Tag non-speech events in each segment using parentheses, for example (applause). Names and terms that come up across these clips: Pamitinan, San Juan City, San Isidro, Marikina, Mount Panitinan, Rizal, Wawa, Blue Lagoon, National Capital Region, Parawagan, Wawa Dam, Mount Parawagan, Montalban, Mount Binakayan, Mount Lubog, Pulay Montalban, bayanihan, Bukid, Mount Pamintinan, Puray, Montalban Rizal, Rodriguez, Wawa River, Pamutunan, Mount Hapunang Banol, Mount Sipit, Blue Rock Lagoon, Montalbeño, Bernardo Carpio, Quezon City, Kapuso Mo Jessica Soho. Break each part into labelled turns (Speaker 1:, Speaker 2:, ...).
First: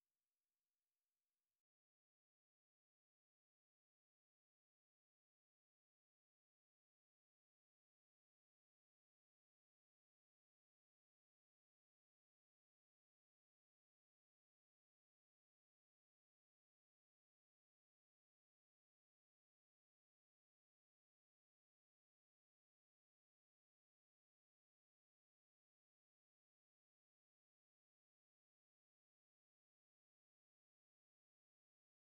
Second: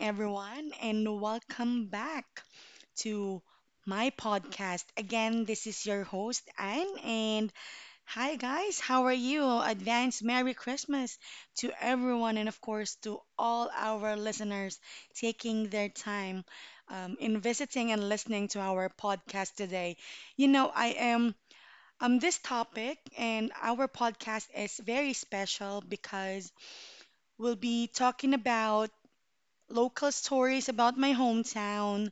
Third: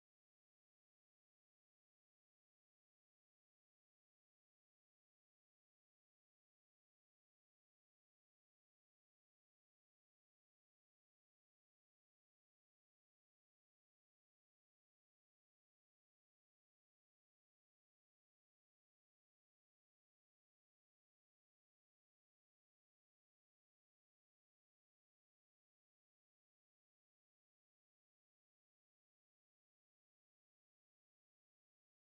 Speaker 1: everyone, and welcome back to my podcast. Again, this is your host, Anne, and hi, guys, how are you? Advance Merry Christmas to everyone, and of course, to all our listeners taking their time in visiting and listening to our podcast today. You know, I am. This topic and our podcast is very special because we'll be talking about local stories about my hometown,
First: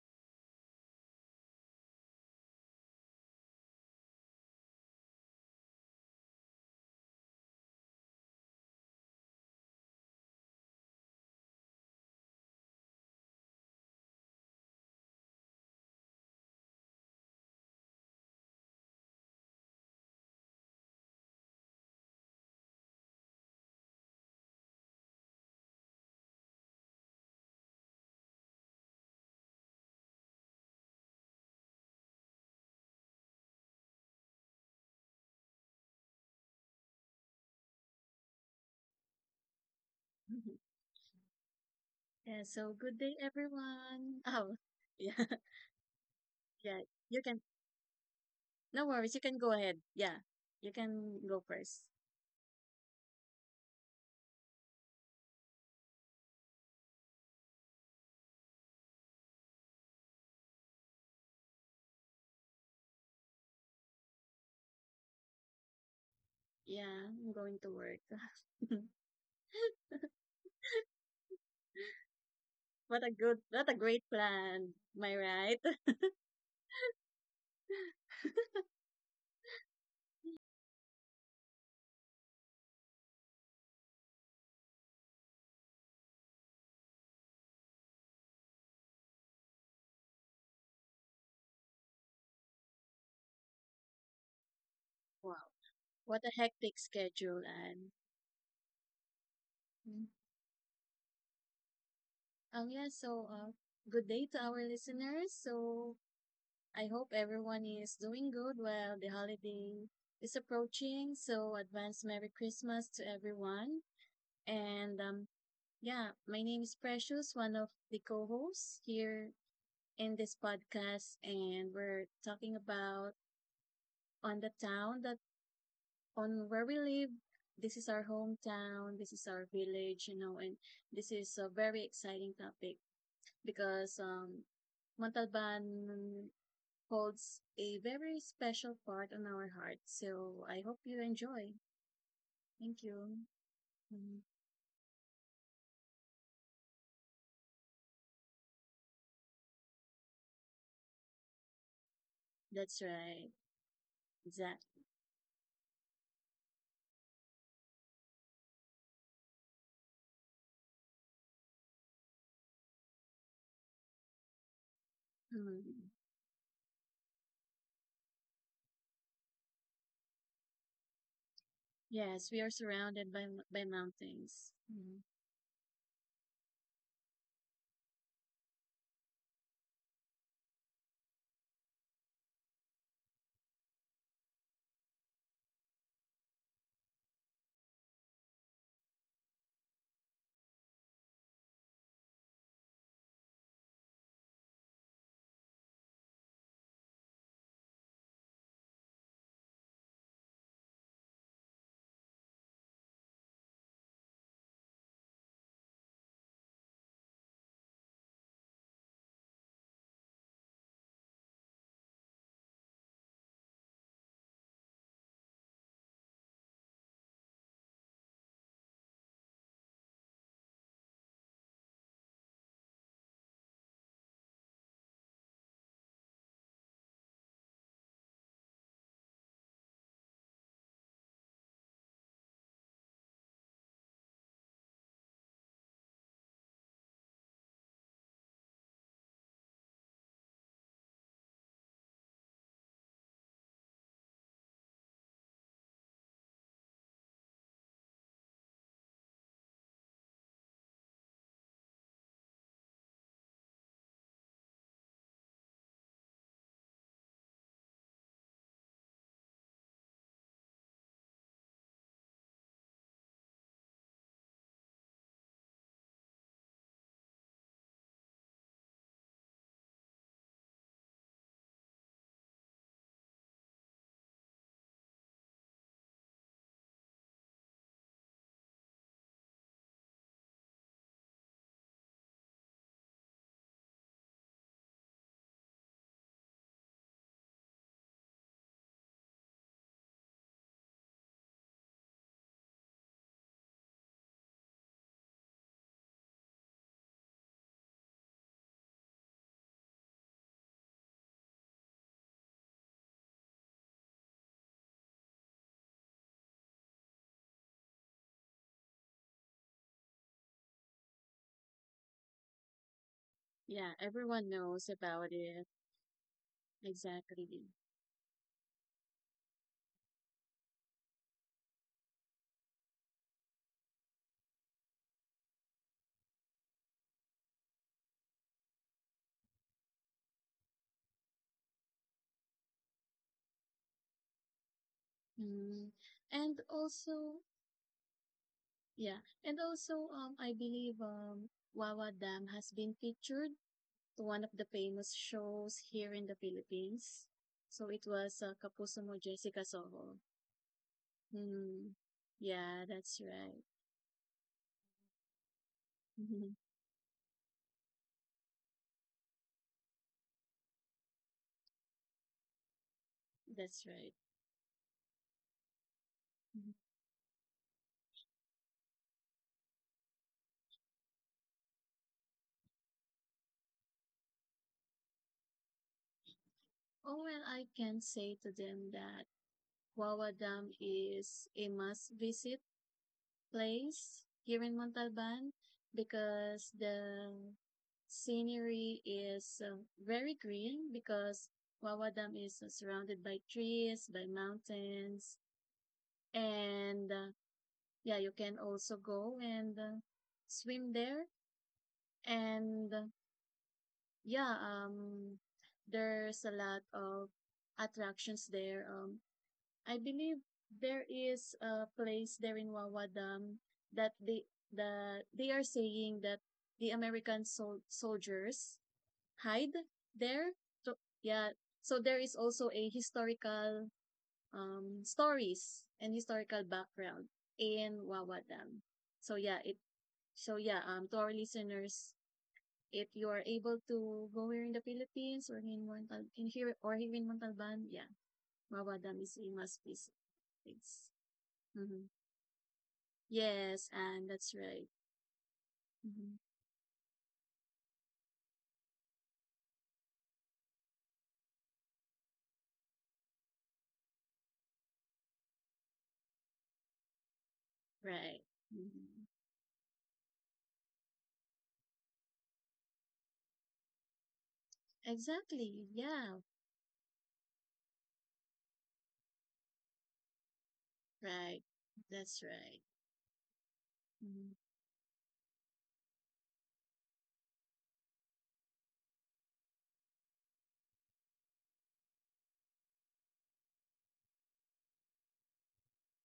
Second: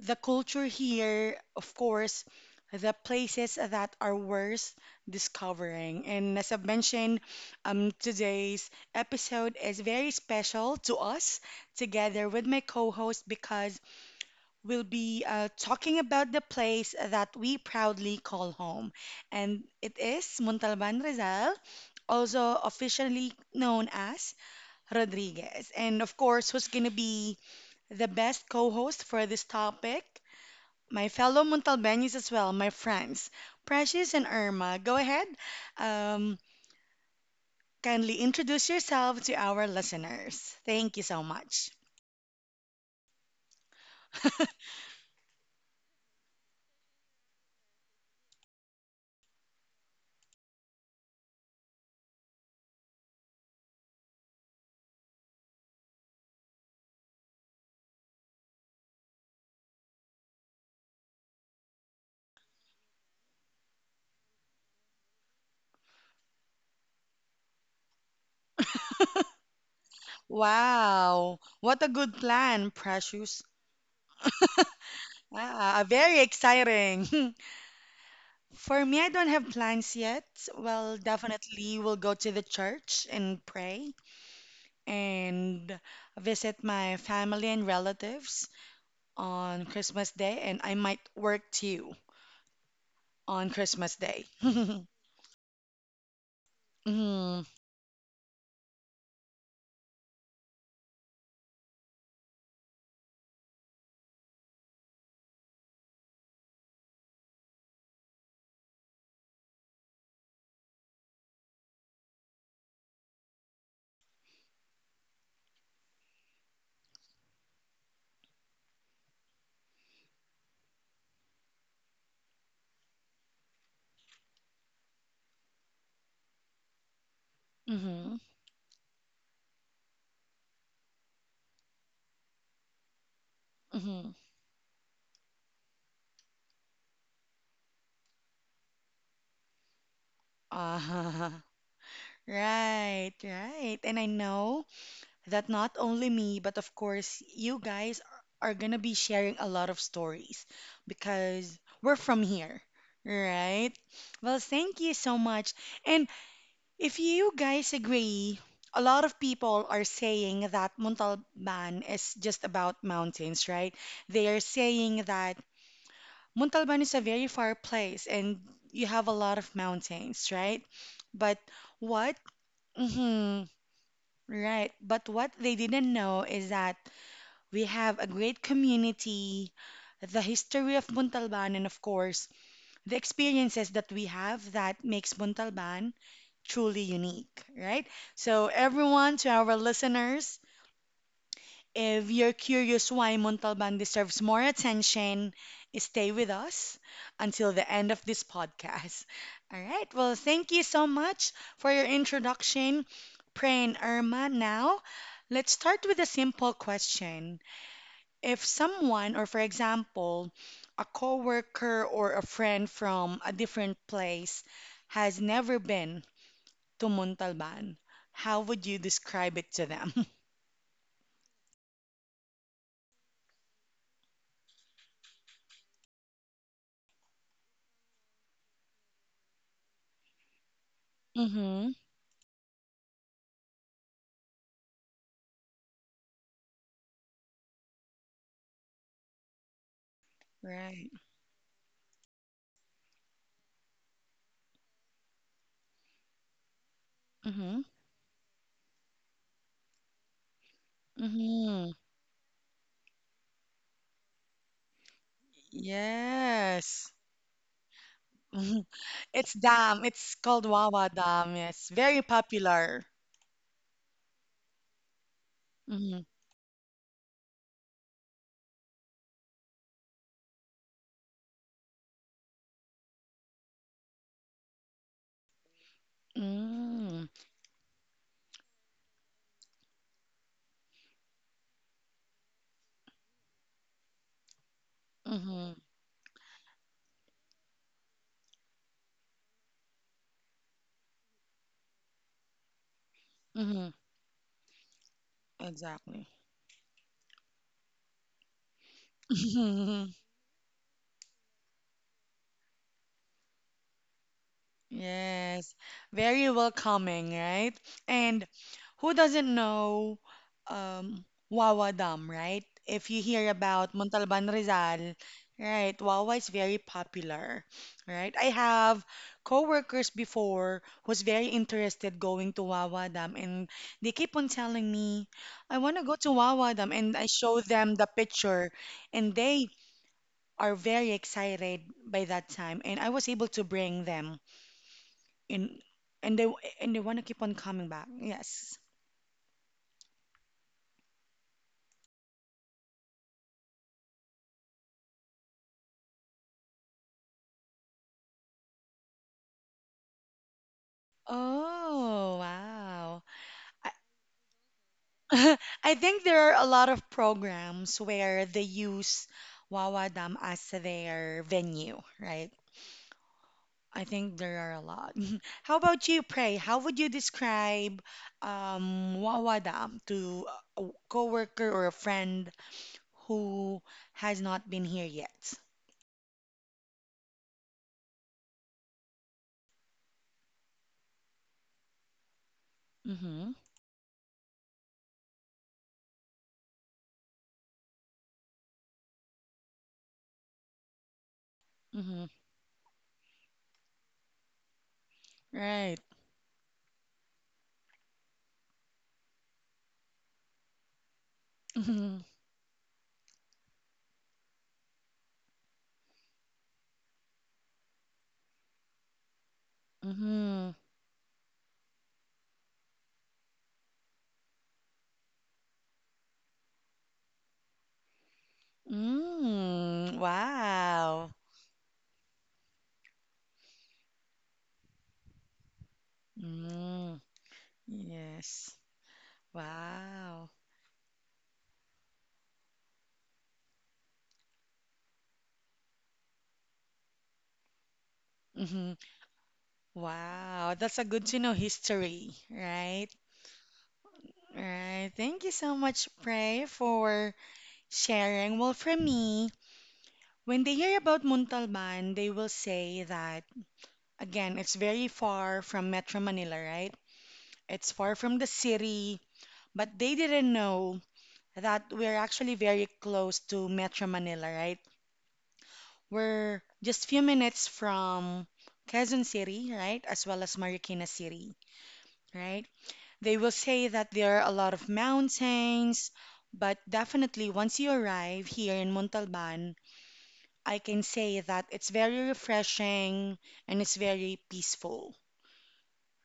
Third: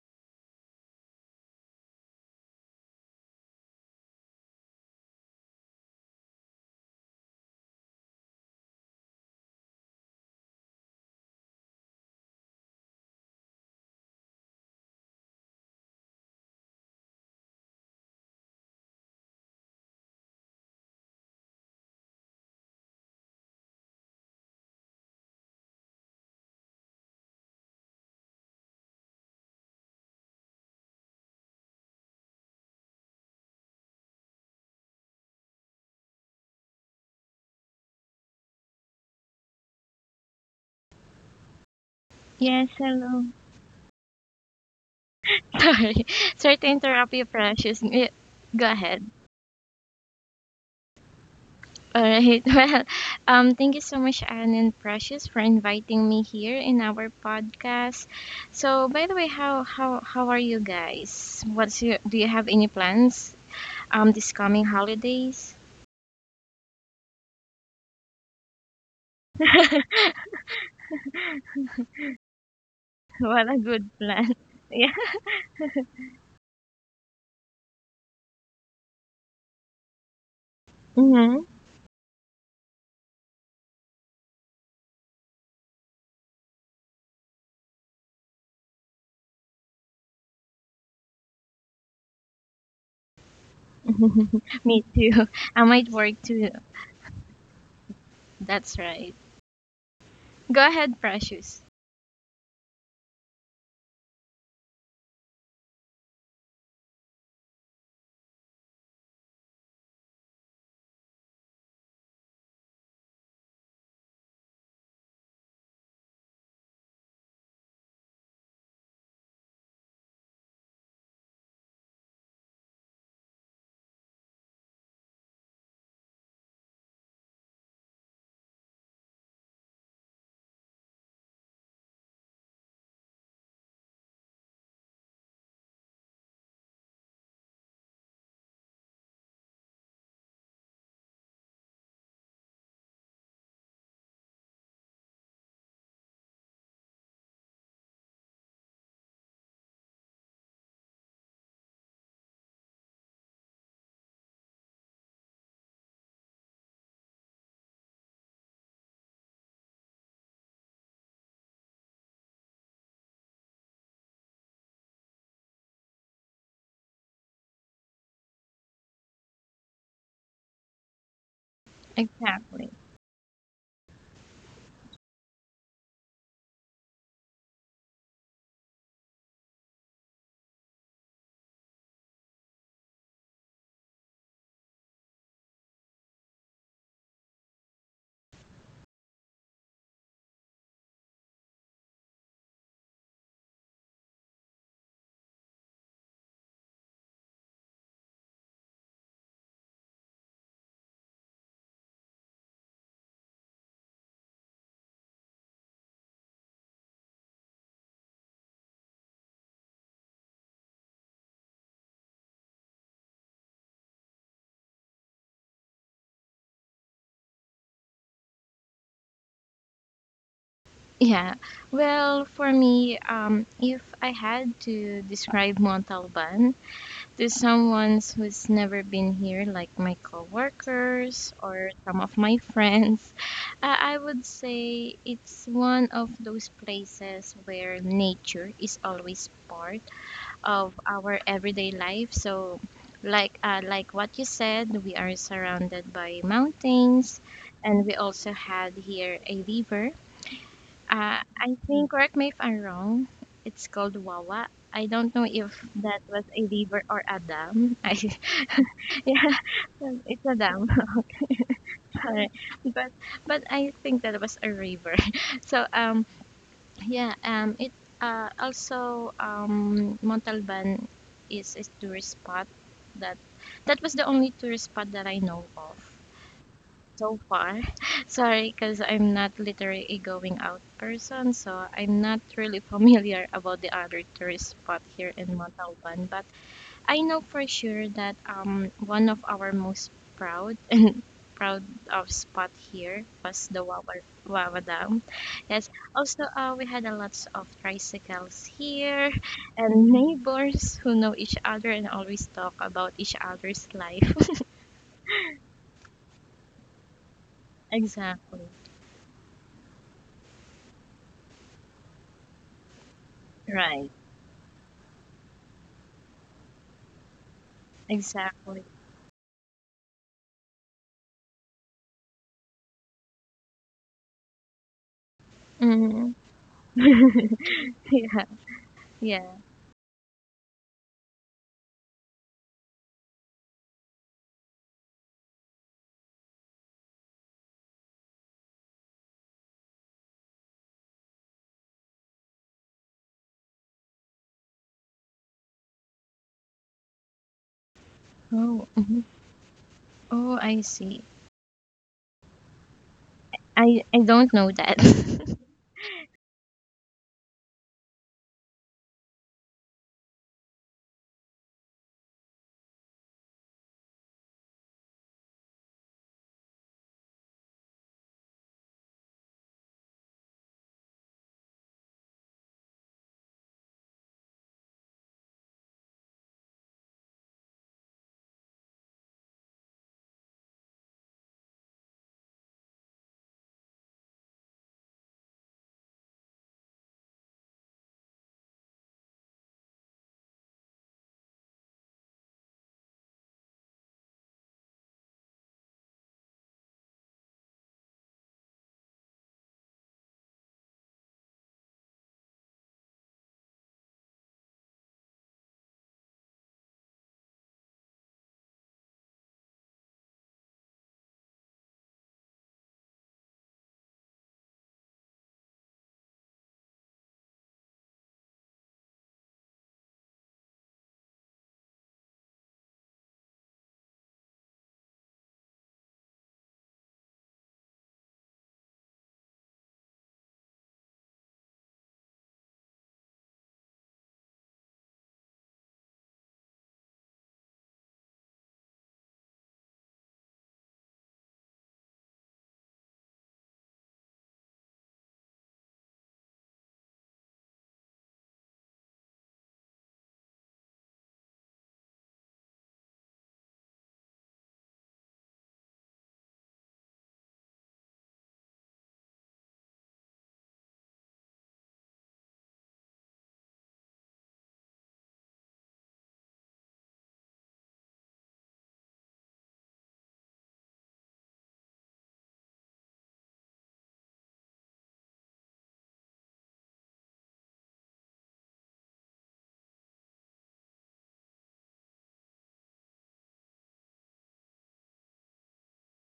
Speaker 1: the culture here, of course, the places that are worth discovering. And as I've mentioned, today's episode is very special to us together with my co host because we'll be talking about the place that we proudly call home. And it is Montalban Rizal, also officially known as Rodriguez. And of course, who's going to be the best co host for this topic? My fellow Montalbanese as well, my friends, Precious and Irma. Go ahead, um, kindly introduce yourself to our listeners.
Speaker 2: Mhm.
Speaker 1: Thank you so much.
Speaker 2: Yeah,
Speaker 3: Yes,
Speaker 2: so good day,
Speaker 3: hello.
Speaker 2: everyone.
Speaker 1: (laughs)
Speaker 2: Oh, (laughs) yeah,
Speaker 3: (laughs) Sorry. Sorry to
Speaker 2: yeah.
Speaker 3: interrupt
Speaker 2: You
Speaker 3: you,
Speaker 2: can,
Speaker 3: Precious. Y- Go
Speaker 2: no
Speaker 3: ahead.
Speaker 2: worries. You can go ahead. Yeah, you can go first.
Speaker 3: All right. (laughs) Well, thank you so much, Anne and Precious, for inviting me here in our podcast. So, by the way, how are you guys? What's your, do you have any plans this coming holidays?
Speaker 2: Yeah, I'm going to work. (laughs)
Speaker 1: Wow, what a good plan,
Speaker 3: (laughs)
Speaker 1: Precious.
Speaker 3: What a
Speaker 2: What a
Speaker 3: good
Speaker 2: great
Speaker 3: plan. (laughs)
Speaker 2: plan.
Speaker 1: (laughs)
Speaker 3: Yeah.
Speaker 2: Am I
Speaker 1: Ah, ah,
Speaker 2: right? (laughs)
Speaker 1: very exciting. (laughs) For me, I don't have plans yet. Well,
Speaker 3: Mm-hmm.
Speaker 1: definitely will go to the church and pray and visit my family and relatives on Christmas Day, and I might work too on Christmas Day.
Speaker 3: (laughs) Me
Speaker 1: (laughs)
Speaker 3: too.
Speaker 2: Wow,
Speaker 3: I might work
Speaker 2: what a
Speaker 3: too.
Speaker 2: hectic schedule,
Speaker 1: Mm-hmm.
Speaker 2: and
Speaker 3: That's right. Go ahead, Precious.
Speaker 2: yeah. So, good day to our listeners. So, I hope everyone is doing good while the holiday is approaching. So, advance Merry Christmas to everyone. And yeah, my name is Precious, one of the co hosts here in this podcast. And we're talking about on the town that on where we live. This is our
Speaker 1: Mm-hmm.
Speaker 2: hometown, this is our village, and this is a very exciting topic because
Speaker 1: Mm-hmm.
Speaker 2: Montalban holds a very special part on our heart. So I hope you
Speaker 1: Uh-huh. (laughs)
Speaker 2: enjoy. Thank
Speaker 1: Right,
Speaker 2: you.
Speaker 1: right. And I
Speaker 2: Mhm.
Speaker 1: know that not only me, but of course, you guys are gonna be sharing a lot of stories because we're from here,
Speaker 2: That's right.
Speaker 1: right? Well, thank you so much. And if you guys agree, a lot of people are saying that Montalban is just about mountains, right? They are saying that
Speaker 2: Exactly.
Speaker 1: Montalban is a very far place and you have a lot of mountains, right? But what?
Speaker 2: Yes, we are
Speaker 3: Exactly.
Speaker 2: surrounded by
Speaker 1: hmm
Speaker 2: by mountains.
Speaker 1: right.
Speaker 2: Mm.
Speaker 1: But what they didn't know is that we have a great community, the history of Montalban, and of course, the experiences that we have that makes Montalban truly unique, right? So, everyone, to our listeners, if you're curious why Montalban deserves more attention, stay with us until the end of this podcast. (laughs) All right. Well, thank you so much for your introduction, Prain Irma. Now, let's start with a simple question. If someone, or for example, a coworker or a friend from a different place, has never been to Montalban, how would you describe it to them? (laughs)
Speaker 3: Yeah. Well, for me, if I had to describe Montalban to someone who's never been here, like my coworkers
Speaker 1: Mm-hmm.
Speaker 3: or some of my friends, I would say it's one of those places where nature is always part of
Speaker 1: Right.
Speaker 3: our everyday life. So, like what you said, we are surrounded by mountains,
Speaker 1: Mm-hmm.
Speaker 3: and we also had here a river, I
Speaker 1: Mm-hmm.
Speaker 3: think, correct me if I'm wrong, it's called Wawa. I don't know if that was a river
Speaker 1: Yes.
Speaker 3: or a dam. (laughs)
Speaker 1: Mhm. (laughs)
Speaker 3: Yeah,
Speaker 1: It's dam. It's
Speaker 3: it's a
Speaker 1: called
Speaker 3: dam.
Speaker 1: Wawa Dam. Yes. Very
Speaker 3: (laughs) Alright.
Speaker 1: popular.
Speaker 3: But but I think that was a river. (laughs) So
Speaker 1: Mm-hmm.
Speaker 3: yeah, it also Montalban is a tourist spot that that was the only tourist spot that I know of,
Speaker 1: Mm-hmm.
Speaker 3: so far. (laughs) Sorry, because I'm not literally a going out person, so I'm not really (laughs) familiar about the other tourist spot here in Montalban. But I know for sure that one of our most proud (laughs) and proud of spot here was the
Speaker 1: Mm-hmm.
Speaker 3: Wawa Dam. Yes.
Speaker 1: Exactly.
Speaker 3: Also, we had a lots of tricycles here and
Speaker 1: (laughs)
Speaker 3: neighbors who know each other and always talk about each other's life. (laughs)
Speaker 1: Yes, very welcoming, right? And
Speaker 3: Exactly.
Speaker 1: who doesn't know um, Wawa Dam, right? If you hear
Speaker 2: Yeah,
Speaker 1: about
Speaker 3: Right.
Speaker 1: Montalban
Speaker 2: everyone knows
Speaker 1: Rizal,
Speaker 2: about it.
Speaker 1: right, Wawa is very
Speaker 2: Exactly.
Speaker 1: popular, right? I
Speaker 3: Exactly.
Speaker 1: have coworkers before who's very interested going to Wawa Dam, and they keep on telling me, I want to go to
Speaker 3: Mhm.
Speaker 1: Wawa Dam, and I
Speaker 3: (laughs)
Speaker 1: show them the
Speaker 3: Yeah,
Speaker 1: picture, and
Speaker 3: yeah.
Speaker 1: they are very excited by that time, and I was able to bring them and
Speaker 2: Mm.
Speaker 1: and they
Speaker 2: And
Speaker 1: and they want to keep
Speaker 2: also,
Speaker 1: on coming back. Yes.
Speaker 2: yeah, and also, I believe Wawa Dam has been featured to one of the famous shows here in the Philippines. So it was
Speaker 3: Oh,
Speaker 2: Kapuso Mo
Speaker 3: mhm.
Speaker 2: Jessica Soho.
Speaker 3: Oh, I see.
Speaker 2: Mm.
Speaker 1: Oh,
Speaker 2: Yeah, that's
Speaker 1: wow.
Speaker 2: right.
Speaker 1: I,
Speaker 3: I don't know that. (laughs)
Speaker 1: (laughs) I think there are a
Speaker 2: (laughs)
Speaker 1: lot of programs where they use Wawa Dam as their venue, right?
Speaker 2: That's
Speaker 1: I
Speaker 2: right.
Speaker 1: think there are a lot. (laughs) How about you, Prey?
Speaker 2: Mhm.
Speaker 1: How would you describe Wawa Dam to a coworker or a friend who has not been here yet?
Speaker 2: Oh, well, I can say to them that Wawa Dam is a must visit
Speaker 1: Mm-hmm.
Speaker 2: place here in Montalban because the scenery is very green because Wawa
Speaker 1: Mm-hmm.
Speaker 2: Dam is surrounded by trees, by mountains,
Speaker 1: Right.
Speaker 2: and yeah, you can also go and swim there.
Speaker 1: (laughs)
Speaker 2: And yeah, there's a lot of attractions there. I believe
Speaker 1: Mm-hmm.
Speaker 2: there is a place there in Wawa Dam that they are saying that the American soldiers hide
Speaker 1: Mm,
Speaker 2: there. So,
Speaker 1: wow.
Speaker 2: yeah, so there is also a historical stories and historical
Speaker 1: Mm,
Speaker 2: background in Wawa
Speaker 1: yes.
Speaker 2: Dam. So yeah,
Speaker 1: Wow.
Speaker 2: to our listeners, if you are able to go here in the Philippines or in Montal in here or here in Montalban, yeah,
Speaker 1: Hmm.
Speaker 2: Wawa Dam is a must visit.
Speaker 1: Wow, that's a
Speaker 2: Thanks.
Speaker 1: good to know
Speaker 2: Mhm.
Speaker 1: history, right?
Speaker 2: Yes, and that's right.
Speaker 1: Right. Thank you so much,
Speaker 2: Mhm.
Speaker 1: Prey, for sharing. Well, for me, when they hear about Muntalban, they will say that, again, it's very far from Metro Manila, right? It's far from
Speaker 2: Right.
Speaker 1: the
Speaker 2: Mhm.
Speaker 1: city, but they didn't know that we're actually very close to Metro Manila, right?
Speaker 2: Exactly. Yeah.
Speaker 1: We're just few minutes from Quezon City, right? As well as Marikina City,
Speaker 2: Right. That's
Speaker 1: right?
Speaker 2: right.
Speaker 1: They will say that there are a
Speaker 2: Mhm.
Speaker 1: lot of mountains, but definitely once you arrive here in Montalban, I can say that it's very refreshing and it's very peaceful,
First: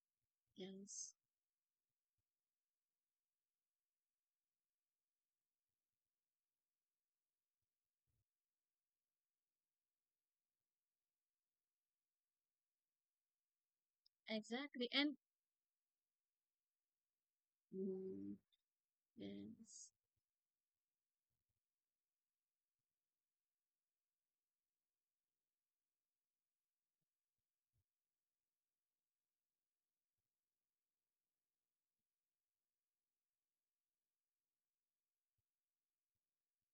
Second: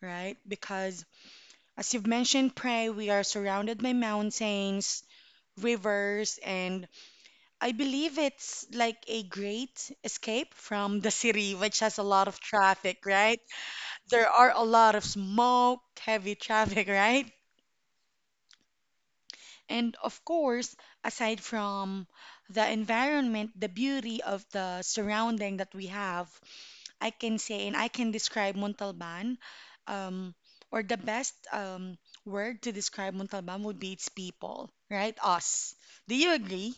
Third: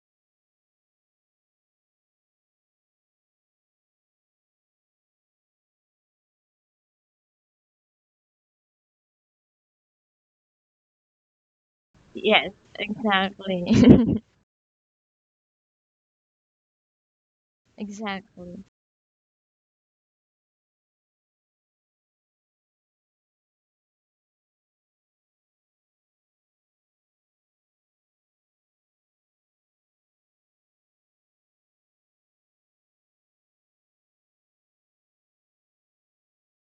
Speaker 1: right? Because
Speaker 2: Yes.
Speaker 1: as you've mentioned, Pray, we are surrounded by mountains, rivers, and I believe it's like a great escape from the city, which has a lot of
Speaker 3: Yes,
Speaker 1: traffic, right?
Speaker 3: exactly.
Speaker 1: There
Speaker 3: (laughs)
Speaker 1: are a
Speaker 2: Exactly.
Speaker 1: lot of
Speaker 2: And
Speaker 1: smoke, heavy (laughs) traffic, right?
Speaker 2: Mhm.
Speaker 3: Exactly.
Speaker 2: Yes,
Speaker 1: And of course, aside from the environment, the beauty of the surrounding that we have, I can say and I can describe Montalban, um, or the best word to describe Montalban would be its people, right? Us. Do you agree?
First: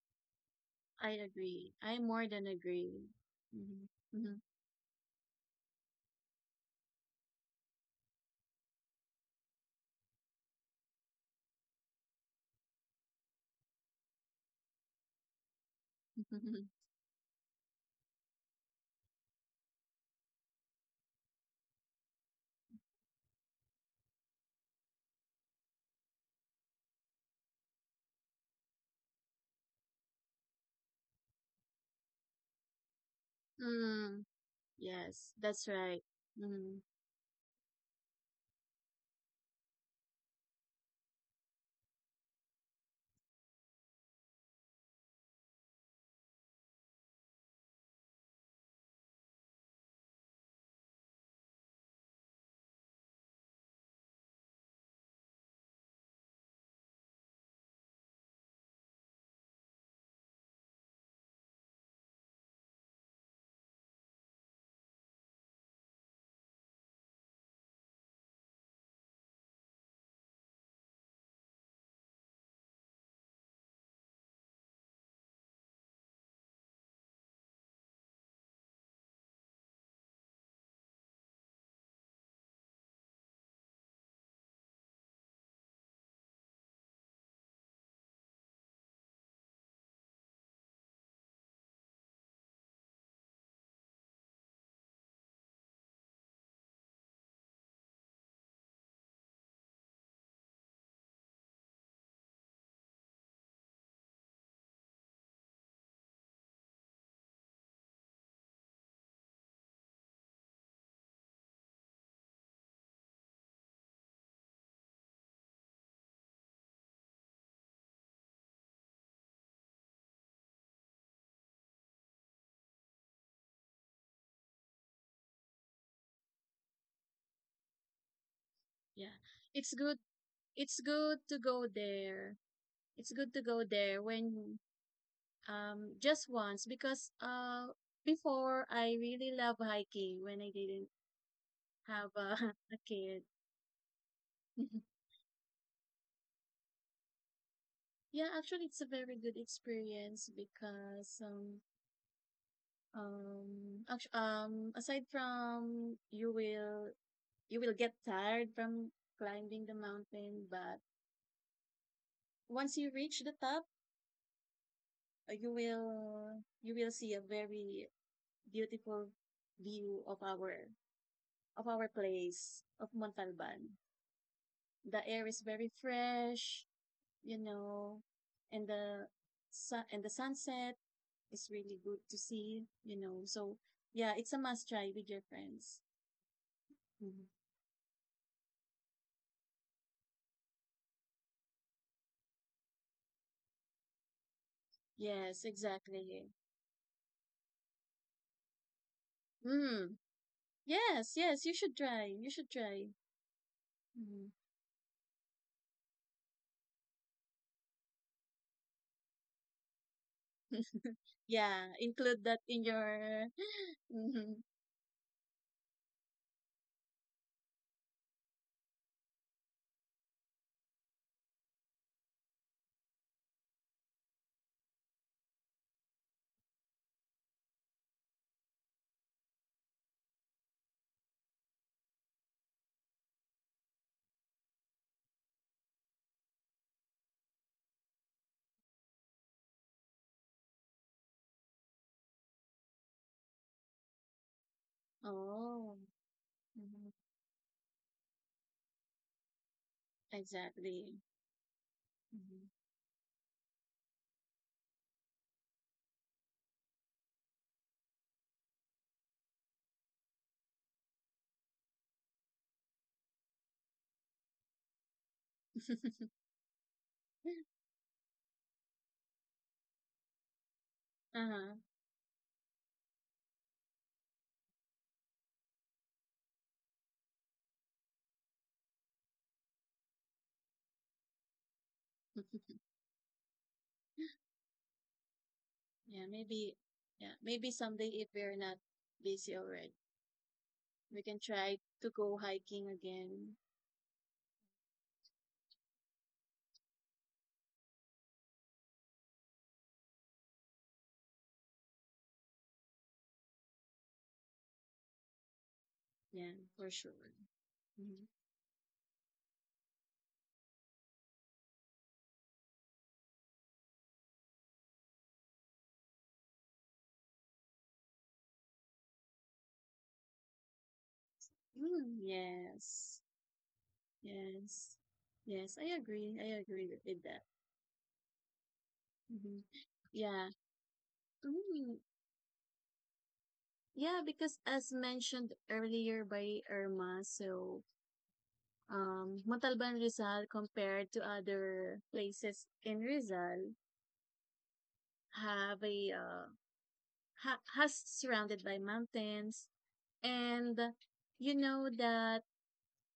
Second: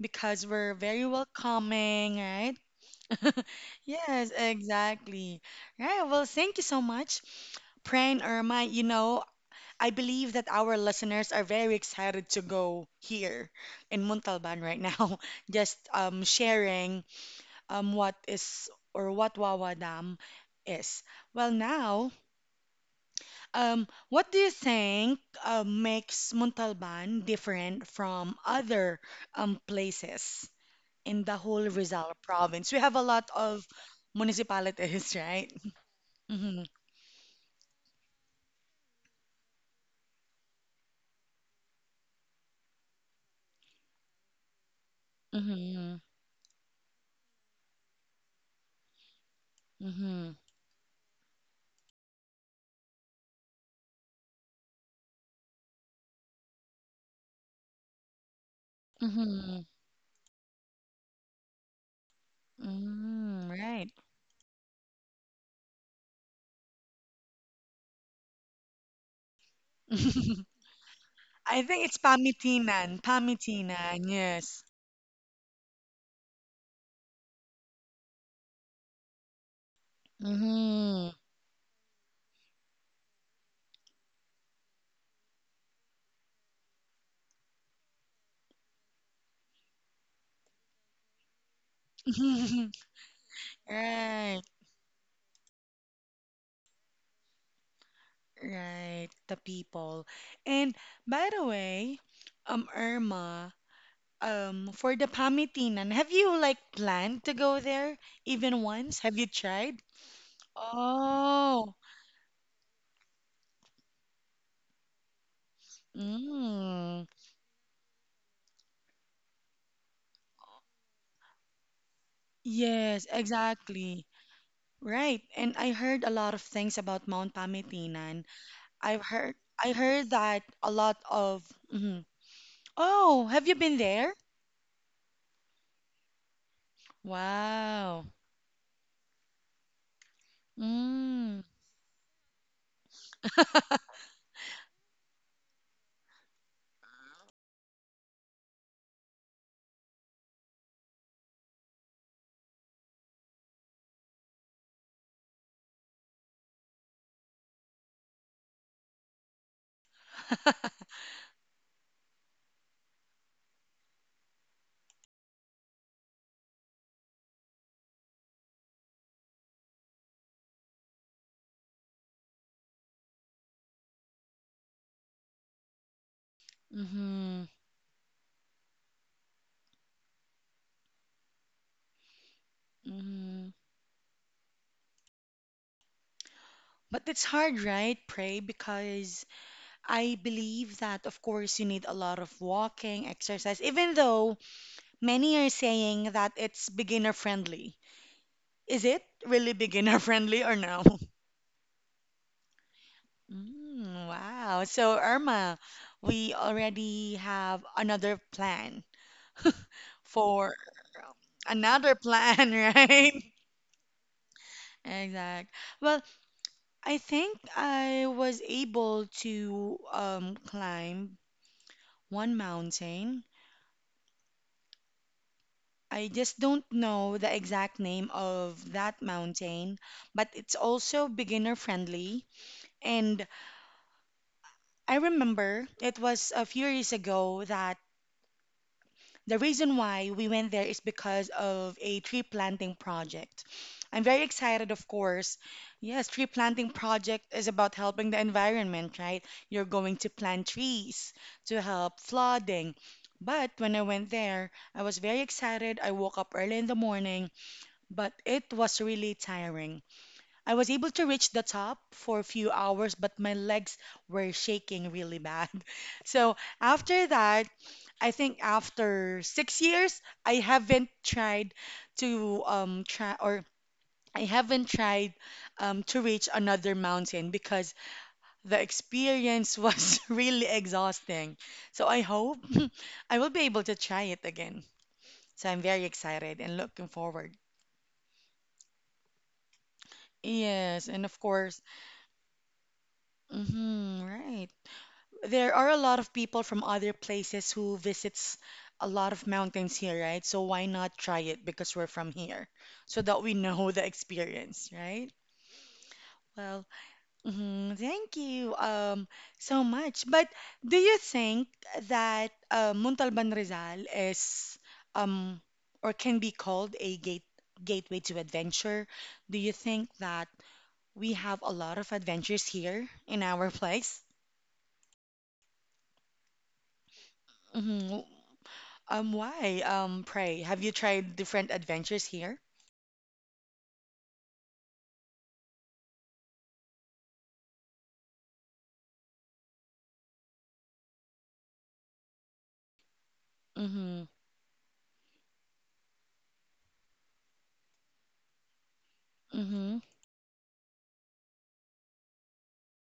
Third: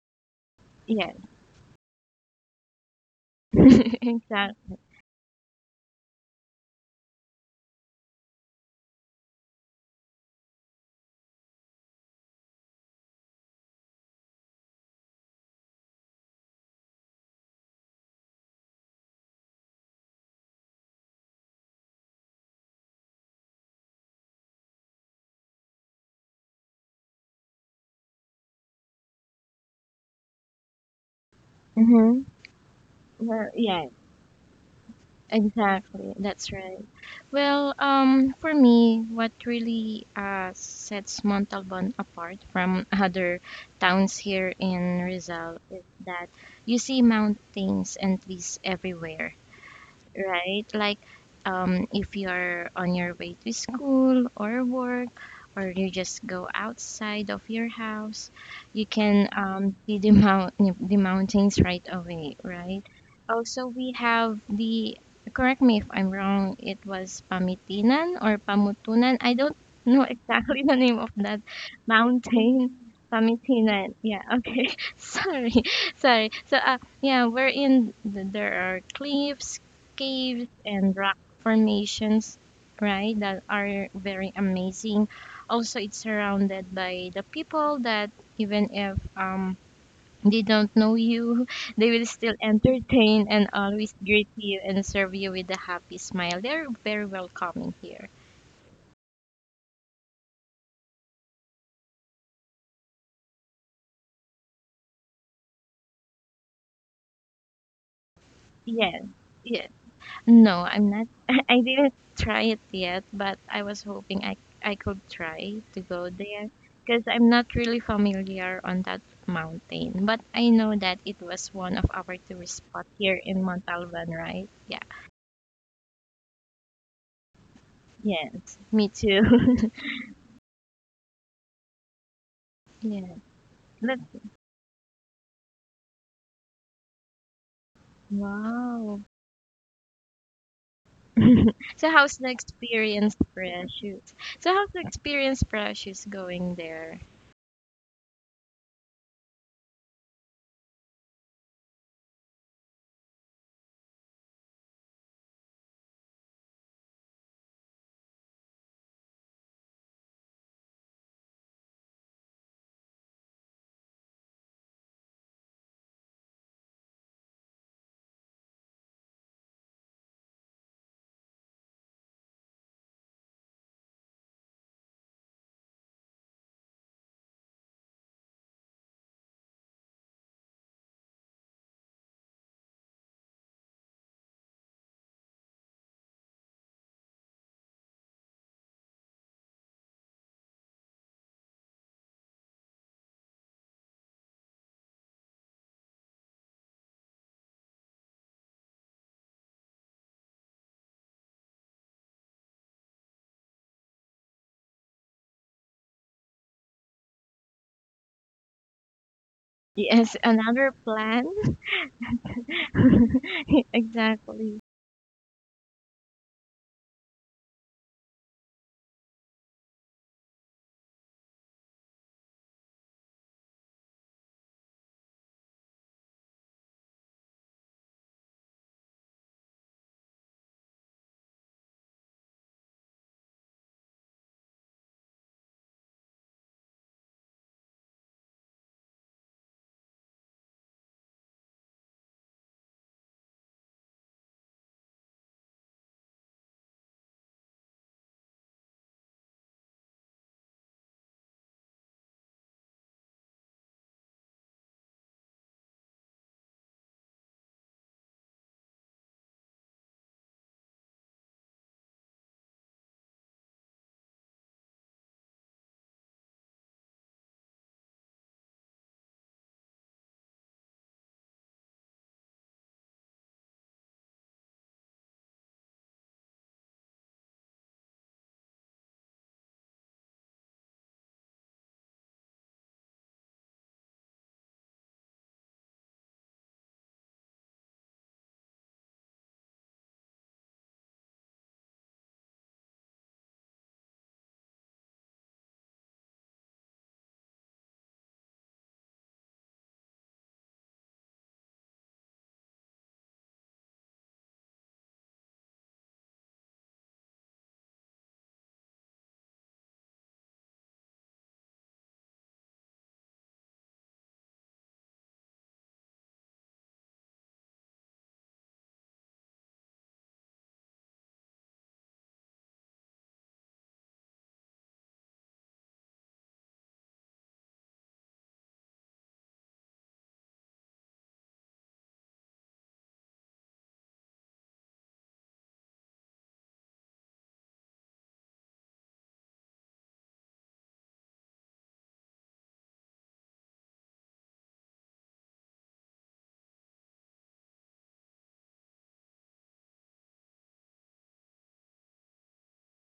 Speaker 1: Because we're very
Speaker 2: I
Speaker 3: Yes.
Speaker 2: agree. I
Speaker 1: welcoming,
Speaker 2: more than
Speaker 1: right?
Speaker 2: agree.
Speaker 1: (laughs)
Speaker 3: (laughs)
Speaker 1: Yes,
Speaker 2: Mm-hmm.
Speaker 3: Exactly.
Speaker 1: exactly. Right. Well, thank you so much, Pran or Irma. You know, I believe that our listeners are very excited to go here in Montalban right now, (laughs) just
Speaker 2: (laughs)
Speaker 1: sharing what is or what Wawa Dam is. Well, now, what do you think makes Montalban different from other places in the whole Rizal
Speaker 3: Mm-hmm.
Speaker 1: province? We have a lot
Speaker 3: Well,
Speaker 1: of
Speaker 2: Mm.
Speaker 1: municipalities, (laughs)
Speaker 2: Yes,
Speaker 1: right?
Speaker 2: that's right.
Speaker 3: exactly. That's
Speaker 1: Mm-hmm.
Speaker 3: right.
Speaker 2: Mhm.
Speaker 3: Well, for me, what really sets Montalban apart from other towns here in Rizal is
Speaker 1: Mm-hmm.
Speaker 3: that you see mountains and trees everywhere,
Speaker 1: Mm-hmm.
Speaker 3: right? If you're on your way to school or work, or you just go outside of your house, you can
Speaker 1: Mm-hmm.
Speaker 3: see the (laughs) mountains right away, right?
Speaker 1: Mm,
Speaker 3: Also,
Speaker 1: right.
Speaker 3: we have the, correct me if I'm wrong, it was Pamitinan or Pamutunan. I don't know
Speaker 1: (laughs)
Speaker 3: exactly (laughs) the name of that
Speaker 1: I think it's
Speaker 3: mountain.
Speaker 1: pamitinan.
Speaker 3: Pamitinan.
Speaker 1: Pamitinan,
Speaker 3: Yeah.
Speaker 1: yes.
Speaker 3: Okay. (laughs) Sorry. Sorry. So, There are cliffs, caves and
Speaker 1: Mm-hmm.
Speaker 3: rock formations, right? That are very amazing. Also, it's surrounded by the people that, even if they don't know you, (laughs) they will still
Speaker 1: (laughs)
Speaker 3: entertain and always greet
Speaker 1: Right,
Speaker 3: you and serve you with a happy smile. They're very welcoming here.
Speaker 1: right. The people. And by the way, Irma, for the Pamitinan, have you like planned to go there even once?
Speaker 3: Yes.
Speaker 1: Have you
Speaker 3: Yes.
Speaker 1: tried?
Speaker 3: No, I'm not. (laughs) I
Speaker 1: Oh,
Speaker 3: didn't try it yet, but I was hoping I could try to go there because
Speaker 1: mm,
Speaker 3: I'm not really familiar on that mountain, but I know that it was one of our tourist spot
Speaker 1: yes,
Speaker 3: here in
Speaker 1: exactly.
Speaker 3: Montalban, right? Yeah.
Speaker 1: Right. And I heard a lot of things about Mount Pamitinan.
Speaker 3: Yes, me
Speaker 1: I've
Speaker 2: Yeah.
Speaker 1: heard I
Speaker 3: too.
Speaker 2: It's good.
Speaker 1: heard that a
Speaker 2: It's
Speaker 1: lot
Speaker 2: good to
Speaker 1: of
Speaker 2: go
Speaker 1: mhm.
Speaker 2: there.
Speaker 3: (laughs)
Speaker 2: It's
Speaker 3: Yeah.
Speaker 1: Oh,
Speaker 2: good to
Speaker 1: have you
Speaker 2: go
Speaker 1: been
Speaker 3: Let,
Speaker 2: there
Speaker 1: there?
Speaker 2: when just once because
Speaker 1: Wow.
Speaker 2: before I
Speaker 3: wow.
Speaker 2: really love hiking when I didn't
Speaker 1: Mm.
Speaker 3: (laughs) So
Speaker 2: have
Speaker 3: how's the
Speaker 2: a, (laughs) a
Speaker 3: experience,
Speaker 2: kid.
Speaker 3: Precious? So how's the
Speaker 2: (laughs)
Speaker 3: experience, Precious, going there?
Speaker 2: Yeah, actually it's a very good experience because actu aside from you will get tired from climbing the mountain, but once you reach the top, you will see a very beautiful view of our place of Montalban. The air is very fresh, you
Speaker 1: Mm-hmm.
Speaker 2: know, and the sun and the sunset is really good to see.
Speaker 1: Mm-hmm.
Speaker 2: So yeah, it's a must try with your friends.
Speaker 1: But
Speaker 2: Mhm.
Speaker 1: it's hard, right? Pray, because I believe that of course you need a lot of walking, exercise, even though many
Speaker 2: Yes,
Speaker 1: are saying
Speaker 2: exactly.
Speaker 1: that it's beginner friendly. Is it really
Speaker 2: Mm.
Speaker 1: beginner (laughs) friendly or no?
Speaker 2: Yes, yes, you should try. You should try.
Speaker 1: Mm,
Speaker 2: Mhm.
Speaker 1: wow. So, Irma, we already have another plan
Speaker 3: Yes,
Speaker 1: for
Speaker 3: another plan.
Speaker 2: Yeah,
Speaker 1: another
Speaker 2: include that
Speaker 1: plan,
Speaker 2: in
Speaker 1: (laughs) right?
Speaker 2: your.
Speaker 3: (laughs)
Speaker 2: (laughs) Hmm.
Speaker 3: Exactly.
Speaker 1: Exact. Well, I think I was able to climb one mountain. I just don't know the exact name of that mountain, but it's also beginner friendly. And I remember it was a few years ago that the reason why we went there is because of a tree planting project. I'm very excited, of course.
Speaker 2: Oh.
Speaker 1: Yes, tree planting
Speaker 2: Mhm.
Speaker 1: project is about helping the environment, right? You're going to plant
Speaker 2: Exactly.
Speaker 1: trees to help
Speaker 2: Mhm.
Speaker 1: flooding. But when I went there, I was very excited. I woke up early in the morning, but it was really tiring. I was able to reach the top for a few hours, but my legs were shaking really bad.
Speaker 2: (laughs)
Speaker 1: (laughs) So after that, I think after 6 years,
Speaker 2: Uh-huh.
Speaker 1: to um try or I haven't tried to reach another mountain because the experience was (laughs) really exhausting. So I hope
Speaker 2: (laughs)
Speaker 1: (laughs) I will be able to try it again. So I'm very
Speaker 2: Yeah,
Speaker 1: excited
Speaker 2: maybe.
Speaker 1: and looking
Speaker 2: Yeah,
Speaker 1: forward.
Speaker 2: maybe someday if we're not busy already.
Speaker 1: Yes,
Speaker 2: We
Speaker 1: and
Speaker 2: can
Speaker 1: of
Speaker 2: try
Speaker 1: course,
Speaker 2: to go hiking again.
Speaker 1: right. There are a lot of people from other places who visits a lot of mountains here, right? So why not try it because we're from here, so that we know the experience, right?
Speaker 2: Yeah, for
Speaker 1: Well,
Speaker 2: sure.
Speaker 1: mhm,
Speaker 2: Mhm.
Speaker 1: thank you so much. But do you think that Muntalban Rizal is um or can be called a gateway to adventure? Do you think that we have a lot of
Speaker 2: Mm,
Speaker 1: adventures here
Speaker 2: yes.
Speaker 1: in our place?
Speaker 2: Yes. Yes, I agree. I agree with that.
Speaker 1: Mhm.
Speaker 2: Hmm.
Speaker 1: Why?
Speaker 2: Yeah.
Speaker 1: Pray, have you tried different
Speaker 2: Mm,
Speaker 1: adventures here?
Speaker 2: yeah, because as mentioned earlier by Irma, so Montalban Rizal compared to other places in Rizal
Speaker 1: Mm-hmm.
Speaker 2: have a ha has surrounded by mountains,
Speaker 1: Mm-hmm.
Speaker 2: and you know that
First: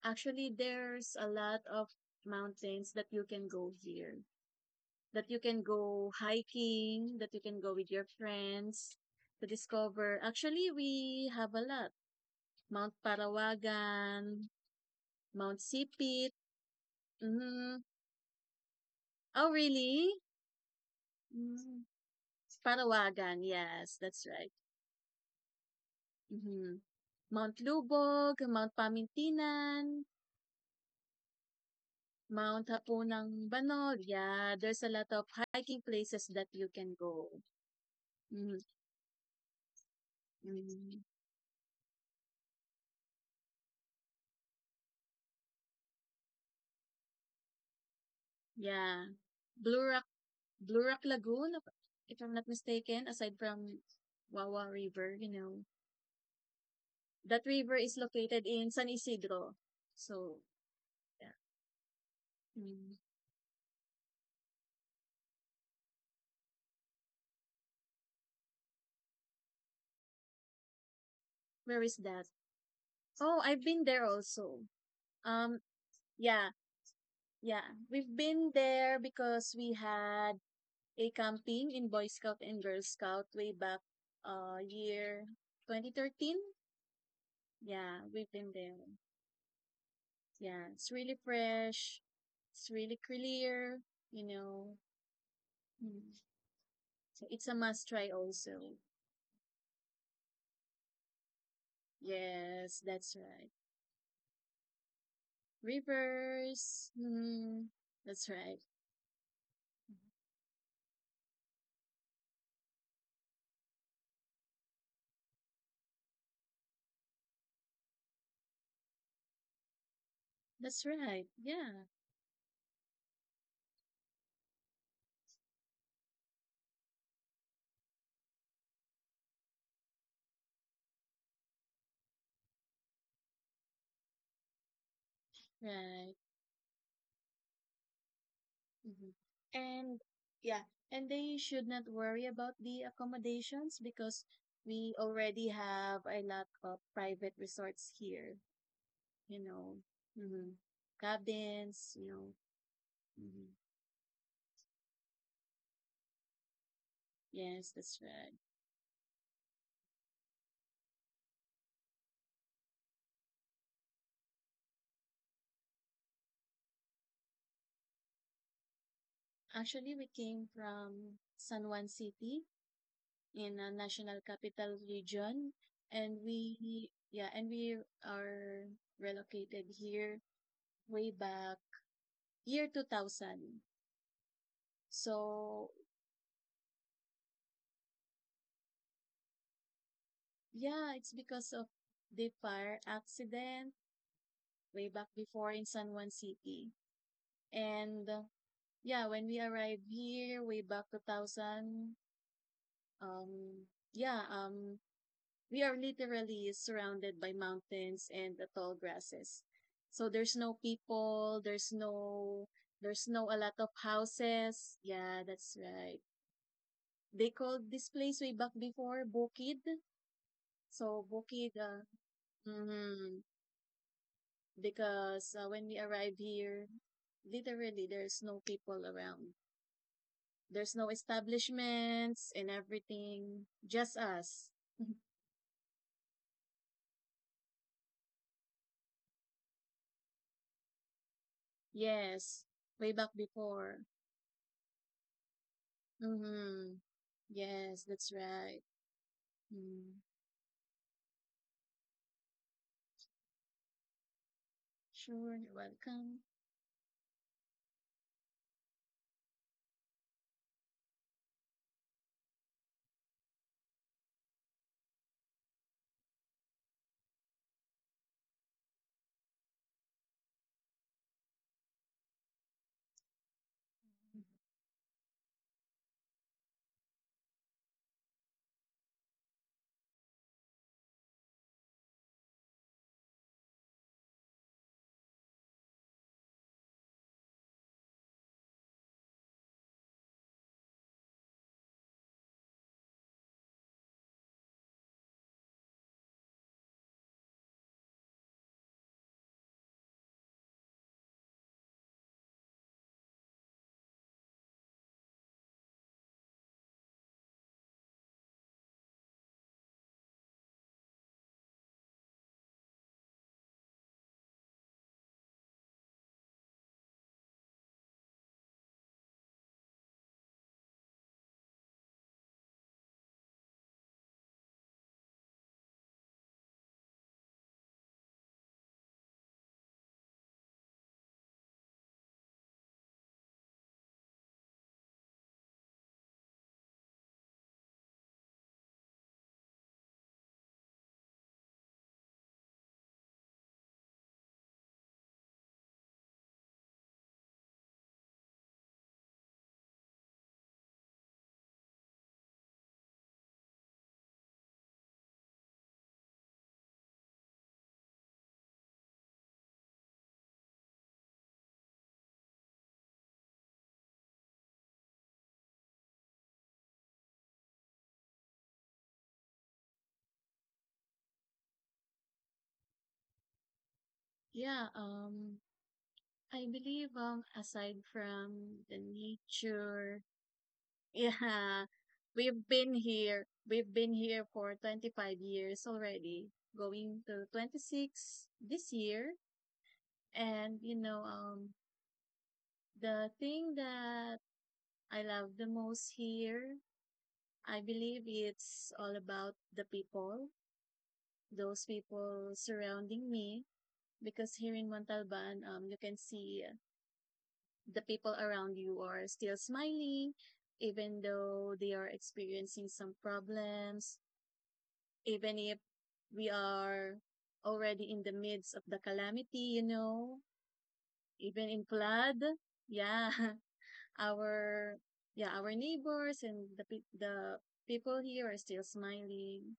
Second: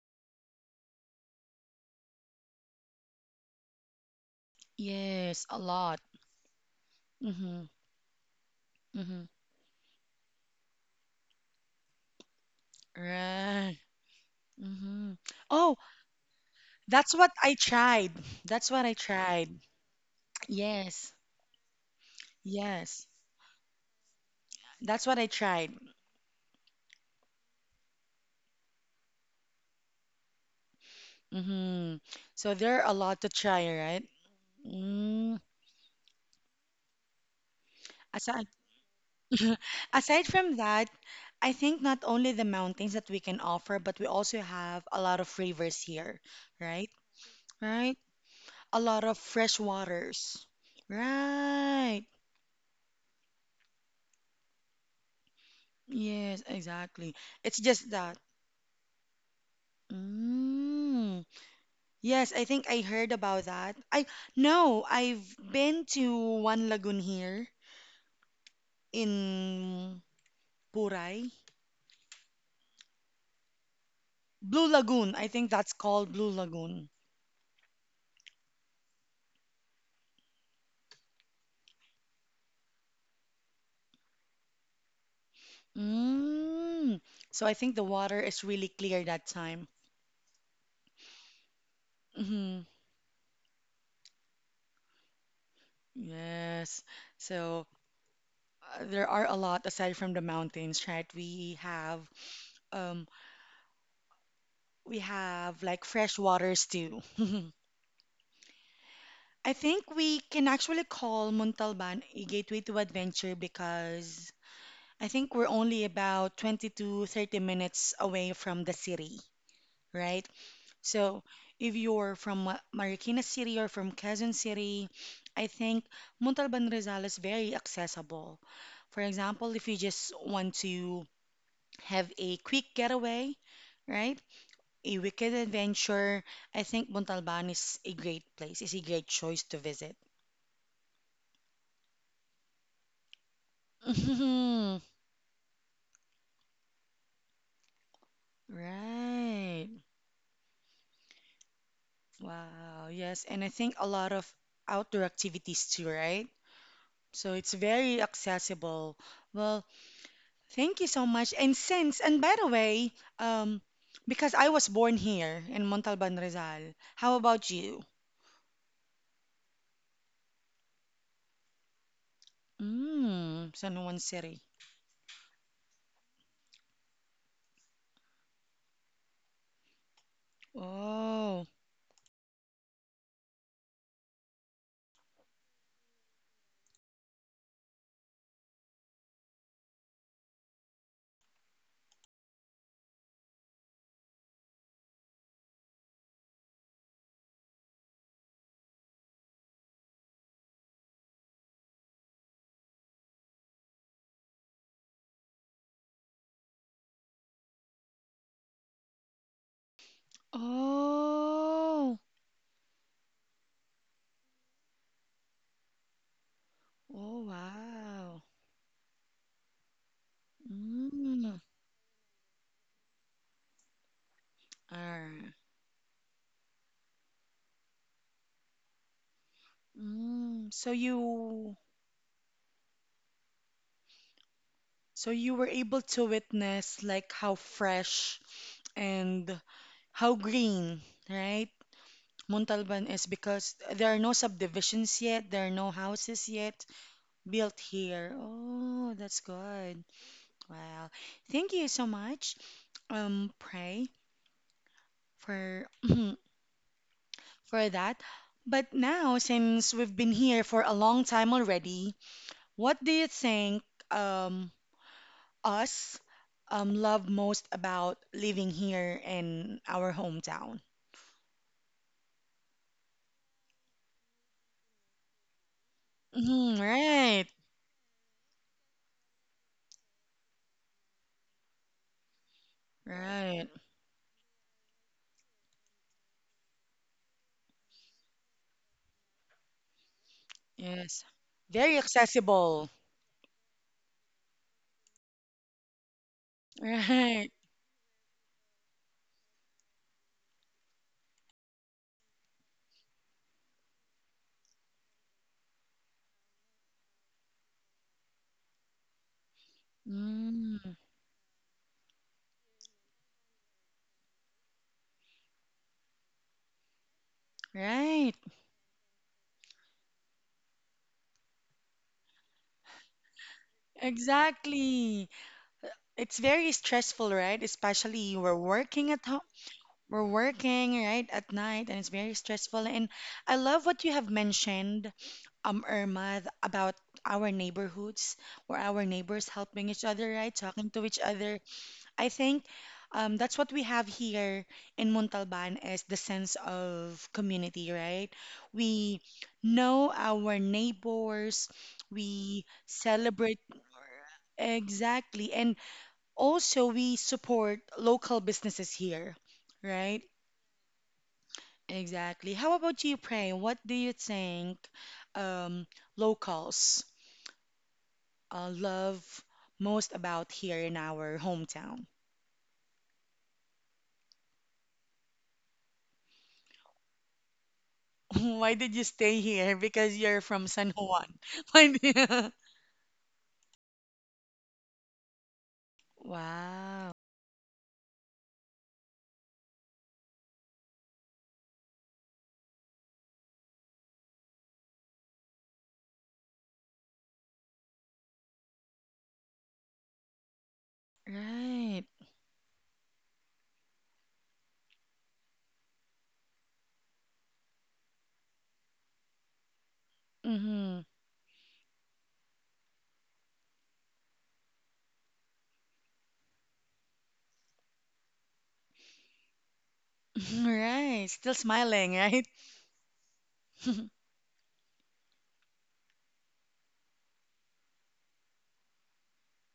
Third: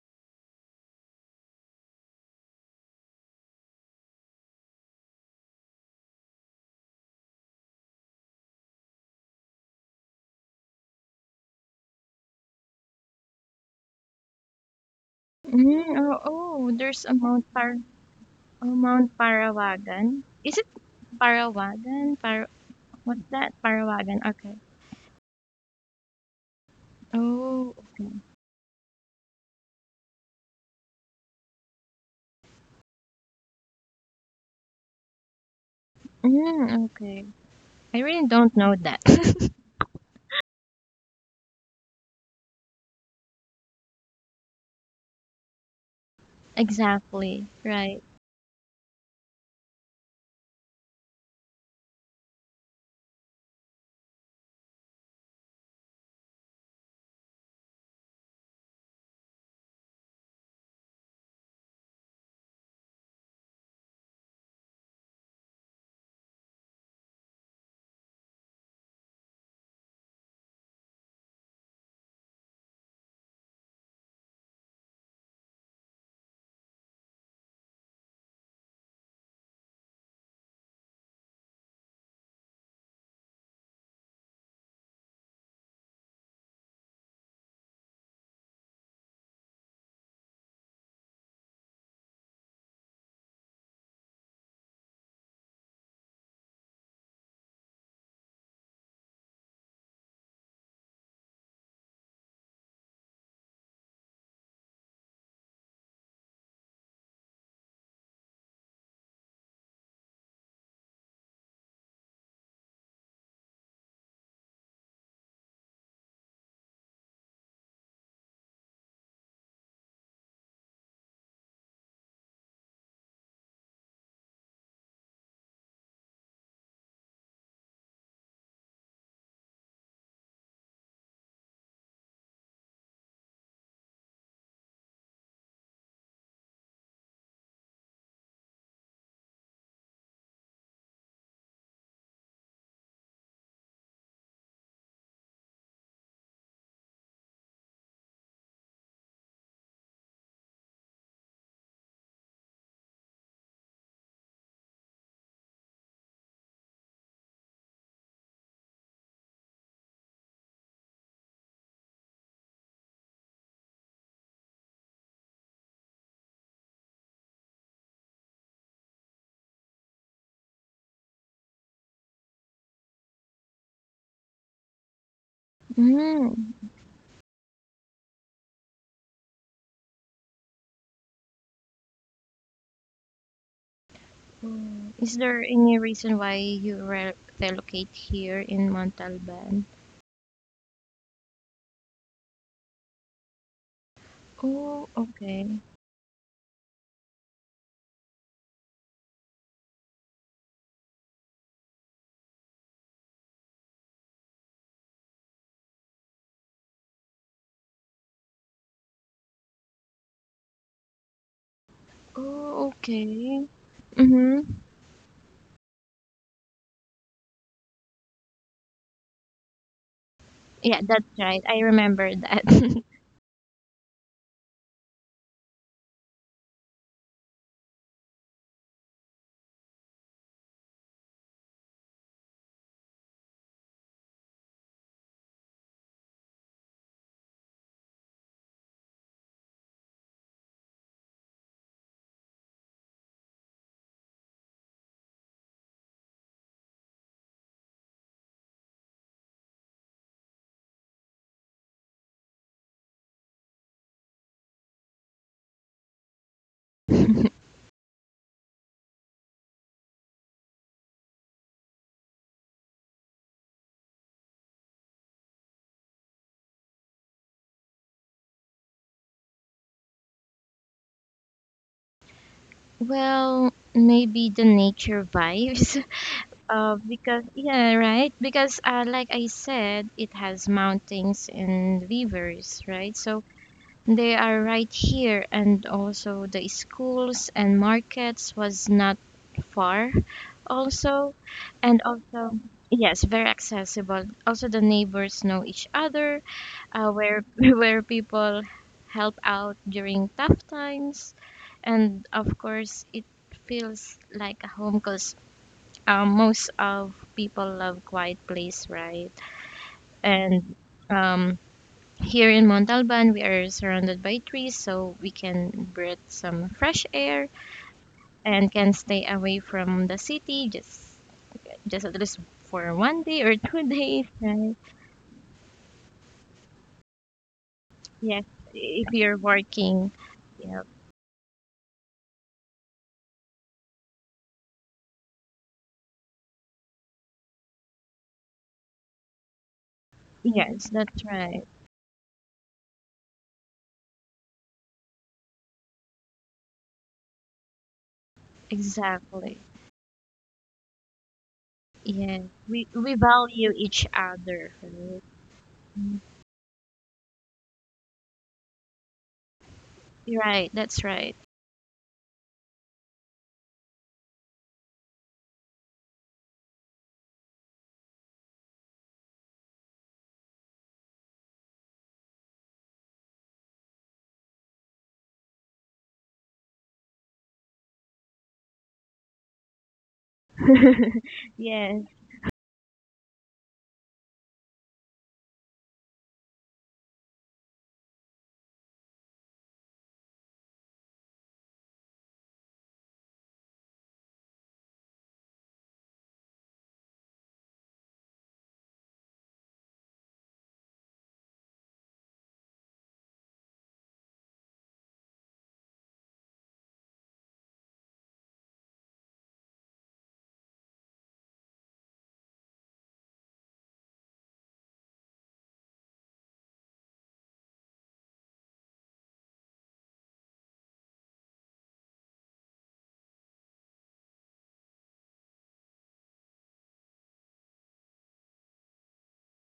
Speaker 2: actually, there's a lot of mountains that you can go here, that you
Speaker 1: Yes, a
Speaker 2: can
Speaker 1: lot.
Speaker 2: go hiking, that you
Speaker 1: Mm-hmm.
Speaker 2: can go with your friends
Speaker 1: Mm-hmm.
Speaker 2: to discover. Actually, we have a lot. Mount
Speaker 1: Right.
Speaker 2: Parawagan,
Speaker 1: Mm-hmm.
Speaker 2: Mount
Speaker 1: Oh,
Speaker 3: Mm, Oh,
Speaker 2: Sipit.
Speaker 3: oh, there's
Speaker 1: that's
Speaker 3: a
Speaker 1: what
Speaker 3: Mount
Speaker 1: I
Speaker 3: Par
Speaker 2: Mm-hmm.
Speaker 1: tried. That's
Speaker 3: oh,
Speaker 1: what I
Speaker 3: Mount
Speaker 1: tried.
Speaker 2: Oh,
Speaker 3: Parawagan.
Speaker 2: really?
Speaker 3: Is it
Speaker 1: Yes.
Speaker 2: Mm.
Speaker 3: Parawagan? Par
Speaker 1: Yes.
Speaker 3: what's
Speaker 2: Parawagan,
Speaker 3: that?
Speaker 2: yes,
Speaker 3: Parawagan,
Speaker 2: that's right.
Speaker 3: okay.
Speaker 1: That's what I tried.
Speaker 2: Mm-hmm. Mount
Speaker 3: Oh,
Speaker 2: Lubog, Mount Pamintinan,
Speaker 1: Mm-hmm. So
Speaker 2: Mount
Speaker 1: there are a lot to
Speaker 2: Hapunang
Speaker 1: try,
Speaker 2: Banol.
Speaker 1: right?
Speaker 2: Yeah, there's a lot of
Speaker 1: Mm.
Speaker 2: hiking places that you
Speaker 3: mm,
Speaker 2: can
Speaker 3: okay.
Speaker 2: go.
Speaker 3: I really
Speaker 1: Aside,
Speaker 3: don't
Speaker 2: Mhm.
Speaker 3: know that. (laughs)
Speaker 1: (laughs) aside from that,
Speaker 2: Mm,
Speaker 1: I think not only the mountains that we can offer, but we also have a lot of rivers here, right?
Speaker 3: Exactly,
Speaker 1: Right?
Speaker 3: right.
Speaker 1: A lot
Speaker 2: yeah.
Speaker 1: of fresh
Speaker 2: Blue Rock,
Speaker 1: waters.
Speaker 2: Blue Rock Lagoon, if
Speaker 1: Right.
Speaker 2: if I'm not mistaken, aside from Wawa River,
Speaker 1: Yes, exactly.
Speaker 2: that
Speaker 1: It's
Speaker 2: river
Speaker 1: just
Speaker 2: is
Speaker 1: that.
Speaker 2: located in San Isidro. So,
Speaker 1: Mm.
Speaker 2: yeah.
Speaker 1: Yes, I think I
Speaker 2: Mm,
Speaker 1: heard about that. I, no, I've been to one lagoon here in Puray.
Speaker 2: where is that? Oh, I've been there also.
Speaker 1: Blue Lagoon. I think
Speaker 2: Um,
Speaker 1: that's called Blue
Speaker 2: yeah,
Speaker 1: Lagoon.
Speaker 2: yeah. We've been there because we had a camping in Boy Scout and Girl Scout way back year 2013.
Speaker 1: Mm. So I think the
Speaker 2: Yeah,
Speaker 1: water
Speaker 2: we've
Speaker 1: is
Speaker 2: been
Speaker 1: really
Speaker 2: there.
Speaker 1: clear that time.
Speaker 2: Yeah, it's really fresh.
Speaker 1: hmm
Speaker 2: It's really clear, you know. Mm.
Speaker 1: Yes.
Speaker 2: So it's a
Speaker 1: So
Speaker 2: must try also.
Speaker 1: there are a lot aside from the mountains, right? We have
Speaker 2: Yes,
Speaker 1: um.
Speaker 2: that's right.
Speaker 1: We have like fresh waters
Speaker 2: Rivers.
Speaker 1: too. (laughs)
Speaker 2: Mm, that's right.
Speaker 1: I
Speaker 2: Mhm.
Speaker 1: think we can actually call Montalban a gateway to adventure because I think we're only about 20 to 30 minutes away from the city, right?
Speaker 2: That's
Speaker 1: So
Speaker 2: right.
Speaker 1: if
Speaker 2: Yeah,
Speaker 1: you're from Marikina City or from Quezon City, I think Montalban Rizal is very accessible. For example, if you just want to have a quick getaway, right? A wicked
Speaker 2: right.
Speaker 1: adventure, I think Montalban is a great place, is a great
Speaker 2: Hmm.
Speaker 1: choice to visit.
Speaker 2: And yeah, and they should not worry about the accommodations because
Speaker 1: Mhm.
Speaker 2: we already have a lot of private resorts here, you know.
Speaker 1: Right.
Speaker 2: Hmm. Cabins.
Speaker 1: Wow. Yes. And
Speaker 2: Hmm.
Speaker 1: I think a lot of outdoor activities too, right? So it's
Speaker 2: Yes, that's
Speaker 1: very
Speaker 2: right.
Speaker 1: accessible. Well, thank you so much. And since, and by the way, um, because I was born here in Montalban, Rizal, how about you?
Speaker 2: Actually, we came from San Juan City
Speaker 1: Mm,
Speaker 2: in a
Speaker 1: San Juan
Speaker 2: National
Speaker 1: City.
Speaker 2: Capital Region, and
Speaker 3: Mm.
Speaker 2: we yeah, and we are relocated here way
Speaker 1: Oh.
Speaker 2: back year 2000.
Speaker 3: Mm. Is there
Speaker 2: So,
Speaker 3: any reason why you re relocate here in Montalban?
Speaker 2: yeah, it's because of the fire accident way
Speaker 3: Oh,
Speaker 2: back before
Speaker 3: okay.
Speaker 2: in San Juan City. And yeah, when we arrived here way back 2000, um yeah, um we are literally surrounded by mountains and the tall grasses. So there's no people, there's
Speaker 1: Oh.
Speaker 2: no
Speaker 3: Oh,
Speaker 2: there's no a
Speaker 3: okay.
Speaker 2: lot of
Speaker 3: Mm-hmm.
Speaker 2: houses. Yeah, that's right. They
Speaker 1: Oh,
Speaker 2: called this place
Speaker 1: wow.
Speaker 2: way back before Bukid.
Speaker 3: Yeah,
Speaker 2: So
Speaker 3: that's right.
Speaker 1: Mm.
Speaker 2: Bukid,
Speaker 3: I remember that. (laughs)
Speaker 2: mhm, because
Speaker 1: Alright.
Speaker 2: when we arrive here, literally there's no people around.
Speaker 1: Mm.
Speaker 2: There's
Speaker 1: So
Speaker 2: no
Speaker 1: you,
Speaker 2: establishments and everything. Just us. (laughs)
Speaker 1: so you were able to witness like how fresh and how green, right?
Speaker 2: Yes,
Speaker 1: Montalban
Speaker 2: way back
Speaker 1: is because
Speaker 2: before.
Speaker 1: there are no subdivisions yet, there are no houses yet
Speaker 2: Mm-hmm.
Speaker 1: built
Speaker 2: Yes, that's
Speaker 1: here.
Speaker 2: right.
Speaker 1: Oh, that's good.
Speaker 2: Mm,
Speaker 1: Wow. Thank you so much, Pray,
Speaker 2: sure, you're
Speaker 1: for (clears throat)
Speaker 2: welcome.
Speaker 1: for that. But now, since we've been here for a long time already, what do you think um us love most about living here in our hometown.
Speaker 3: Well, maybe the nature vibes. (laughs)
Speaker 1: Mhm,
Speaker 3: Because
Speaker 1: right,
Speaker 3: yeah, right. Because like I said, it has mountains and rivers, right? So
Speaker 1: right.
Speaker 3: they are right here, and also the schools and markets was not far,
Speaker 1: Yes.
Speaker 3: also,
Speaker 1: Very
Speaker 3: and also
Speaker 1: accessible.
Speaker 3: yes, very accessible. Also, the neighbors know each other, where
Speaker 1: Right.
Speaker 3: (laughs) where people help out during tough times, and of course, it feels like a home because most of people love quiet place, right? And
Speaker 1: Mm,
Speaker 3: um, here in Montalban, we are surrounded by trees, so we can breathe some fresh air
Speaker 1: right.
Speaker 3: and can stay away from the city just at least for one day or (laughs) 2 days, right?
Speaker 1: Exactly. It's very stressful, right? Especially
Speaker 3: Yes,
Speaker 1: we're working
Speaker 3: if
Speaker 1: at
Speaker 3: you're
Speaker 1: home.
Speaker 3: working.
Speaker 1: We're
Speaker 3: Yeah,
Speaker 1: working, right, at night, and it's very stressful. And I love what you have mentioned, Irma, about our neighborhoods where our neighbors helping each other, right?
Speaker 3: yes,
Speaker 1: Talking to each
Speaker 3: that's
Speaker 1: other,
Speaker 3: right.
Speaker 1: I think that's what we have here in Montalban is the sense of community, right? We
Speaker 3: Exactly.
Speaker 1: know our neighbors,
Speaker 3: Yeah,
Speaker 1: we
Speaker 3: we
Speaker 1: celebrate
Speaker 3: value each other. Right,
Speaker 1: exactly, and also we support local businesses here, right?
Speaker 3: right, that's right.
Speaker 1: Exactly. How about you, Pray? What do you think um, locals love most about here in our hometown?
Speaker 2: Yeah, I believe aside
Speaker 1: (laughs)
Speaker 2: from
Speaker 1: Why did
Speaker 2: the
Speaker 1: you stay here? Because
Speaker 2: nature,
Speaker 1: you're from San
Speaker 2: (laughs)
Speaker 1: Juan.
Speaker 3: (laughs)
Speaker 1: (laughs)
Speaker 2: yeah,
Speaker 1: Why
Speaker 3: Yes,
Speaker 1: did...
Speaker 2: we've
Speaker 1: (laughs)
Speaker 2: been here. We've been here for 25 years already,
Speaker 1: Wow.
Speaker 2: going to 26 this year. And the thing that I love the most here, I believe it's all about the people, those
Speaker 1: Right.
Speaker 2: people surrounding me because here in Montalban, you can see the people around you are still smiling,
Speaker 1: Mm-hmm.
Speaker 2: even though they are experiencing some problems, even if we are already in the midst of the calamity,
Speaker 1: (laughs) Right. Still
Speaker 2: even in
Speaker 1: smiling,
Speaker 2: flood.
Speaker 1: right?
Speaker 2: Yeah,
Speaker 1: (laughs)
Speaker 2: (laughs) our yeah our neighbors and the the people here are still smiling,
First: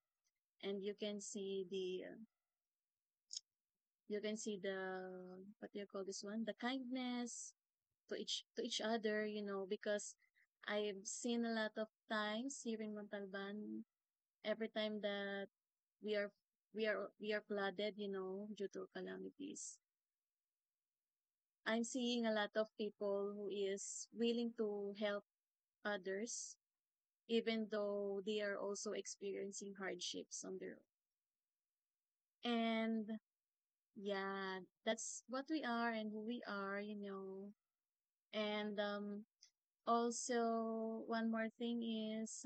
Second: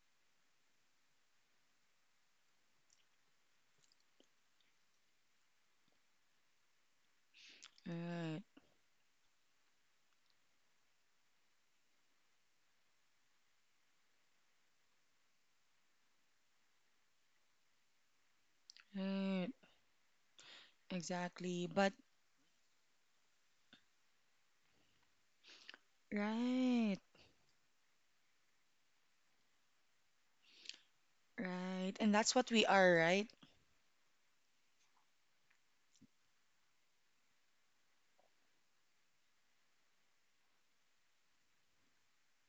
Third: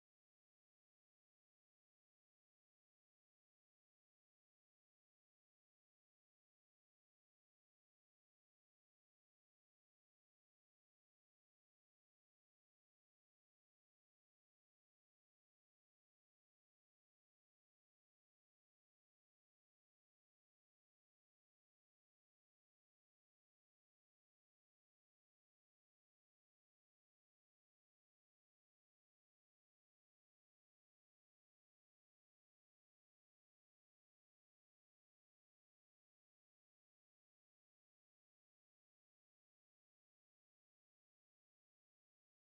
Speaker 2: and you can see the what do you call this one the kindness to
Speaker 1: Right.
Speaker 2: each to each other, because I've seen a lot of times here in Montalban, every time that we are we are flooded, due to
Speaker 1: Right.
Speaker 2: calamities.
Speaker 1: Exactly.
Speaker 2: I'm
Speaker 1: But
Speaker 2: seeing a lot of people who is willing to help others,
Speaker 1: right.
Speaker 2: even though they are also experiencing hardships on their own.
Speaker 1: Right. And that's what we are,
Speaker 2: And
Speaker 1: right?
Speaker 2: yeah, that's what we are and who we are. And also one more thing is,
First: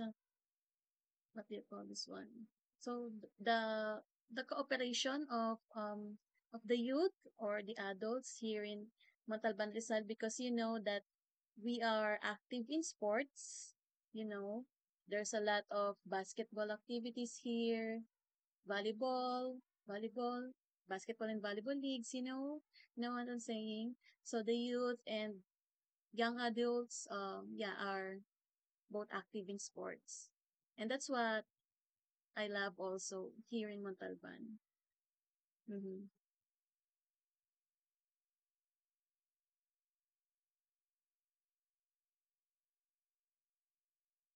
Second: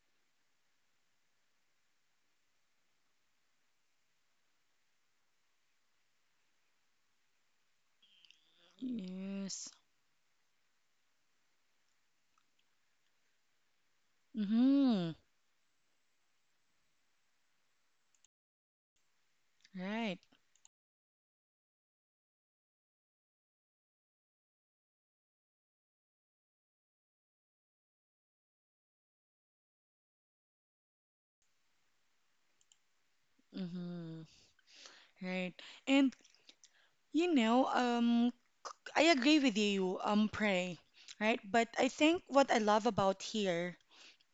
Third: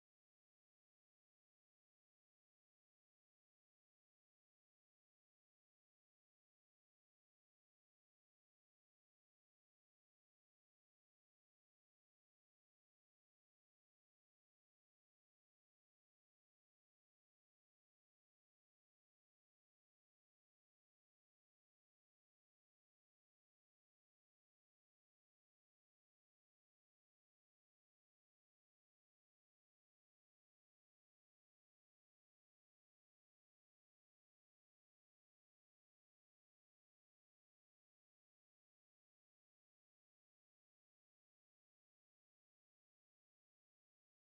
Speaker 2: what do you call this one? So the the cooperation of the youth or the adults here in
Speaker 1: Yes.
Speaker 2: Montalban Rizal because you know that we are active in sports, you know.
Speaker 1: Mm-hmm.
Speaker 2: There's a lot of basketball activities here, volleyball,
Speaker 1: Right.
Speaker 2: volleyball, basketball and volleyball leagues. You know what I'm saying? So the youth and young adults are both active in sports. And that's what I love also here in
Speaker 1: Mm-hmm.
Speaker 2: Montalban.
Speaker 1: Right.
Speaker 2: Mm-hmm.
Speaker 1: And you know, I agree with you, pray. Right. But I think what I love about here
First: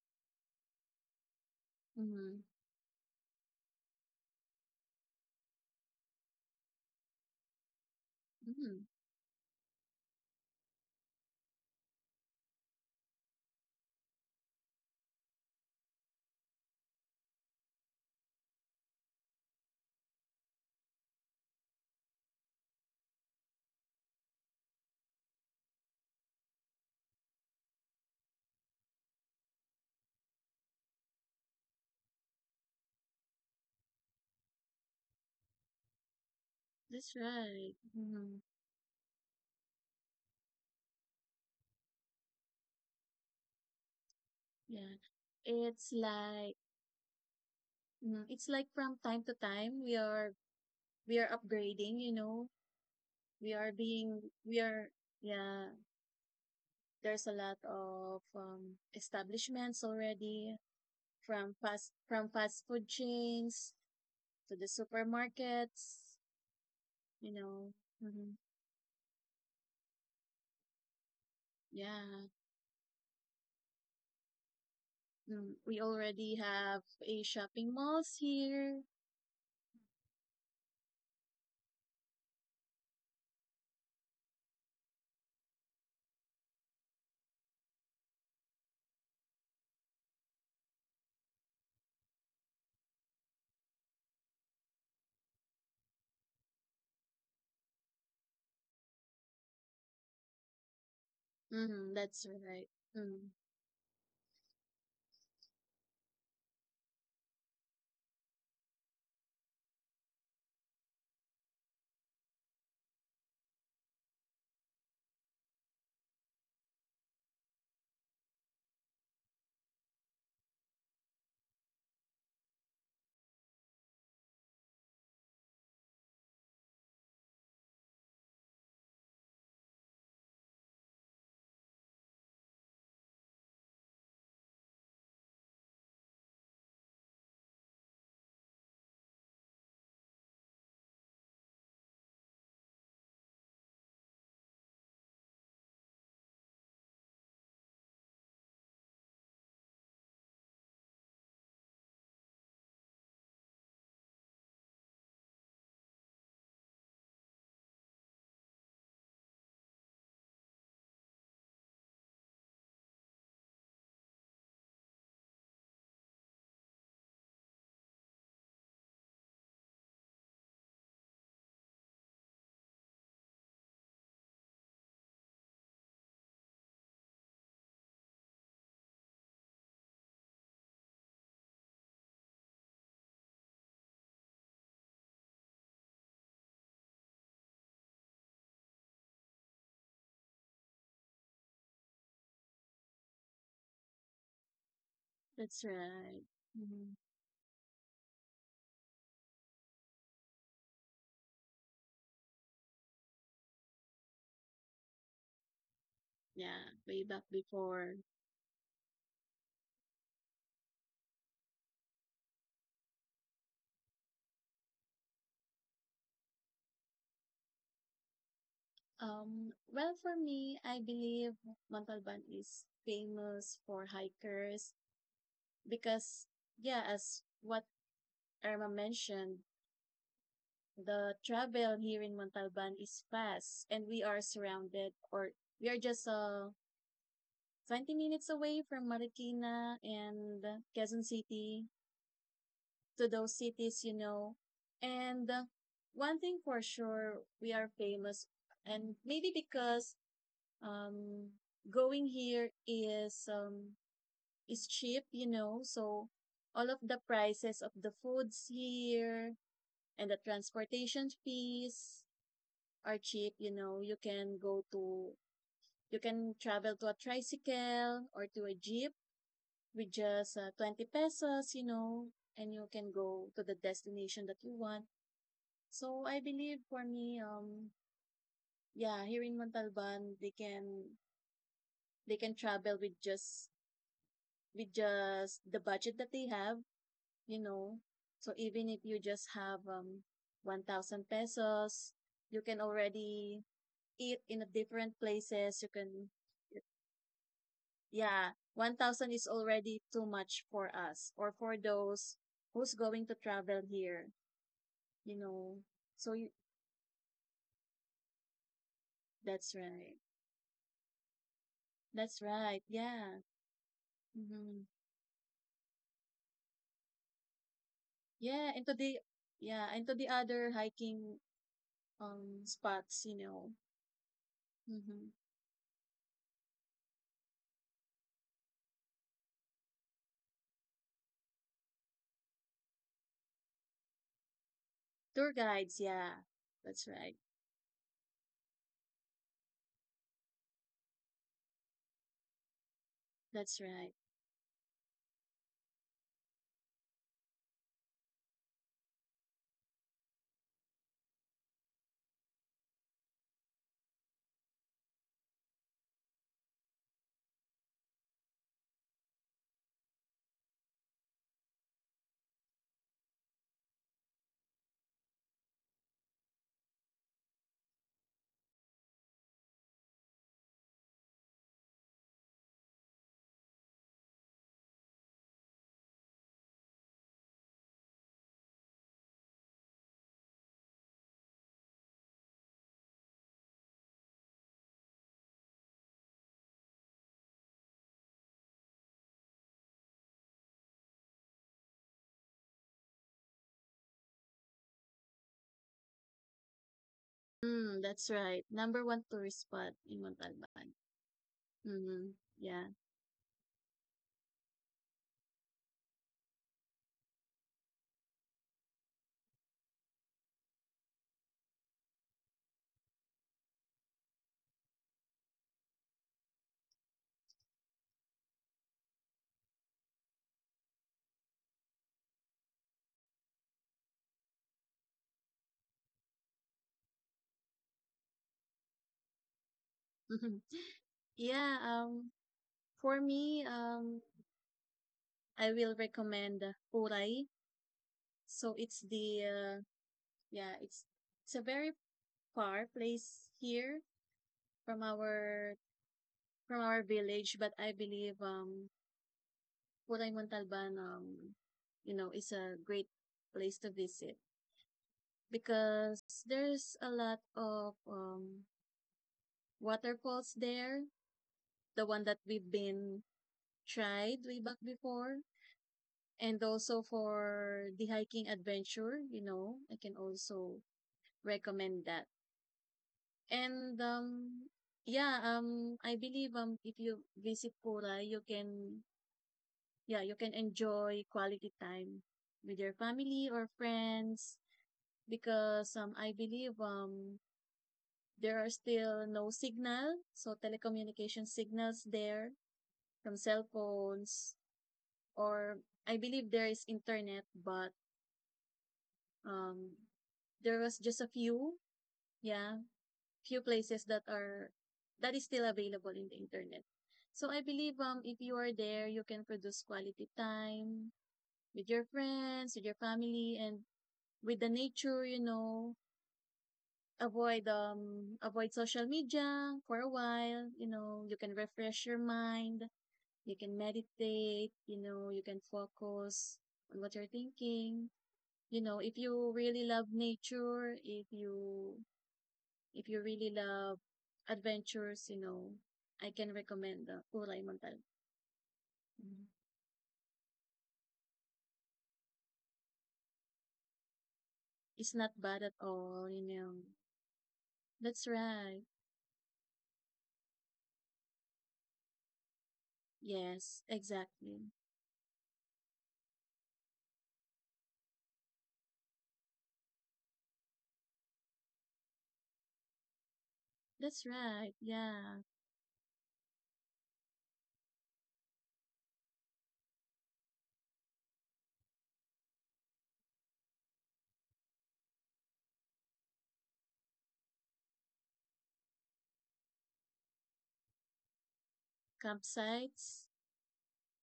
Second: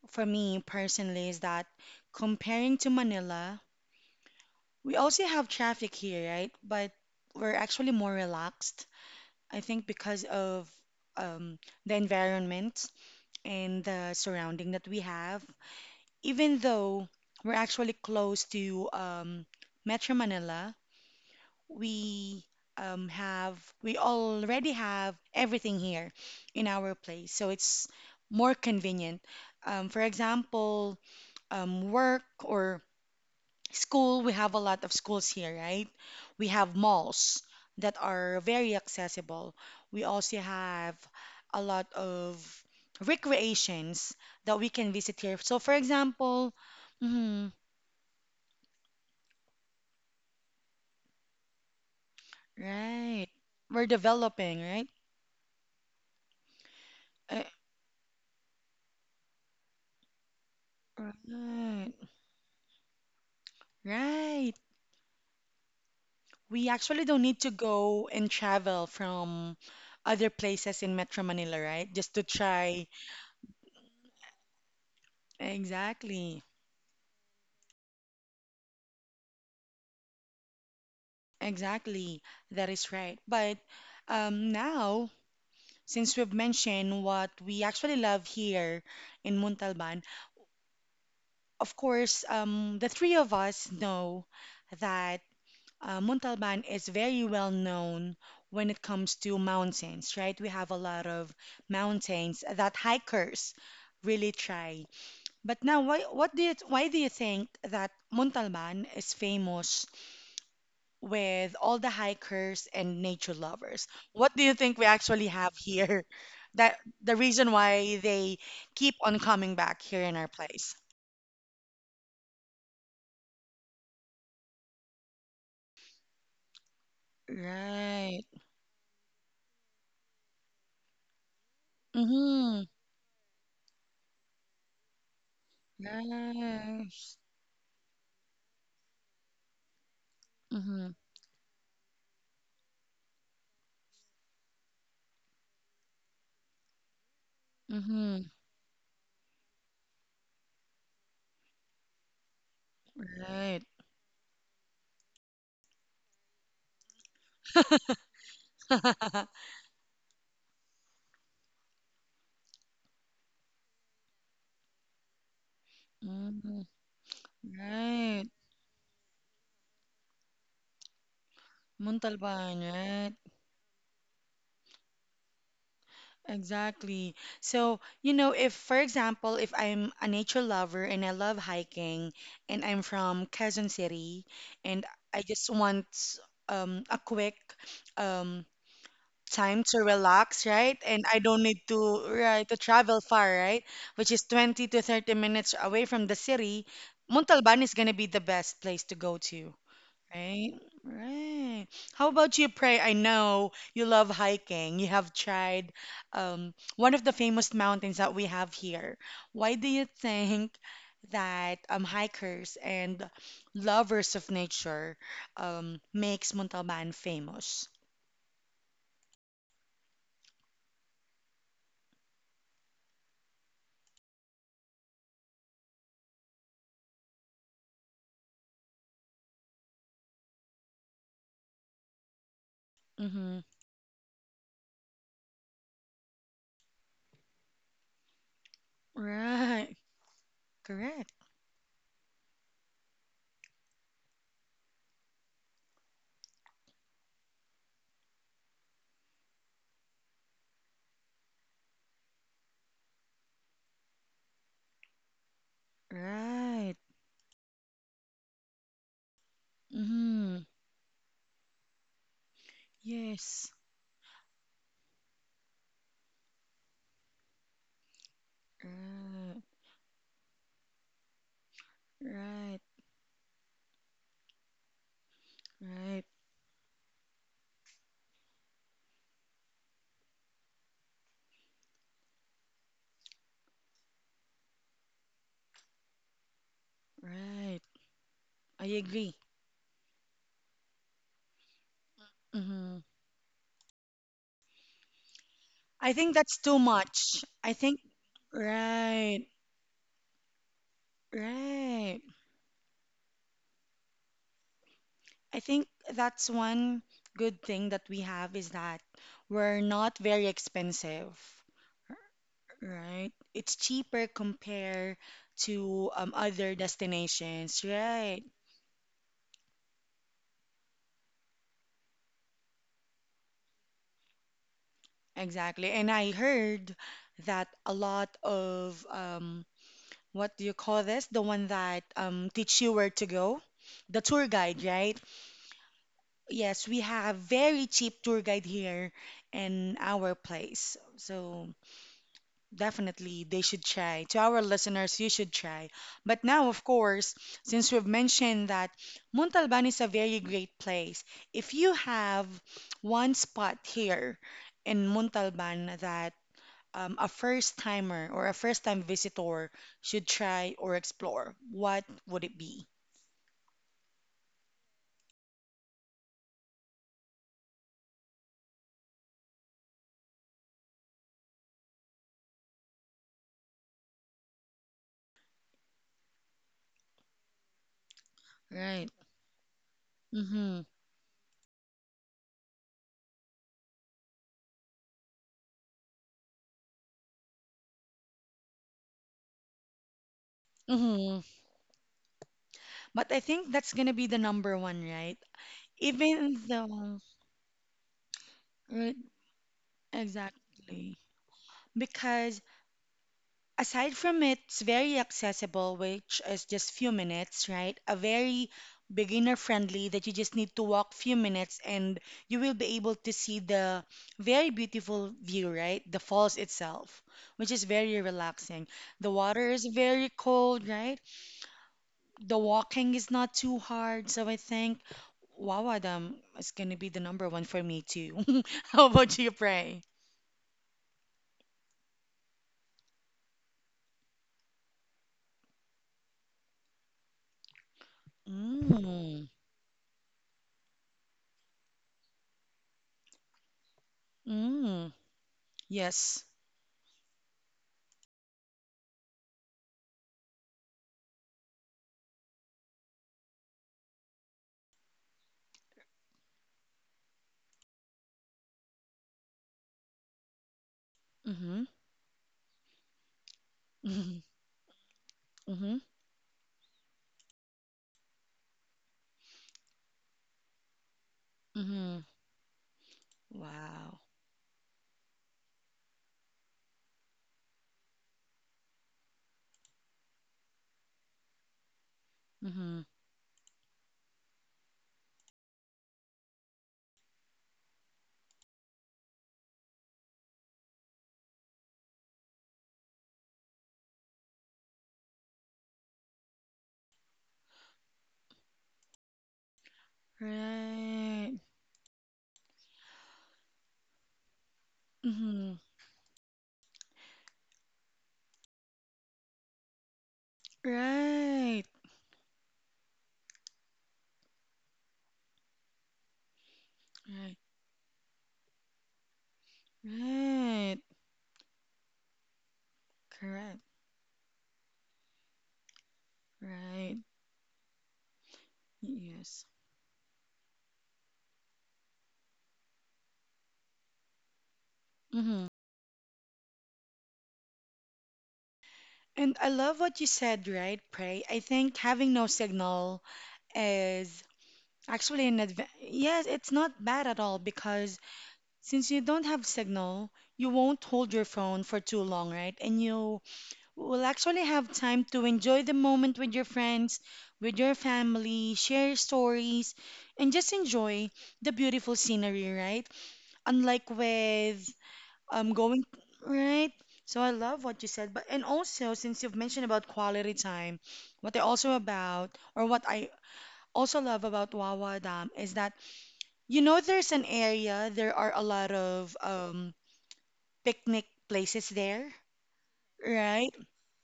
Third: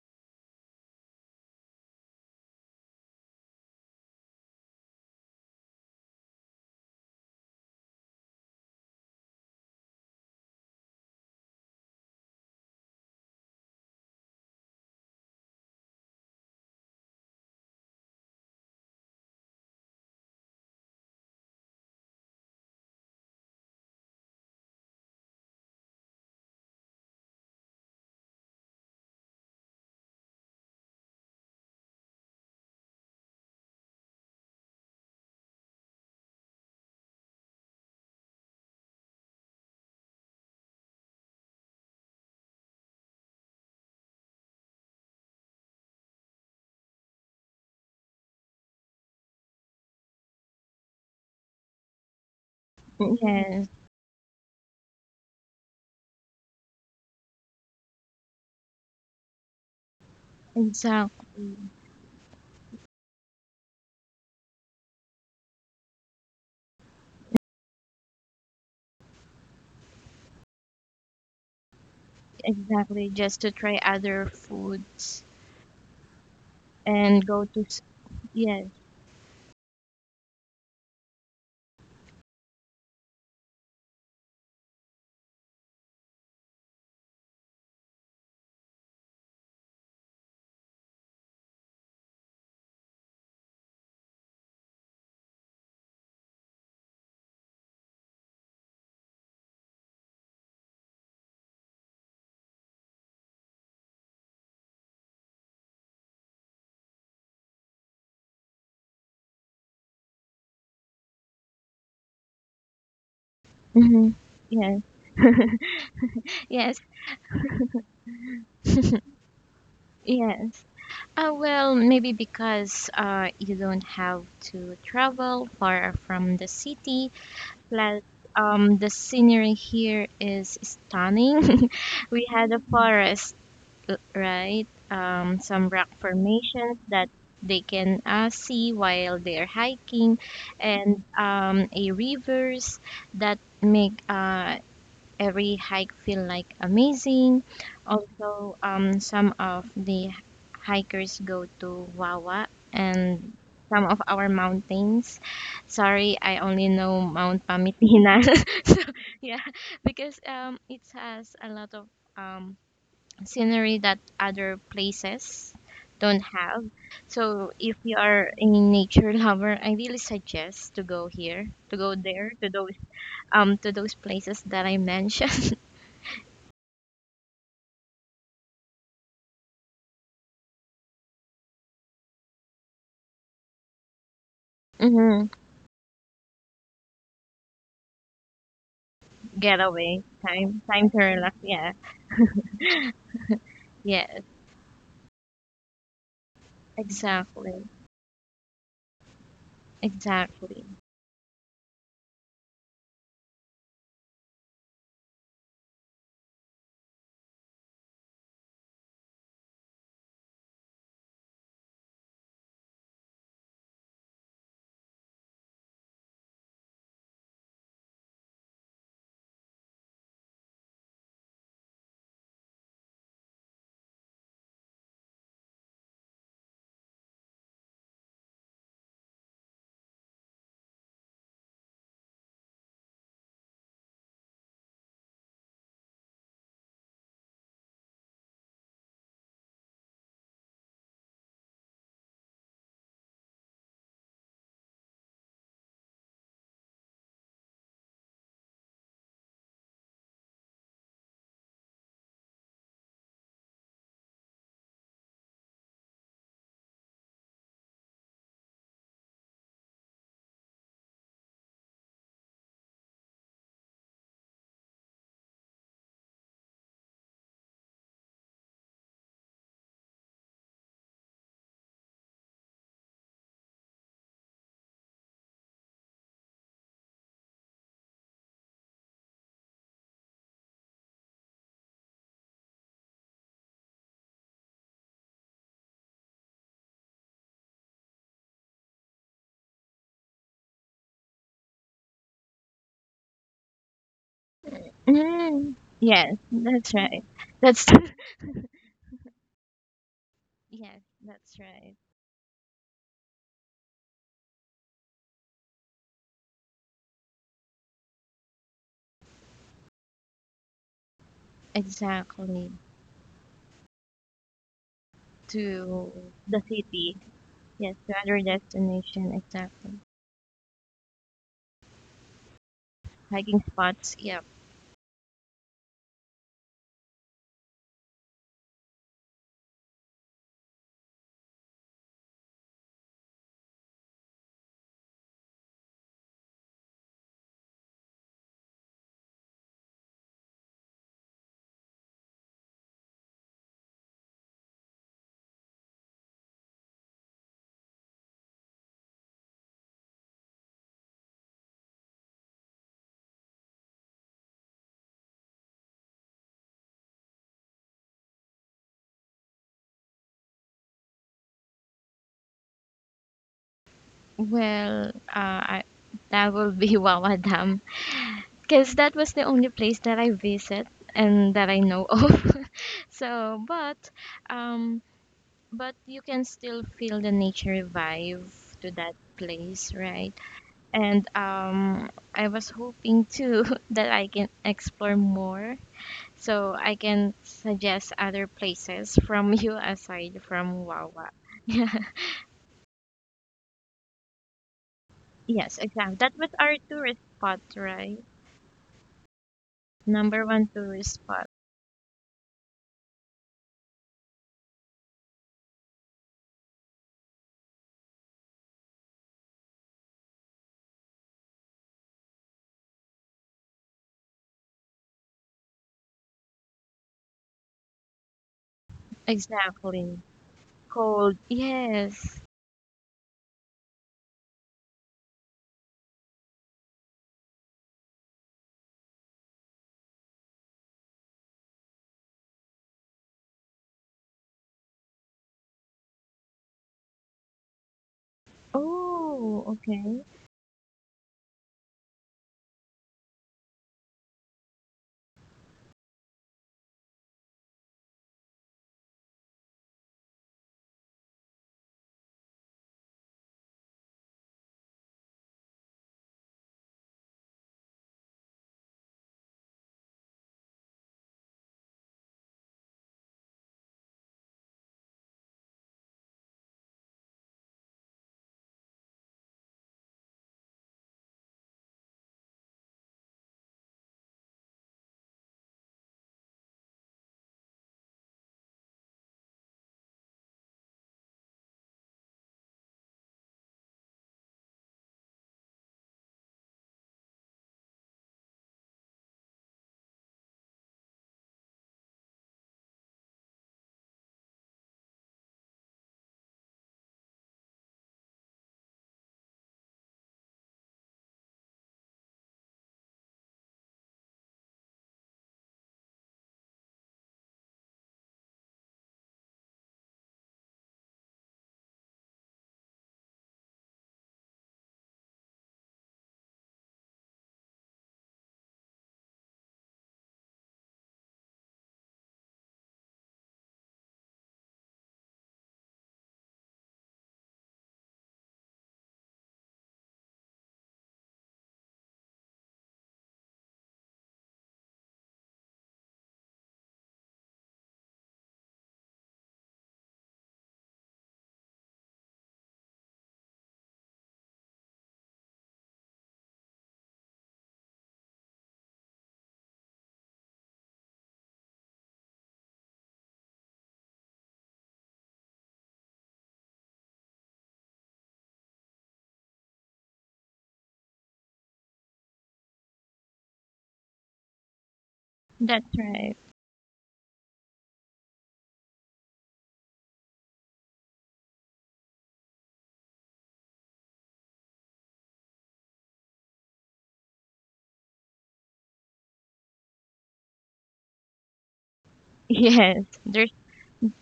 Speaker 1: for me personally is that
Speaker 2: Mm-hmm.
Speaker 1: comparing to Manila, we also have traffic here, right? But we're actually more
Speaker 2: Mm-hmm.
Speaker 1: relaxed. I think because of um, the environment and the surrounding that we have, even though we're actually close to Metro Manila, we have we already have everything here in our place, so it's more convenient. For example, work or school, we have a lot of schools here, right? We have
Speaker 2: That's
Speaker 1: malls
Speaker 2: right.
Speaker 1: that
Speaker 2: Mm-hmm.
Speaker 1: are very accessible. We also have a lot of recreations that we can
Speaker 2: Yeah.
Speaker 1: visit here. So, for
Speaker 2: It's
Speaker 1: example,
Speaker 2: like
Speaker 1: mhm,
Speaker 2: it's like from time to time we are upgrading.
Speaker 1: right,
Speaker 2: We
Speaker 3: yes.
Speaker 2: are
Speaker 1: we're
Speaker 2: being we
Speaker 1: developing,
Speaker 2: are
Speaker 1: right?
Speaker 2: yeah, there's a
Speaker 1: Uh,
Speaker 2: lot of establishments already
Speaker 3: Exactly,
Speaker 2: from fast
Speaker 1: right,
Speaker 2: from fast food chains
Speaker 1: right.
Speaker 2: to the supermarkets,
Speaker 1: We actually don't
Speaker 2: you
Speaker 1: need to
Speaker 2: know.
Speaker 1: go and
Speaker 2: Mm-hmm.
Speaker 1: travel from other places in Metro Manila, right? Just to
Speaker 2: Yeah.
Speaker 1: try.
Speaker 3: exactly. Just to try other foods
Speaker 2: We already
Speaker 1: Exactly.
Speaker 2: have a
Speaker 3: and
Speaker 2: shopping malls
Speaker 3: yes,
Speaker 2: here.
Speaker 1: Exactly, that is right. But now, since we've mentioned what we actually love here in Montalban, of course, the three of us know that Montalban is very well known when it comes to mountains, right? We have a lot of
Speaker 2: Mhm, that's
Speaker 1: mountains
Speaker 2: right.
Speaker 1: that
Speaker 2: Mm,
Speaker 1: hikers really try. But now, why do you think that Montalban is famous with all the hikers and nature lovers?
Speaker 3: mhm,
Speaker 1: What do you think
Speaker 3: yes,
Speaker 1: we actually have here? (laughs) That
Speaker 3: yes,
Speaker 1: the reason why they keep on coming back here in our
Speaker 3: yes.
Speaker 1: place.
Speaker 3: Well, maybe because you don't have to travel far from the city. Plus,
Speaker 1: Right.
Speaker 3: the scenery here is stunning. (laughs) We had a
Speaker 1: Mm-hmm.
Speaker 3: forest right? Some rock formations that
Speaker 1: Nice.
Speaker 3: they can see while they're hiking,
Speaker 1: Mm-hmm.
Speaker 3: and a rivers that make every hike feel like amazing.
Speaker 1: Mm-hmm.
Speaker 3: Also, some of the hikers go to Wawa and
Speaker 1: Right.
Speaker 3: some of our mountains. Sorry, I only know Mount Pamitina. (laughs) So
Speaker 1: (laughs)
Speaker 3: yeah, because it has a lot of um, scenery that other places don't
Speaker 1: Mm-hmm.
Speaker 3: have. So if you
Speaker 1: Right.
Speaker 3: are a nature lover, I really suggest to go here, to go there,
Speaker 1: Montalban, right?
Speaker 3: to those places that I mentioned.
Speaker 1: Exactly. So, you know, if, for example, if I'm a nature lover and I love hiking and I'm from Quezon City
Speaker 3: (laughs)
Speaker 1: and I
Speaker 3: Hmm.
Speaker 1: just want a quick um, time to
Speaker 3: Getaway
Speaker 1: relax,
Speaker 3: time,
Speaker 1: right?
Speaker 3: time to
Speaker 1: And I
Speaker 3: relax.
Speaker 1: don't need
Speaker 3: Yeah,
Speaker 1: to, right, to travel far, right? Which
Speaker 3: yeah,
Speaker 1: is 20 to 30 minutes
Speaker 2: that's
Speaker 1: away from the
Speaker 2: right.
Speaker 1: city,
Speaker 2: Mhm.
Speaker 3: exactly,
Speaker 1: Montalban is going to be the best place to go to. Right?
Speaker 3: exactly.
Speaker 1: Right. How about you, Pray? I know you love hiking. You have tried
Speaker 2: Yeah,
Speaker 1: one of
Speaker 2: way
Speaker 1: the
Speaker 2: back
Speaker 1: famous
Speaker 2: before.
Speaker 1: mountains that we have here. Why do you think that hikers and lovers of nature makes Montalban famous?
Speaker 2: Well, for me, I believe Montalban is famous for hikers because, yeah, as what Irma mentioned, the travel here in Montalban is
Speaker 1: Mm-hmm.
Speaker 2: fast and we are surrounded or we are just 20 minutes away from
Speaker 1: Right.
Speaker 2: Marikina and Quezon
Speaker 1: Correct.
Speaker 2: City, to those cities. And one thing for sure, we are famous, and maybe because um, going here is is cheap. So all
Speaker 1: Right.
Speaker 2: of the prices of the foods here and the
Speaker 1: Mm-hmm.
Speaker 2: transportation fees are cheap,
Speaker 1: Yes.
Speaker 2: you know. You can travel to a tricycle or to a jeep
Speaker 1: Right.
Speaker 2: with just 20 pesos, and
Speaker 1: Right.
Speaker 2: you can go to the destination that you want.
Speaker 1: Right.
Speaker 2: So I believe for me, yeah, here in Montalban, they can travel with just the budget that they have, you
Speaker 1: Right.
Speaker 2: know. So
Speaker 1: I
Speaker 2: even if you
Speaker 1: agree.
Speaker 2: just have 1,000 pesos, you can
Speaker 1: Mm-hmm.
Speaker 2: already eat in a different
Speaker 3: Mm,
Speaker 2: places.
Speaker 1: I think
Speaker 3: yes,
Speaker 1: that's too
Speaker 3: that's right.
Speaker 1: much. I
Speaker 3: That's
Speaker 1: think,
Speaker 3: (laughs)
Speaker 2: Yeah, 1,000
Speaker 1: right,
Speaker 2: is already too much for
Speaker 3: yes,
Speaker 2: us or
Speaker 3: that's
Speaker 2: for
Speaker 3: right.
Speaker 1: right.
Speaker 2: those who's going to travel here, you
Speaker 1: I
Speaker 2: know.
Speaker 1: think
Speaker 2: So you,
Speaker 1: that's one good thing that we have is that
Speaker 2: that's
Speaker 1: we're
Speaker 2: right.
Speaker 1: not very expensive,
Speaker 2: That's
Speaker 3: Exactly
Speaker 2: right.
Speaker 1: right?
Speaker 2: Yeah.
Speaker 1: It's cheaper
Speaker 2: Mm-hmm.
Speaker 1: compared to
Speaker 3: to the
Speaker 1: other
Speaker 3: city.
Speaker 1: destinations,
Speaker 3: Yes, to other
Speaker 1: right?
Speaker 2: Yeah, and to the
Speaker 3: destination.
Speaker 2: yeah,
Speaker 3: Exactly
Speaker 2: and to the other hiking spots, you
Speaker 3: hiking
Speaker 2: know.
Speaker 3: spots. Yeah.
Speaker 2: Mm-hmm.
Speaker 1: Exactly. And I heard that a lot of what do you call this? The one that teach you where to go, the tour guide, right?
Speaker 2: Tour guides, yeah.
Speaker 1: Yes, we
Speaker 2: That's
Speaker 1: have
Speaker 2: right.
Speaker 1: very cheap tour guide here in our place. So definitely they
Speaker 2: That's
Speaker 1: should
Speaker 2: right.
Speaker 1: try. To our listeners, you should try. But now, of course, since we've mentioned that Montalban is a very great place, if you have one spot here in Montalban that a first timer or a first time visitor should try or explore, what would it be?
Speaker 3: Well, that will be (laughs) Wawa Dam because that was the only place that I visit and that I know of. (laughs) So, um, but you can still feel the nature vibe to
Speaker 1: Right.
Speaker 3: that place, right?
Speaker 1: Mm-hmm.
Speaker 3: And I was hoping too (laughs) that I can explore more, so I can suggest other places from (laughs) you aside from Wawa.
Speaker 1: Mm-hmm. But I think that's gonna be the number one, right?
Speaker 3: (laughs) Yes, exactly. That was
Speaker 1: Even
Speaker 3: our
Speaker 1: though,
Speaker 3: tourist spot,
Speaker 2: Mm,
Speaker 3: right?
Speaker 2: that's right. Number
Speaker 1: right,
Speaker 2: one tourist spot in
Speaker 3: Number one
Speaker 2: Montalban.
Speaker 3: tourist
Speaker 1: exactly.
Speaker 3: spot.
Speaker 2: Mm-hmm.
Speaker 1: Because
Speaker 2: Yeah.
Speaker 1: aside from it's very accessible, which is just few minutes, right? A very beginner friendly that you just need to walk few minutes and you will be able to see the very beautiful view, right? The falls itself, which is very relaxing. The water is
Speaker 3: Exactly.
Speaker 1: very cold, right?
Speaker 3: Cold. Yes.
Speaker 1: The walking is not too hard, so I think Wawadam is gonna be the number one for me too. (laughs) How about you, Pray?
Speaker 2: Mm-hmm. Yeah, for me, I will recommend Puray. So it's
Speaker 1: Mm,
Speaker 2: the
Speaker 3: Oh, okay.
Speaker 2: yeah, it's a very far place here
Speaker 1: mm,
Speaker 2: from our
Speaker 1: yes.
Speaker 2: from our village, but I believe Pulay Montalban, is a great place to visit because there's a lot of waterfalls there.
Speaker 1: Mm-hmm,
Speaker 2: The one that we've been tried way back before,
Speaker 1: mm-hmm,
Speaker 2: and also for the hiking adventure, I can also recommend
Speaker 1: mm-hmm.
Speaker 2: that. And
Speaker 1: Wow.
Speaker 2: yeah, I believe if you visit Pura, you can yeah, you can enjoy quality time with your
Speaker 1: Mm-hmm.
Speaker 2: family or friends because I believe there are still no signal, so telecommunication signals there from cell phones, or I believe there is internet, but um, there was just
Speaker 1: Right.
Speaker 2: yeah, few places that is still
Speaker 1: Mm-hmm.
Speaker 2: available in the internet. So I believe if you are there, you can produce quality time
Speaker 1: Right.
Speaker 2: with your friends, with your family, and with the nature,
Speaker 1: Right.
Speaker 2: avoid avoid social media for a while you
Speaker 1: Right.
Speaker 2: know You can refresh your mind You can
Speaker 1: Correct.
Speaker 2: meditate. You can focus on what
Speaker 1: Right.
Speaker 2: you're thinking. If you
Speaker 1: Yes.
Speaker 2: really love nature, if you really love adventures you
Speaker 1: Mm-hmm.
Speaker 2: know I can recommend the Kulay Montal. Mhm.
Speaker 1: And I love what you said, right, Pray? I think having no signal is
Speaker 2: It's not
Speaker 1: actually, in
Speaker 2: bad at
Speaker 1: advance,
Speaker 2: all you
Speaker 1: yes, it's
Speaker 2: know
Speaker 1: not bad at all because
Speaker 2: That's right.
Speaker 1: since you don't have signal, you won't hold your phone for too long, right? And you
Speaker 2: Yes,
Speaker 1: will actually
Speaker 2: exactly.
Speaker 1: have time to enjoy the moment with your friends, with your family, share stories, and just enjoy the beautiful scenery, right? Unlike
Speaker 2: That's right,
Speaker 1: with
Speaker 2: yeah.
Speaker 3: That's
Speaker 1: going,
Speaker 3: right. (laughs)
Speaker 1: right? So I love what you said, but and also since you've mentioned about quality time, what I also about or what I also love about Wawa Dam is that you know, there's an area, there are a lot of picnic places there,
Speaker 2: Campsites.
Speaker 3: Yes. There's
Speaker 1: right?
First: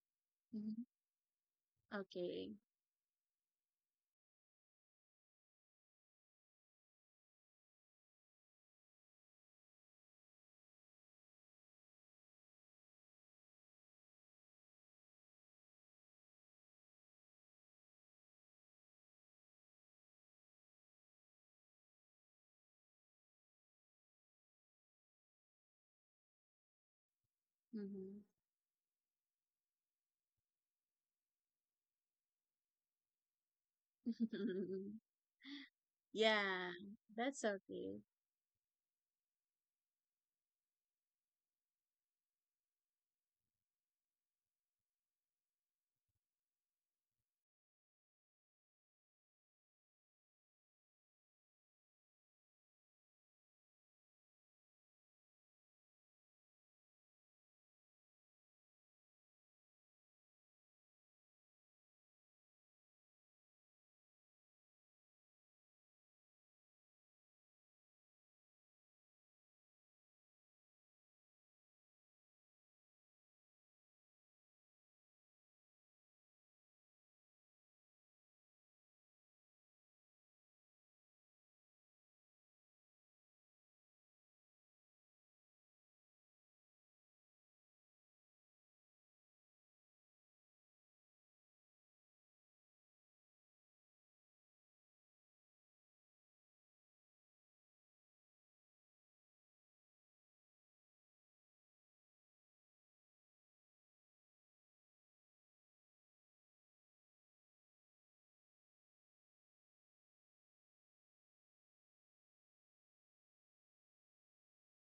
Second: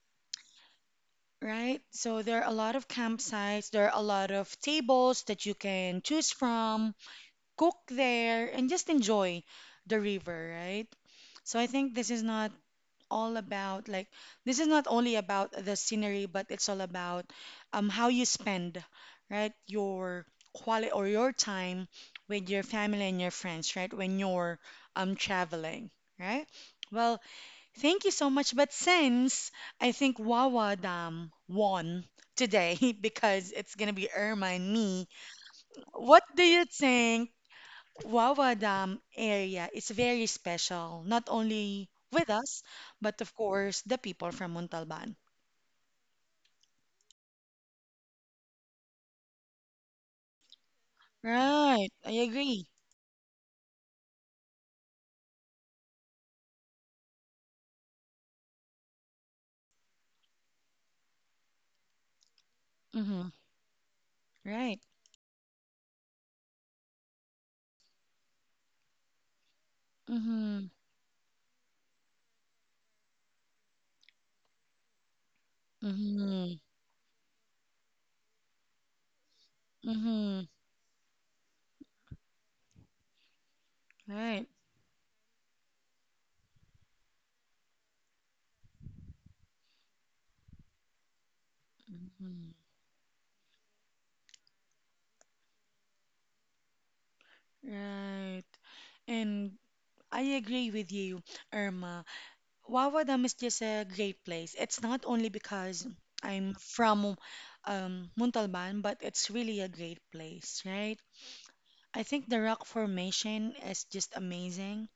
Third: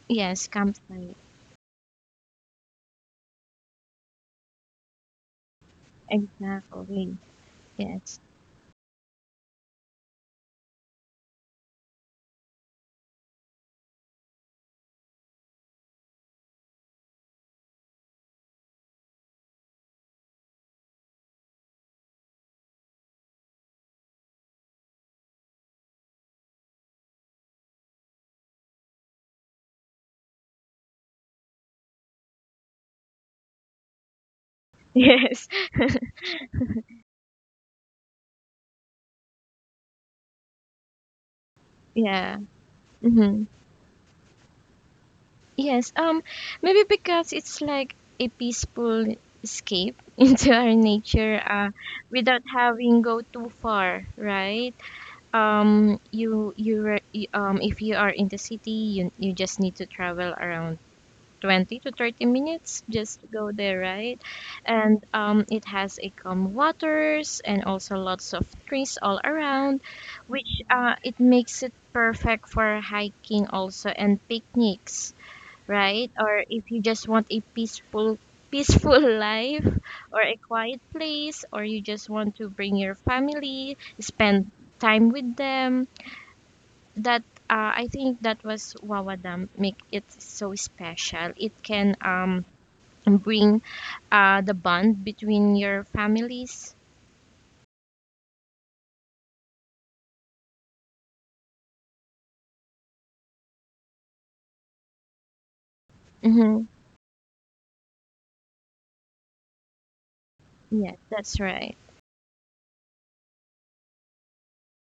Speaker 3: yes,
Speaker 2: Mhm.
Speaker 3: campsite.
Speaker 1: Right? So there are
Speaker 2: Okay.
Speaker 1: a lot of campsites, there are a lot of tables that you can choose from,
Speaker 3: Exactly.
Speaker 1: cook
Speaker 3: Yes.
Speaker 1: there, and just enjoy the river, right? So I think this is not all about like this is not only about the scenery, but it's all about how you spend, right? Your quality or your time with your family and your friends, right? When you're traveling, right? Well, thank you
Speaker 2: Mhm.
Speaker 1: so much. But since I think Wawa Dam won today (laughs) because it's gonna be Irma and me,
Speaker 2: (laughs)
Speaker 3: (laughs) Yes.
Speaker 1: what do you
Speaker 2: Yeah,
Speaker 1: think?
Speaker 2: that's okay.
Speaker 1: Wawa Dam area is very special, not only with
Speaker 3: Yeah.
Speaker 1: us, but of
Speaker 3: Mm-hmm.
Speaker 1: course the people from Montalban.
Speaker 3: Yes. Maybe because it's like a peaceful escape (laughs) into our nature,
Speaker 1: Right, I
Speaker 3: without
Speaker 1: agree.
Speaker 3: having go too far, right? You you, re- you if you are in the city, you just need to travel around 20 to 30 minutes just to
Speaker 1: Mm-hmm.
Speaker 3: go there, right?
Speaker 1: Right.
Speaker 3: And it has a calm waters and also lots of trees all around, which
Speaker 1: Mm-hmm.
Speaker 3: it makes it perfect for hiking also and picnics, right? Or
Speaker 1: Mm-hmm.
Speaker 3: if you just want a peaceful (laughs) life or a
Speaker 1: Mm-hmm.
Speaker 3: quiet place or you just want to bring your family,
Speaker 1: Right.
Speaker 3: spend time with them, that I think that was Wawa Dam make it so special. It can
Speaker 1: Mm-hmm.
Speaker 3: and bring the bond between your families.
Speaker 1: Right. And I agree with you, Irma. Wawa Dam is just a great place. It's not only because I'm
Speaker 3: Hmm.
Speaker 1: from Montalban, but it's really a great place,
Speaker 3: Yeah,
Speaker 1: right?
Speaker 3: that's right.
Speaker 1: I think the rock formation is just amazing.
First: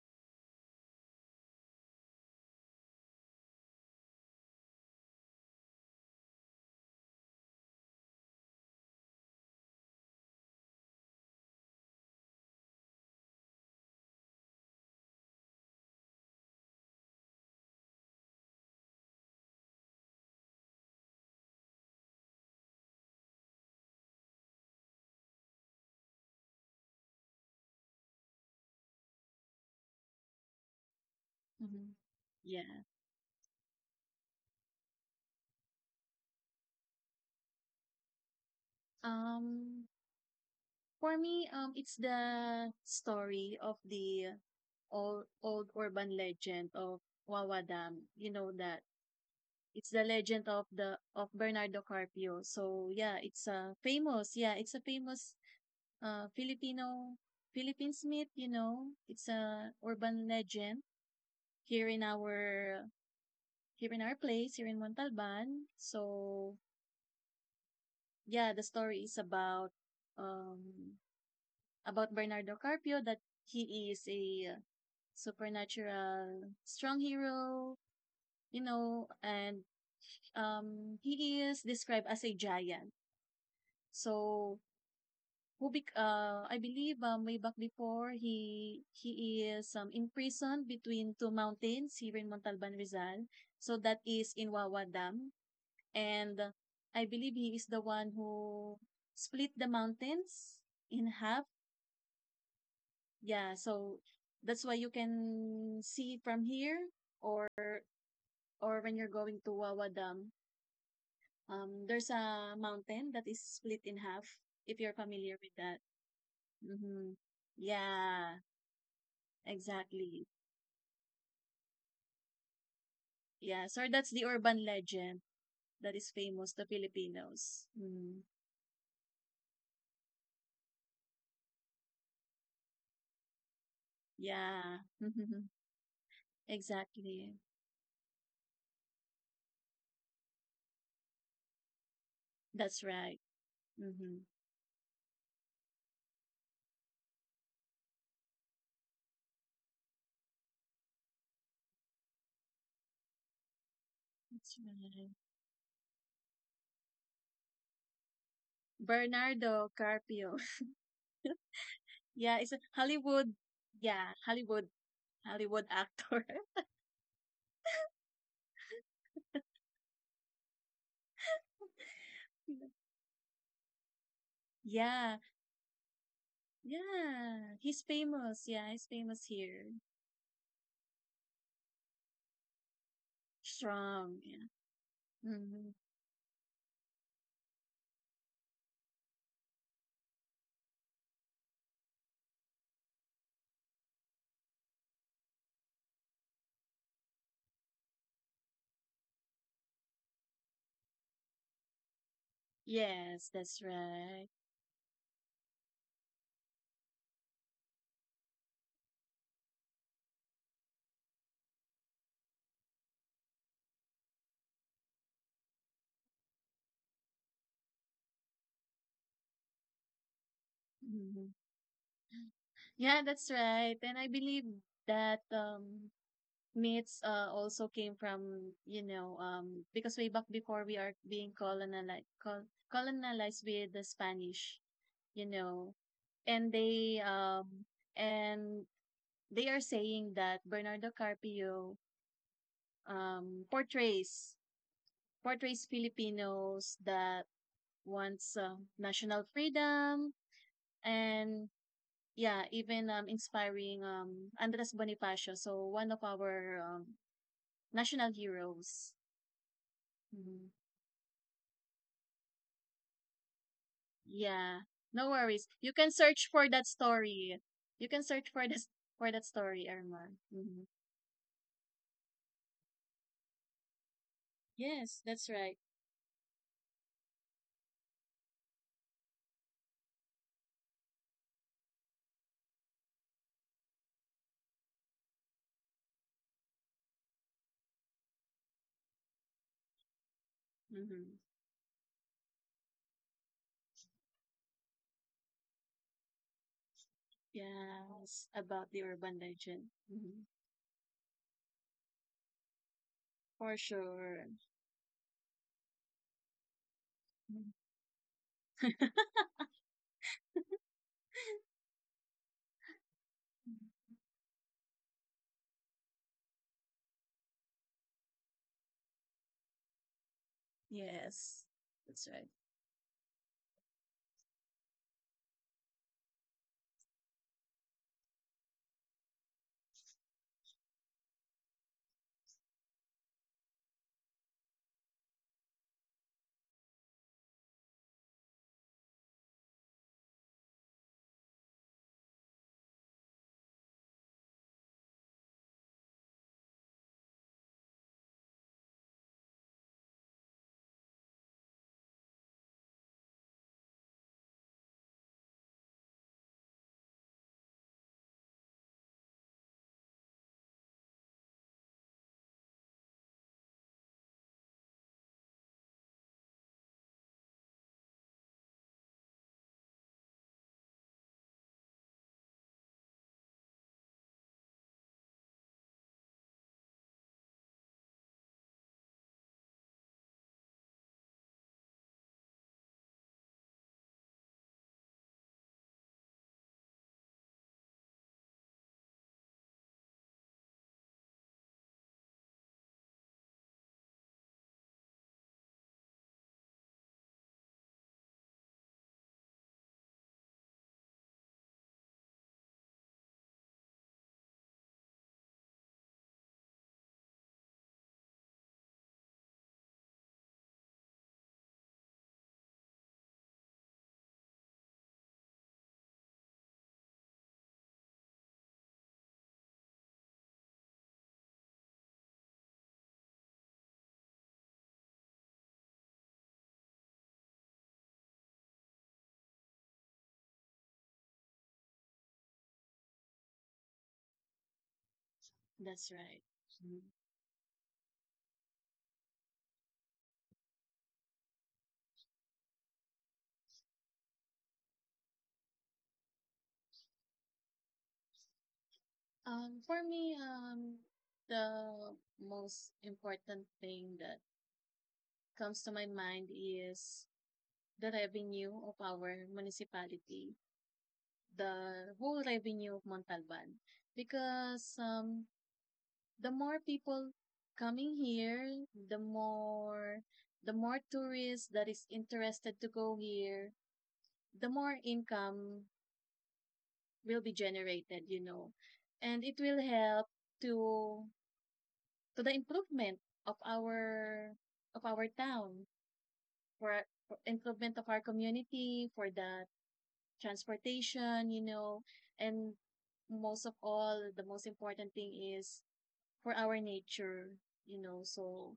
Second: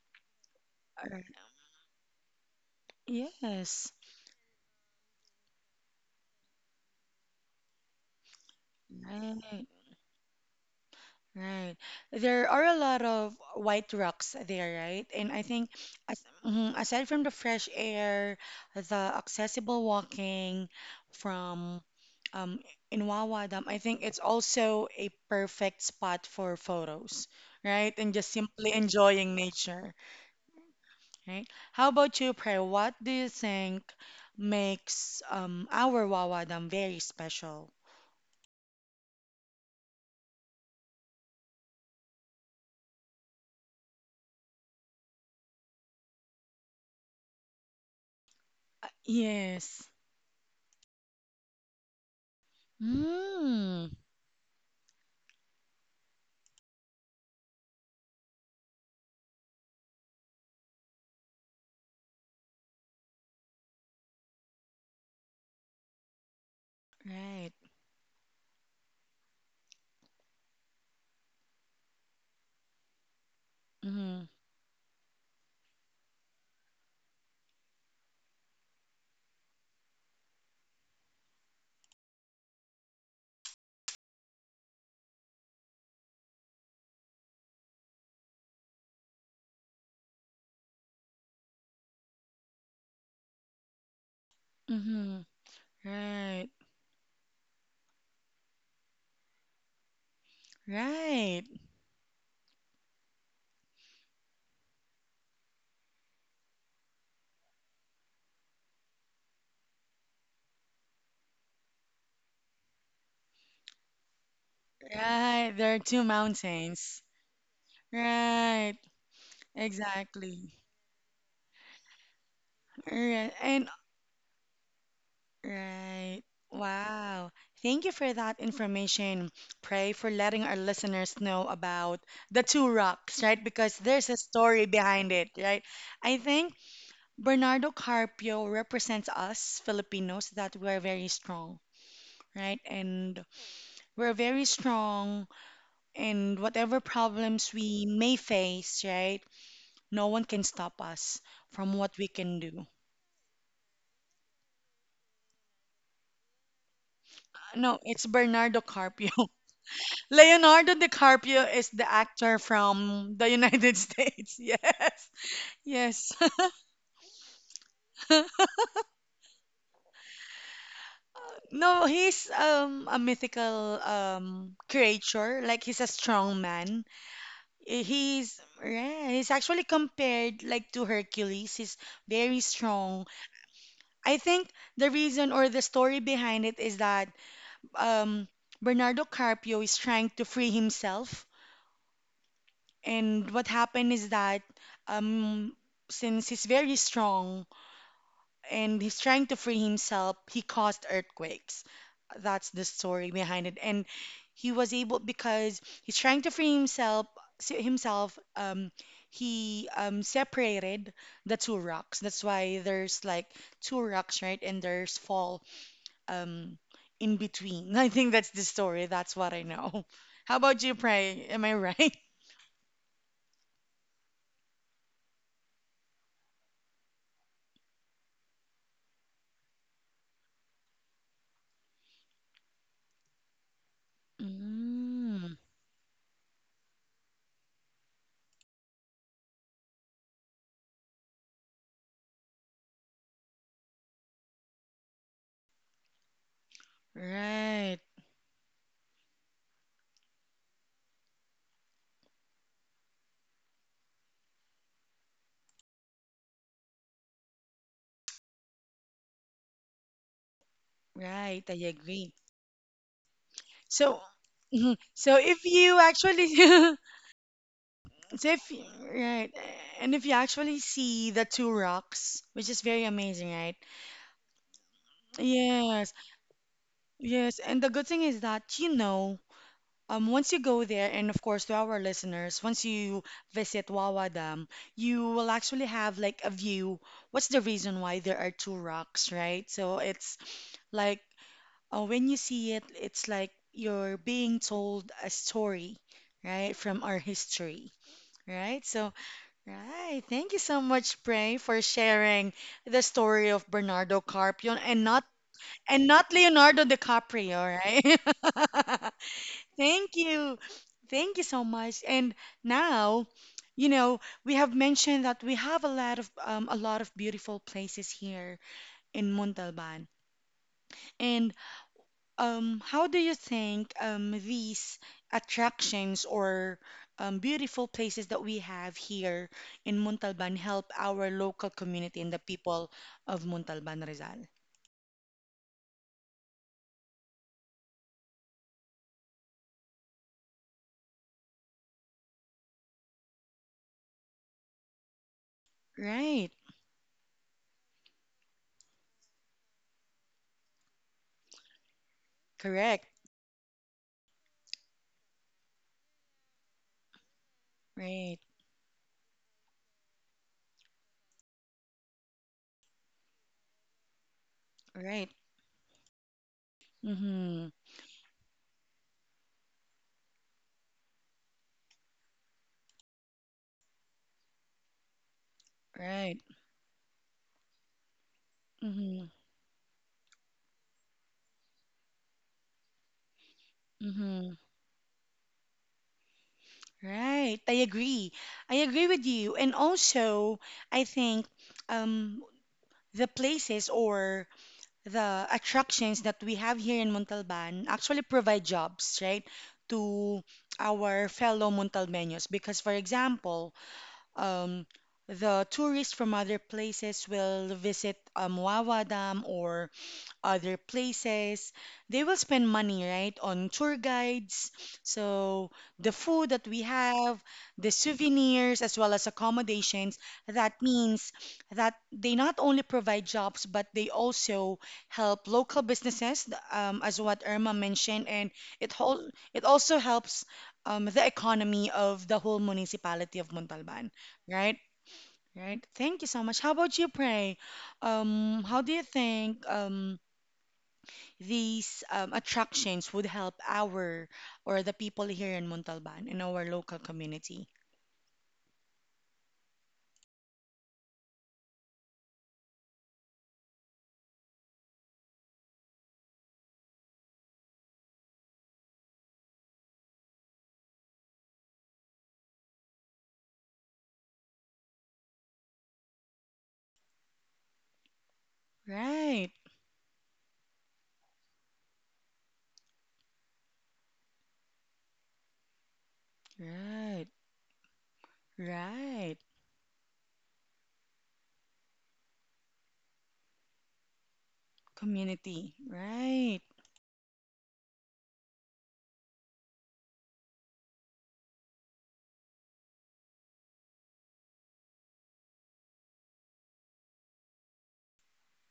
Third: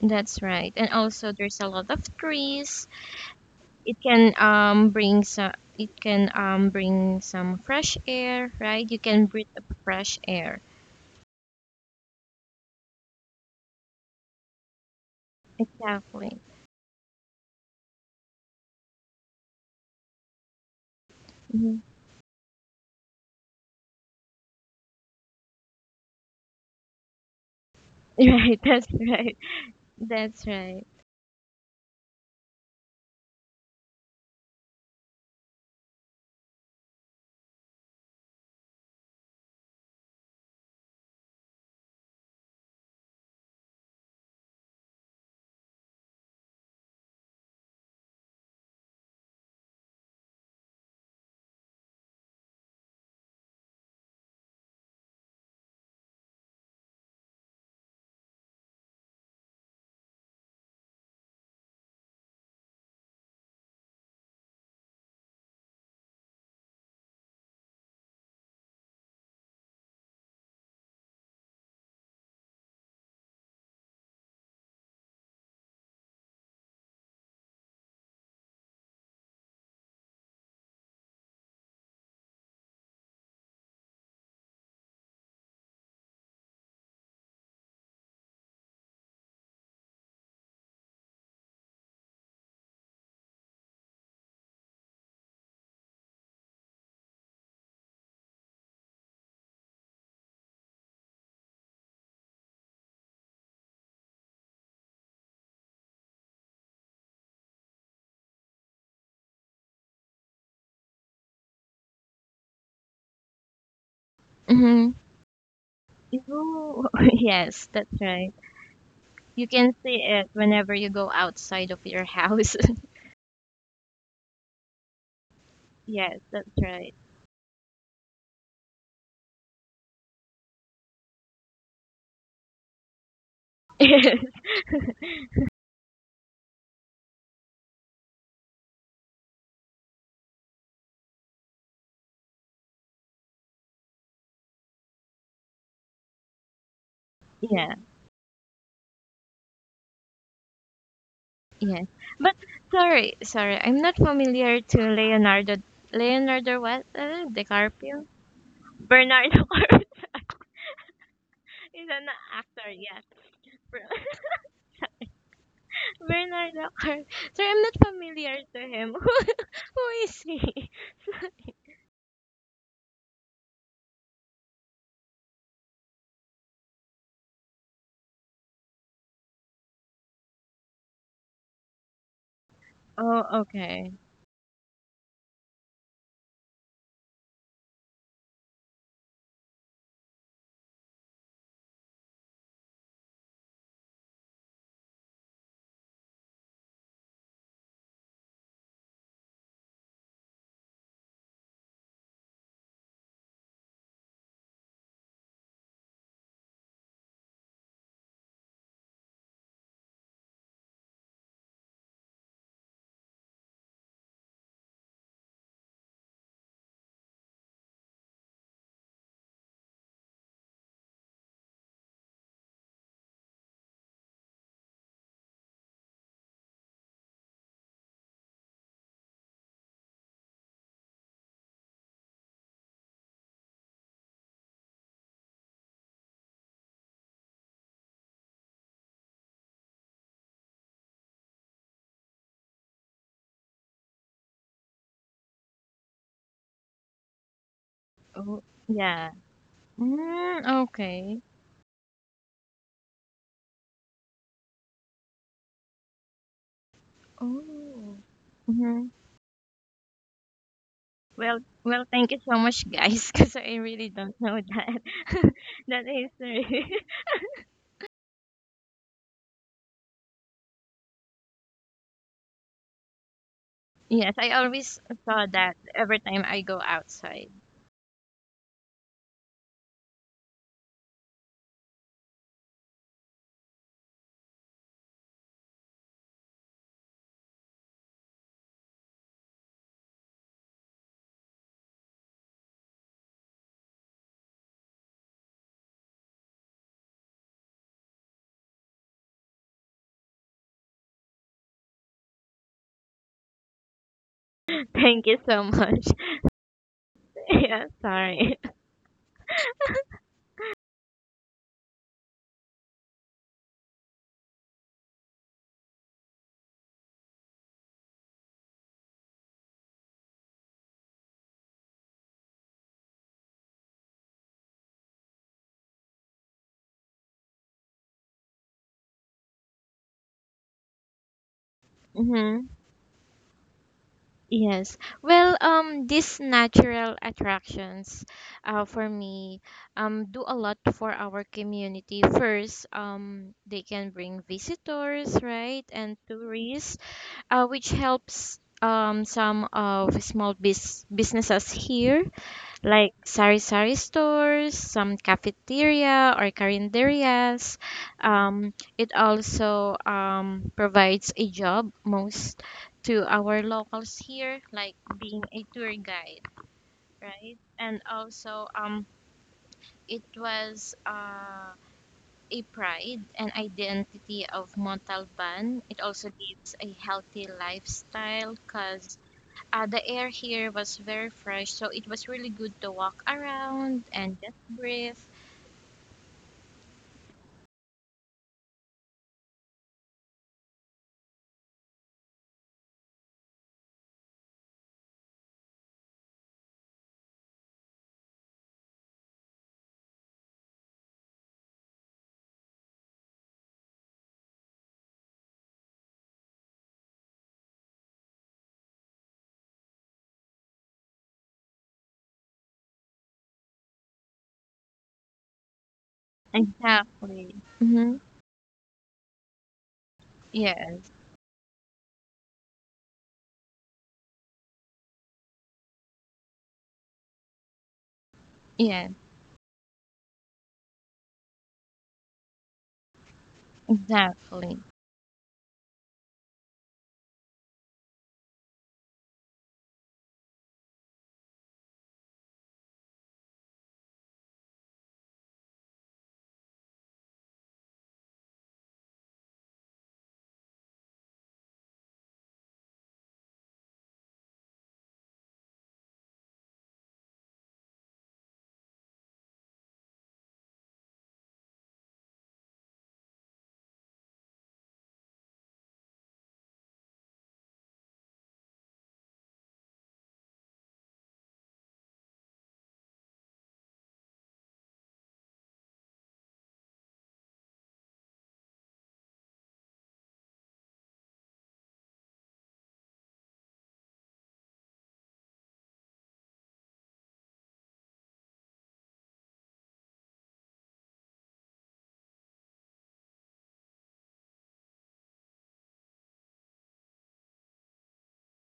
Speaker 3: That's right. And
Speaker 1: Or-
Speaker 3: also, there's a lot of trees.
Speaker 1: Yes,
Speaker 3: It can um bring some. It can bring some fresh air, right? You can breathe up
Speaker 1: right,
Speaker 3: fresh air.
Speaker 1: right. There are a lot of white rocks there, right? And I think as,
Speaker 3: Exactly.
Speaker 1: mhm, aside from the fresh air, the accessible walking
Speaker 3: Hmm.
Speaker 1: from um, Inwawa Dam, I think it's also a perfect spot for photos, right? And
Speaker 3: (laughs)
Speaker 1: just
Speaker 3: Right.
Speaker 1: simply
Speaker 3: That's
Speaker 1: enjoying
Speaker 3: right.
Speaker 1: nature.
Speaker 3: That's right.
Speaker 1: Right? How
Speaker 2: Mhm.
Speaker 1: about you, Prayer?
Speaker 2: Yeah.
Speaker 1: What do you think makes our Wawadam very special?
Speaker 2: Um, for me, it's the story of the old urban legend of Wawa Dam. You know that
Speaker 1: Yes.
Speaker 2: it's the legend of Bernardo Carpio. So yeah,
Speaker 1: Mm,
Speaker 2: it's a famous Filipino Philippine myth. You know, it's a urban legend here in our here in our place here in Montalban. So
Speaker 1: right.
Speaker 2: yeah, the story is um about Bernardo Carpio that he is
Speaker 1: Mm,
Speaker 2: a supernatural strong hero, and he is described as a giant. So I believe way back before he is imprisoned between two mountains here in Montalban Rizal. So that is in Wawa
Speaker 1: mm-hmm.
Speaker 2: Dam, and
Speaker 1: Right.
Speaker 2: I believe he is the one who split the mountains in
Speaker 1: Right.
Speaker 2: half. Yeah, so that's why you can see from here, or or when you're going to Wawa Dam. There's a mountain that is split in half, if you're
Speaker 3: Mm-hmm.
Speaker 2: familiar with
Speaker 1: Right. There
Speaker 2: that.
Speaker 1: are two
Speaker 3: You,
Speaker 1: mountains.
Speaker 2: Mm-hmm.
Speaker 3: (laughs) yes, that's right.
Speaker 2: Yeah,
Speaker 1: Right.
Speaker 3: You can see
Speaker 2: exactly.
Speaker 3: it
Speaker 1: Exactly.
Speaker 3: whenever you go outside of your house.
Speaker 1: Right.
Speaker 2: Yeah,
Speaker 1: And
Speaker 2: so that's the urban legend
Speaker 3: (laughs)
Speaker 2: that is
Speaker 3: Yes,
Speaker 1: right.
Speaker 3: that's
Speaker 2: famous to
Speaker 3: right.
Speaker 1: Wow.
Speaker 2: Filipinos.
Speaker 1: Thank you for
Speaker 2: Mm-hmm.
Speaker 1: that information, Pray, for letting our listeners know about the two rocks, right? Because there's a
Speaker 3: (laughs)
Speaker 1: story
Speaker 2: Yeah,
Speaker 1: behind it,
Speaker 2: (laughs)
Speaker 1: right? I think
Speaker 2: exactly.
Speaker 1: Bernardo Carpio represents us Filipinos that we're very strong, right?
Speaker 2: That's right.
Speaker 1: And we're
Speaker 2: Mm-hmm.
Speaker 1: very strong And whatever problems
Speaker 3: Yes.
Speaker 1: we may face, right? No one can stop us from
Speaker 3: Yes,
Speaker 1: what we
Speaker 3: but
Speaker 1: can do.
Speaker 3: sorry, sorry, I'm not
Speaker 2: That's
Speaker 3: familiar to
Speaker 2: right.
Speaker 3: Leonardo. Leonardo what?
Speaker 1: No, it's
Speaker 3: DiCaprio?
Speaker 1: Bernardo Carpio.
Speaker 3: Bernardo
Speaker 2: Bernardo
Speaker 3: (laughs) Carp
Speaker 2: Carpio.
Speaker 1: Leonardo DiCaprio is
Speaker 3: is
Speaker 1: the
Speaker 3: an
Speaker 1: actor
Speaker 2: Yeah, it's a
Speaker 3: actor. Yes,
Speaker 1: from the
Speaker 2: Hollywood.
Speaker 1: United
Speaker 3: Br-
Speaker 1: (laughs)
Speaker 2: Yeah,
Speaker 1: States.
Speaker 2: Hollywood,
Speaker 1: Yes.
Speaker 2: Hollywood
Speaker 3: (laughs)
Speaker 1: Yes.
Speaker 2: actor.
Speaker 3: Bernardo Carp. Sorry, I'm not familiar
Speaker 1: (laughs)
Speaker 3: to him. (laughs) Who is he? (laughs)
Speaker 1: No, he's
Speaker 2: (laughs)
Speaker 1: a mythical
Speaker 2: Yeah,
Speaker 1: creature. Like he's a strong man.
Speaker 2: yeah,
Speaker 1: Eh,
Speaker 2: he's
Speaker 1: He's
Speaker 2: famous. Yeah, he's
Speaker 1: yeah,
Speaker 2: famous
Speaker 1: he's actually
Speaker 2: here.
Speaker 1: compared like to Hercules. He's very strong.
Speaker 3: Oh, okay.
Speaker 1: I
Speaker 2: Strong. Yeah.
Speaker 1: think the reason or the
Speaker 2: Hmm.
Speaker 1: story behind it is that um Bernardo Carpio is trying to free himself, and what happened is that um since he's very strong and he's trying to free himself. He caused earthquakes. That's the story
Speaker 2: Yes,
Speaker 1: behind it.
Speaker 2: that's
Speaker 1: And
Speaker 2: right.
Speaker 1: he was able because he's trying to free himself. Himself, he separated the two rocks. That's why there's like two rocks, right? And there's fall um, in between. (laughs) I think that's the story. That's what I know. (laughs) How about you, Pray?
Speaker 2: Hmm.
Speaker 1: Am I right? (laughs)
Speaker 2: Yeah, that's right. And I believe that myths also came from because way back before we are being colonized with the Spanish, you
Speaker 1: Mm,
Speaker 2: know, and they um and they are saying that Bernardo Carpio um, portrays portrays Filipinos that
Speaker 1: right,
Speaker 2: wants
Speaker 3: Oh, yeah.
Speaker 2: national freedom,
Speaker 3: Mm, okay.
Speaker 2: and yeah, even inspiring Andres Bonifacio, so one of our
Speaker 3: Oh.
Speaker 2: national
Speaker 3: Hmm.
Speaker 2: heroes. Mhm.
Speaker 3: Well,
Speaker 1: right. I
Speaker 3: well, thank
Speaker 1: agree.
Speaker 3: you so much, guys, (laughs) because I really
Speaker 1: So,
Speaker 3: don't know
Speaker 2: Yeah,
Speaker 1: mhm.
Speaker 3: that
Speaker 2: no
Speaker 1: So if
Speaker 2: worries.
Speaker 3: (laughs)
Speaker 2: You
Speaker 1: you
Speaker 3: that
Speaker 2: can
Speaker 1: actually
Speaker 2: search for
Speaker 3: history.
Speaker 2: that
Speaker 1: (laughs)
Speaker 2: story. You can
Speaker 1: so
Speaker 2: search
Speaker 1: if
Speaker 2: for that
Speaker 1: right
Speaker 2: story,
Speaker 1: and if
Speaker 2: Irma.
Speaker 1: you actually
Speaker 2: Hmm.
Speaker 1: see the two rocks, which is very amazing, right?
Speaker 3: Yes, I always
Speaker 2: Yes,
Speaker 3: saw
Speaker 2: that's
Speaker 3: that
Speaker 2: right.
Speaker 1: Yes,
Speaker 3: every time I go outside.
Speaker 1: yes. And the good thing is that you know, once you go there, and of course to our listeners, once you visit Wawa Dam, you will actually have like a view. What's the reason why there are two rocks, right? So it's like
Speaker 2: Hmm.
Speaker 1: when you see it, it's like you're being told a story, right, from our history.
Speaker 2: Yes,
Speaker 1: Right?
Speaker 2: about the
Speaker 1: So
Speaker 2: urban legend.
Speaker 1: right.
Speaker 2: Hmm.
Speaker 1: Thank you so much, Pray, for sharing the story of
Speaker 2: For
Speaker 1: Bernardo
Speaker 2: sure.
Speaker 1: Carpion
Speaker 3: (laughs)
Speaker 1: and
Speaker 3: Thank you so much.
Speaker 1: not Leonardo
Speaker 3: (laughs)
Speaker 1: DiCaprio,
Speaker 3: Yeah, sorry.
Speaker 1: right?
Speaker 2: (laughs)
Speaker 1: (laughs) Thank you. Thank you so much. And now, you know, we have mentioned that we have a lot of beautiful places here in Montalban. And
Speaker 2: Yes, that's right.
Speaker 1: how do you think these attractions or beautiful places that we have here in Montalban help our local community and the
Speaker 3: Hmm.
Speaker 1: people of Montalban, Rizal?
Speaker 3: Yes. Well, these natural attractions, for me, do a lot for our community. First, they can bring visitors, right, and
Speaker 1: Right,
Speaker 3: tourists, which helps some of small businesses here
Speaker 1: correct,
Speaker 3: like sari-sari stores, some cafeteria or carinderias.
Speaker 1: right,
Speaker 3: It also provides a job most to our locals here, like
Speaker 1: right.
Speaker 3: being a tour guide, right?
Speaker 1: Mm-hmm.
Speaker 3: And also, it was a pride and identity of Montalban. It also
Speaker 1: Right.
Speaker 3: leads a healthy lifestyle because
Speaker 1: Mm-hmm.
Speaker 3: the air here was very fresh, so it was really good to walk around and
Speaker 1: Mm-hmm.
Speaker 3: just breathe.
Speaker 1: Right. I agree. I agree with you. And also, I think um, the places or the attractions that we have here in Montalban actually provide jobs, right, to our fellow Montalbanos. Because, for example, um, the tourists from other places will visit Wawa Dam or other places. They will spend money, right, on tour guides. So the food that we have,
Speaker 3: Exactly.
Speaker 1: the
Speaker 3: Mm-hmm.
Speaker 1: souvenirs, as well as accommodations, that
Speaker 3: Yeah,
Speaker 1: means that they not only provide jobs, but they also help local businesses, as what Irma mentioned, and it
Speaker 3: yeah,
Speaker 1: whole, it also helps the economy of the whole municipality of Montalban,
Speaker 3: exactly.
Speaker 1: right? Right.
Speaker 2: That's
Speaker 1: Thank you
Speaker 2: right.
Speaker 1: so much. How
Speaker 2: Mhm.
Speaker 1: about you, Pray? How do you think these attractions would help our or the people here in Montalban in our local community?
Speaker 2: For me, the most important thing that comes to my mind is the revenue of our municipality, the whole revenue of Montalban. Because the more people coming here, the
Speaker 1: Right,
Speaker 2: more the more tourists that is interested to go here, the more income
Speaker 1: right,
Speaker 2: will be generated.
Speaker 1: right.
Speaker 2: And it will help to to the improvement of our of our
Speaker 1: Community,
Speaker 2: town
Speaker 1: right.
Speaker 2: for, for improvement of our community, for the transportation, and most of all, the most important thing is for our nature, you know. So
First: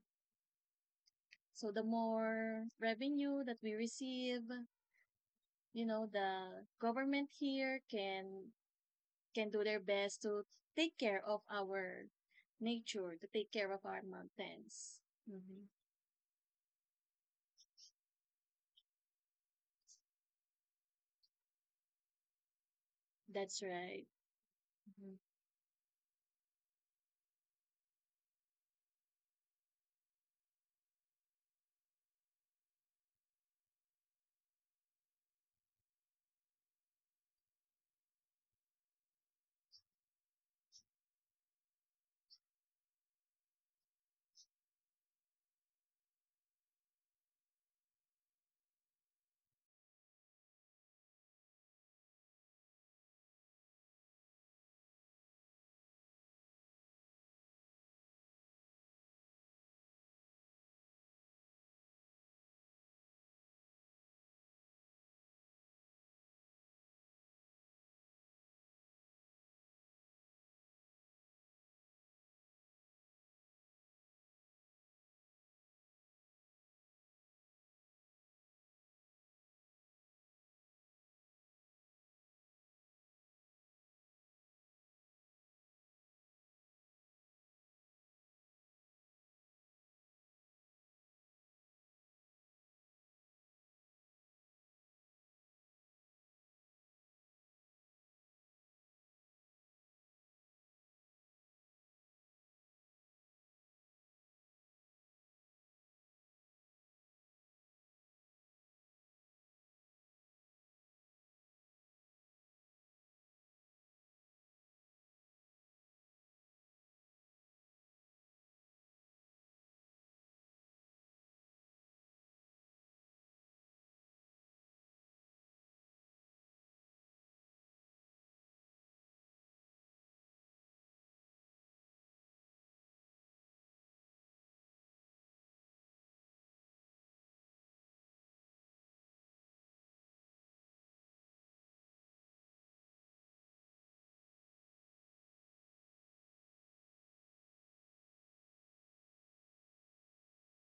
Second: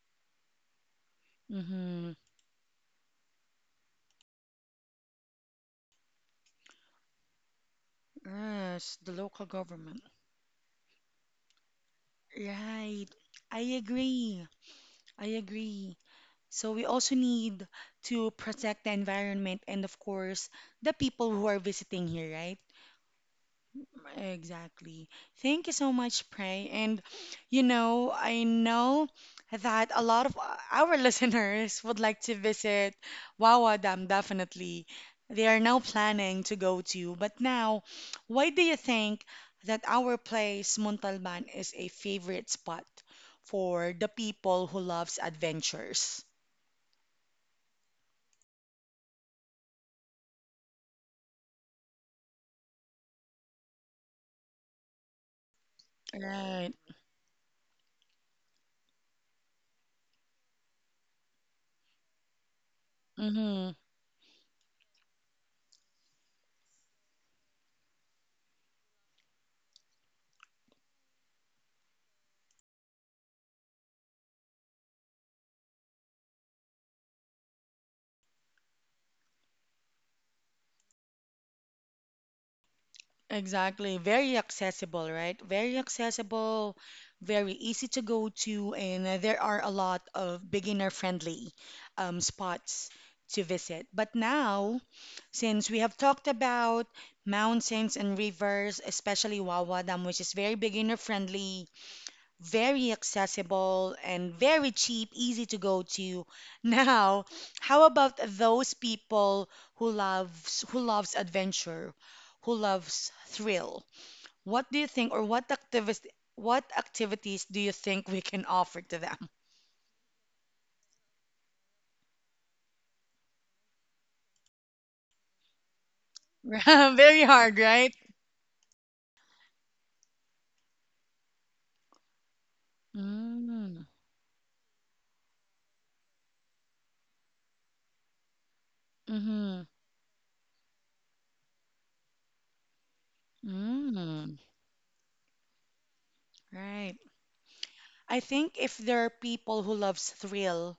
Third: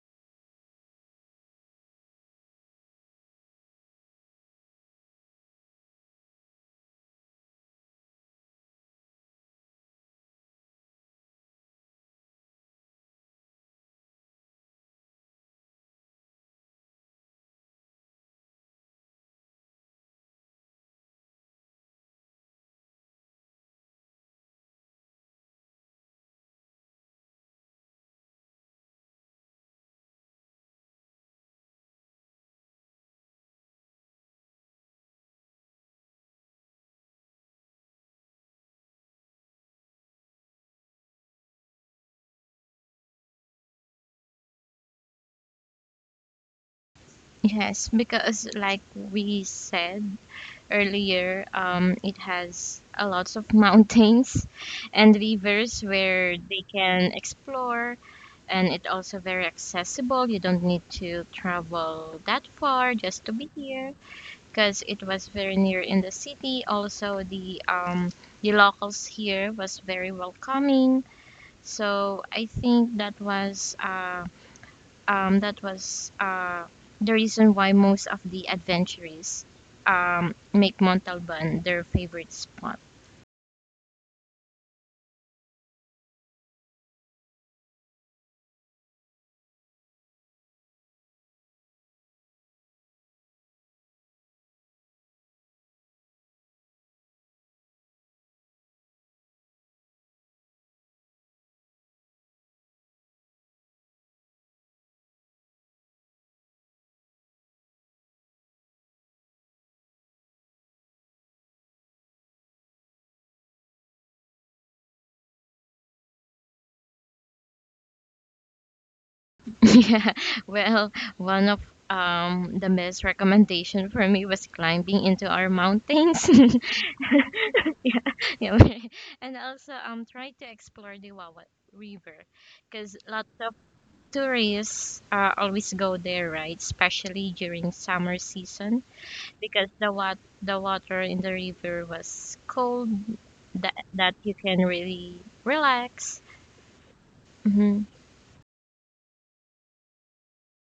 Speaker 2: so the
Speaker 1: Mm-hmm.
Speaker 2: more revenue that we receive, the government here can
Speaker 1: Yes, the local
Speaker 2: can do their
Speaker 1: government.
Speaker 2: best to take care of our
Speaker 1: Right.
Speaker 2: nature, to take
Speaker 1: I
Speaker 2: care of our
Speaker 1: agree.
Speaker 2: mountains.
Speaker 1: I
Speaker 2: Mhm.
Speaker 1: agree. So we also need to protect the environment and of course the people who are visiting here, right?
Speaker 2: That's right.
Speaker 1: Exactly.
Speaker 2: Mhm.
Speaker 1: Thank you so much, Pray. And you know, I know that a lot of our (laughs) listeners would like to visit Wawa Dam, definitely. They are now planning to go to. But now, why do you think that our place, Montalban, is a favorite spot for the people who loves adventures?
Speaker 3: Yes, because like we said earlier, it has a lots of (laughs) mountains and rivers where they
Speaker 1: Right.
Speaker 3: can explore, and it also very accessible. You don't need to travel that far just to be here, because it was very near in the city. Also, the locals here was very welcoming. So I think that was the reason why most of the adventurers make Montalban their favorite spot.
Speaker 1: Exactly. Very accessible, right? Very accessible, very easy to go to, and there are a lot of beginner-friendly spots to visit. But now, since we have talked about mountains and rivers, especially Wawa Dam, which is very beginner-friendly, very accessible and very cheap, easy to go to. (laughs) Now, how about those people who loves adventure, who loves thrill? What do you think, or what activities do you think we can offer to them?
Speaker 3: (laughs) Yeah, well, one of the best recommendation for me was climbing into our mountains.
Speaker 1: (laughs)
Speaker 3: (laughs)
Speaker 1: Very hard, right?
Speaker 3: Yeah, (laughs) and also try to explore the Wawa River because lots of
Speaker 1: Mm,
Speaker 3: tourists always go there, right? Especially during summer season
Speaker 1: mm-hmm,
Speaker 3: because the wat the water in the river was cold that you
Speaker 1: mm,
Speaker 3: can really relax.
Speaker 1: right.
Speaker 3: Hmm.
Speaker 1: I think if there are people who loves thrill,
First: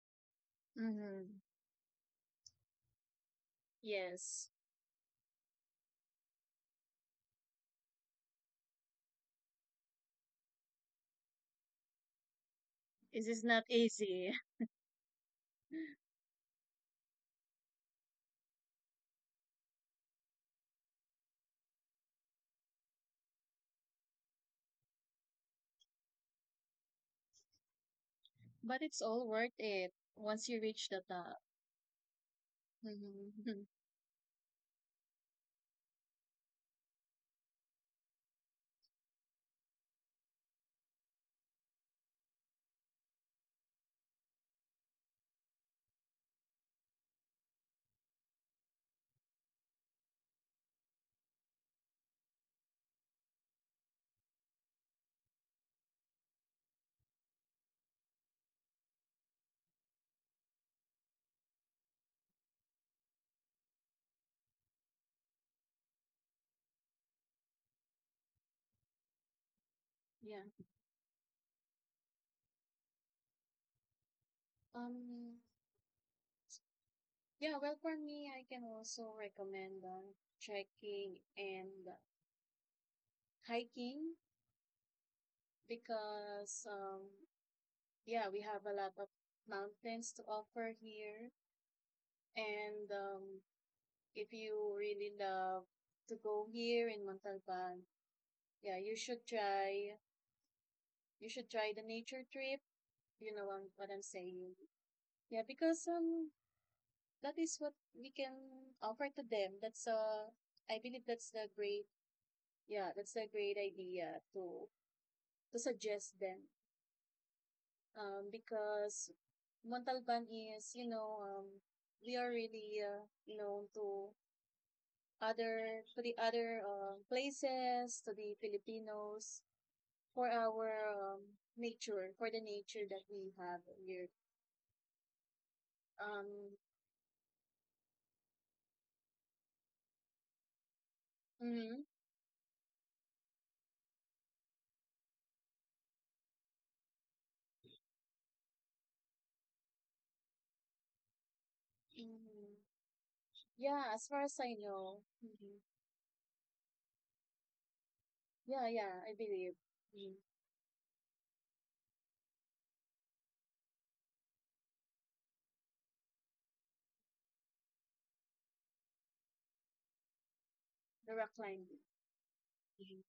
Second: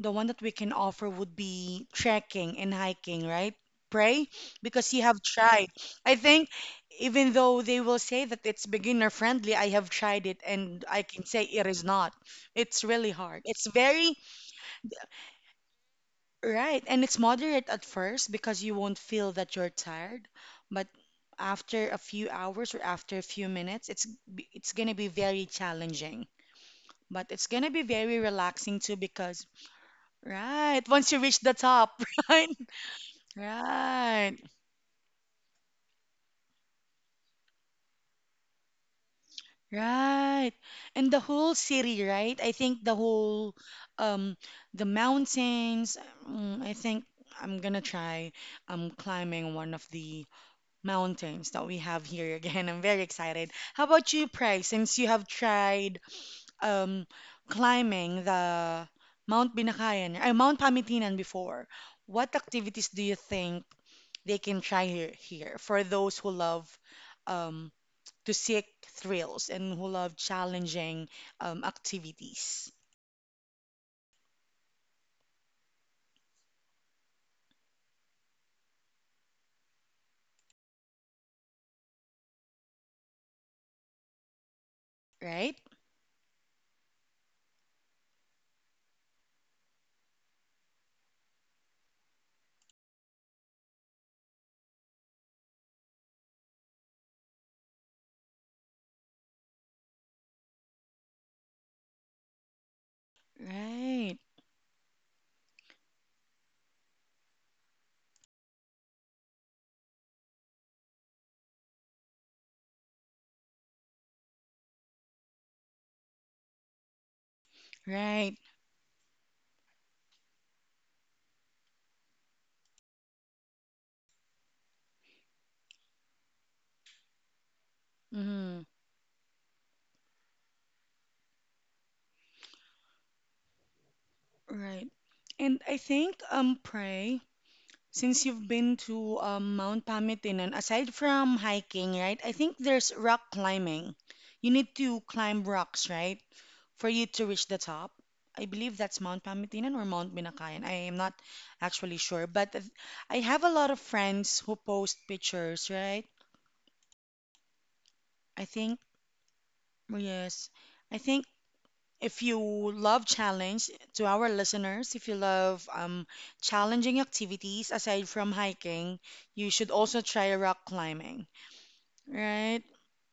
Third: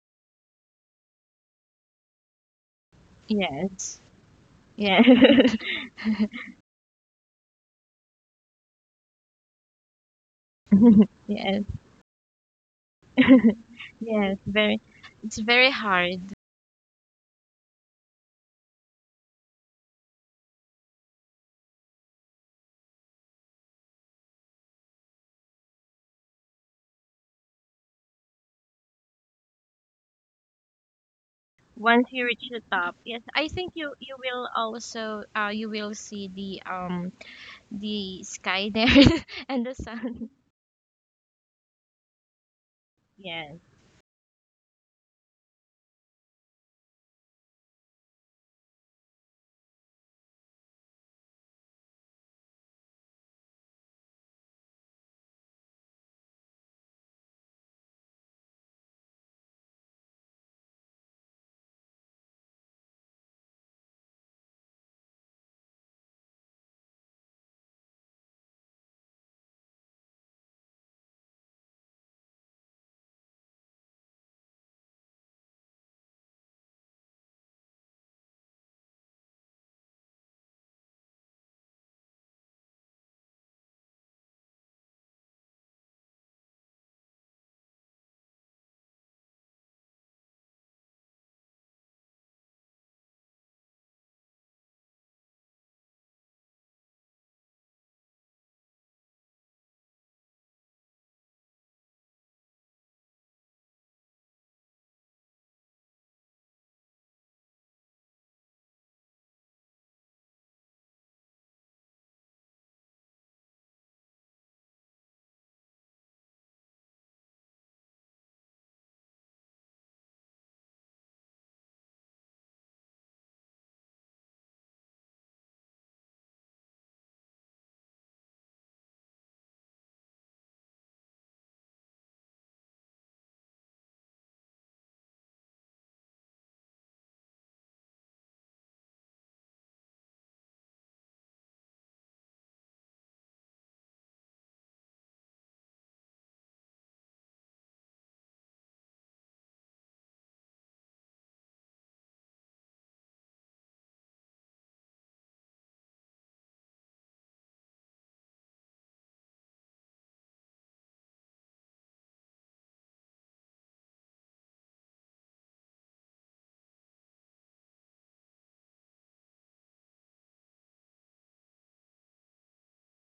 Speaker 1: the one that we can offer
Speaker 2: Mm-hmm.
Speaker 1: would be trekking and hiking, right?
Speaker 3: Yes.
Speaker 1: Pray,
Speaker 2: Yes.
Speaker 1: because
Speaker 3: Yeah.
Speaker 1: you have tried. I think even though they will say that it's beginner friendly, I have tried it and I
Speaker 3: (laughs)
Speaker 1: can say
Speaker 3: Yes.
Speaker 1: it is not. It's really
Speaker 2: This
Speaker 1: hard.
Speaker 2: is
Speaker 3: (laughs)
Speaker 2: not
Speaker 1: It's very
Speaker 2: easy,
Speaker 3: Yes,
Speaker 2: (laughs)
Speaker 3: very it's very hard
Speaker 1: right and it's moderate at first because you won't feel that you're tired, but after a few hours or after a few minutes, it's going to be very challenging. But it's gonna be very relaxing
Speaker 2: but
Speaker 1: too
Speaker 2: it's all
Speaker 1: because,
Speaker 2: worth it once you
Speaker 1: right,
Speaker 2: reach the
Speaker 1: once you reach
Speaker 2: top.
Speaker 1: the top,
Speaker 3: once you
Speaker 1: (laughs)
Speaker 3: reach
Speaker 1: right?
Speaker 3: the top. Yes, I
Speaker 2: Mm-hmm.
Speaker 3: think
Speaker 2: (laughs)
Speaker 3: you
Speaker 1: Right,
Speaker 3: will also you will see the sky there (laughs) and the sun.
Speaker 1: right. And the whole city, right? I think the whole
Speaker 3: Yes.
Speaker 1: um the mountains, mm, I think I'm gonna try climbing one of the mountains that we have here (laughs) again. I'm very excited. How about you, Price, since you have tried um climbing the Mount Binakayan or Mount Pamitinan before, what activities do you think they can try here for those who love um to seek thrills and who love
Speaker 2: Yeah.
Speaker 1: challenging activities,
Speaker 2: Um. Yeah. Well, for me, I can also recommend trekking and hiking
Speaker 1: right?
Speaker 2: because. Yeah, we have a lot of mountains to offer here, and if you really love to go here in Montalban, yeah, you should try. You should try the nature trip. You know what I'm
Speaker 1: Right,
Speaker 2: saying. Yeah, because that is what we can offer to them. That's I believe that's the great. Yeah, that's a great idea to suggest them.
Speaker 1: right,
Speaker 2: Because Montalban we are really known to the other places to the
Speaker 1: mm,
Speaker 2: Filipinos for our nature, for the nature that we have here.
Speaker 1: right. And I think,
Speaker 2: Um,
Speaker 1: Pray, since you've been to Mount Pamitinan, aside from
Speaker 2: mhm.
Speaker 1: hiking, right, I think there's rock climbing. You need to climb rocks, right, for you to reach the top. I believe that's Mount Pamitinan or Mount Binakayan. I am not actually sure, but
Speaker 2: Mm.
Speaker 1: I have a lot of
Speaker 2: Yeah, as far
Speaker 1: friends
Speaker 2: as
Speaker 1: who
Speaker 2: I
Speaker 1: post
Speaker 2: know. Mhm.
Speaker 1: pictures, right? I
Speaker 2: Yeah,
Speaker 1: think
Speaker 2: yeah, I believe. Mhm.
Speaker 1: yes, I think if you love challenge, to our listeners, if you love challenging activities aside from hiking, you should also try rock
Speaker 2: The
Speaker 1: climbing,
Speaker 2: rock climbing.
Speaker 1: right?
Speaker 2: Mhm.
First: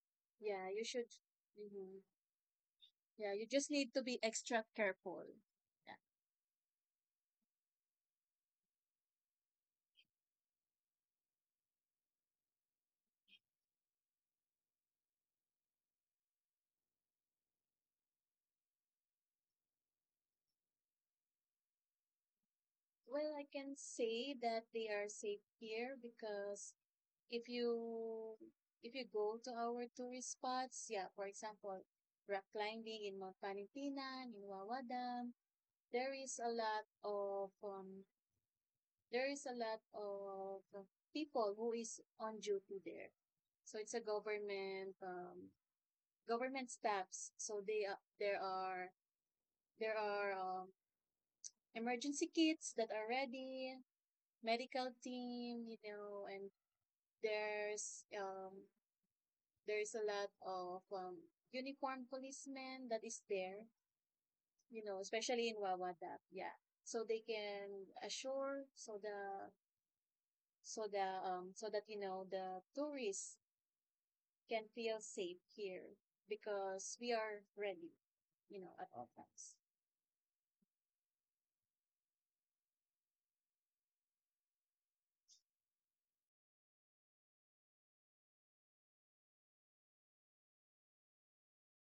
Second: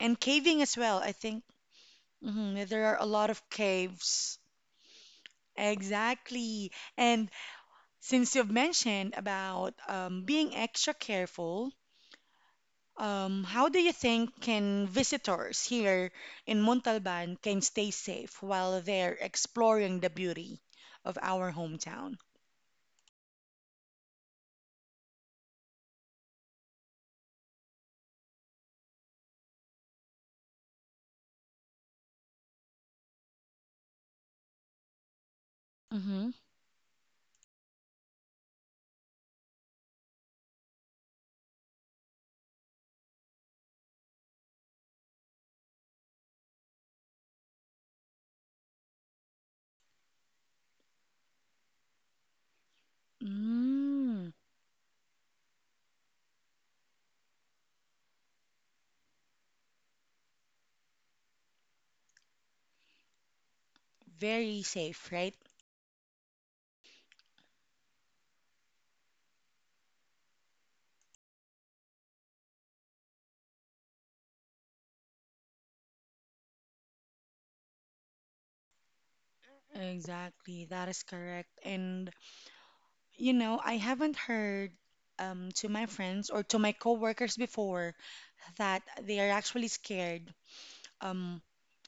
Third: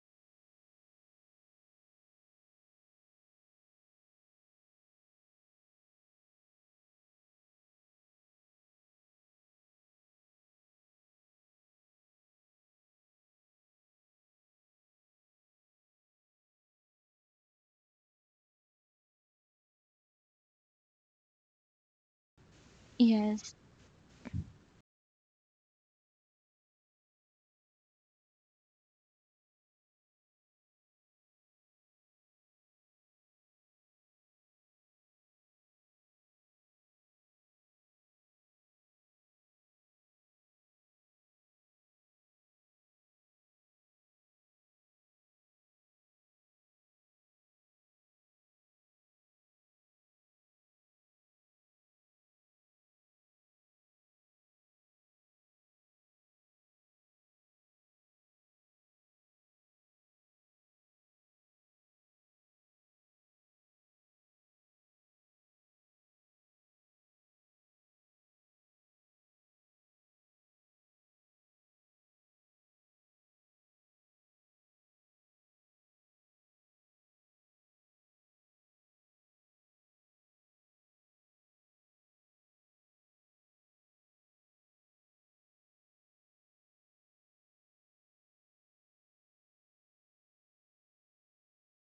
Speaker 1: And caving
Speaker 2: Yeah,
Speaker 1: as
Speaker 2: you
Speaker 1: well.
Speaker 2: should.
Speaker 1: I think
Speaker 2: Mhm.
Speaker 1: mhm, there are a lot
Speaker 2: Yeah, you
Speaker 1: of
Speaker 2: just need to be
Speaker 1: caves.
Speaker 2: extra careful. Yeah.
Speaker 1: Exactly. And since you've mentioned about being extra careful, how do you think can visitors here in Montalban can stay safe while they're exploring the beauty of our hometown?
Speaker 2: Well, I
Speaker 3: Yes.
Speaker 2: can say that they are safe here because if you if you go to our tourist spots, yeah, for example, rock climbing in Mount Panitinan, in Wawa Dam, there
Speaker 1: Mm-hmm.
Speaker 2: is a lot of um, there is a lot of people who is on duty there. So it's a government staffs. So they there are emergency kits that are ready,
Speaker 1: Mm,
Speaker 2: medical team, and there's um there's a lot of uniformed policemen that is there,
Speaker 1: very
Speaker 2: you know,
Speaker 1: safe, right?
Speaker 2: especially in Wawadap. Yeah. So they can assure so that the tourists can feel safe here because we are ready, at all times.
Speaker 1: Exactly, that is correct. And you know, I haven't heard to my friends or to my coworkers before that they are actually scared um,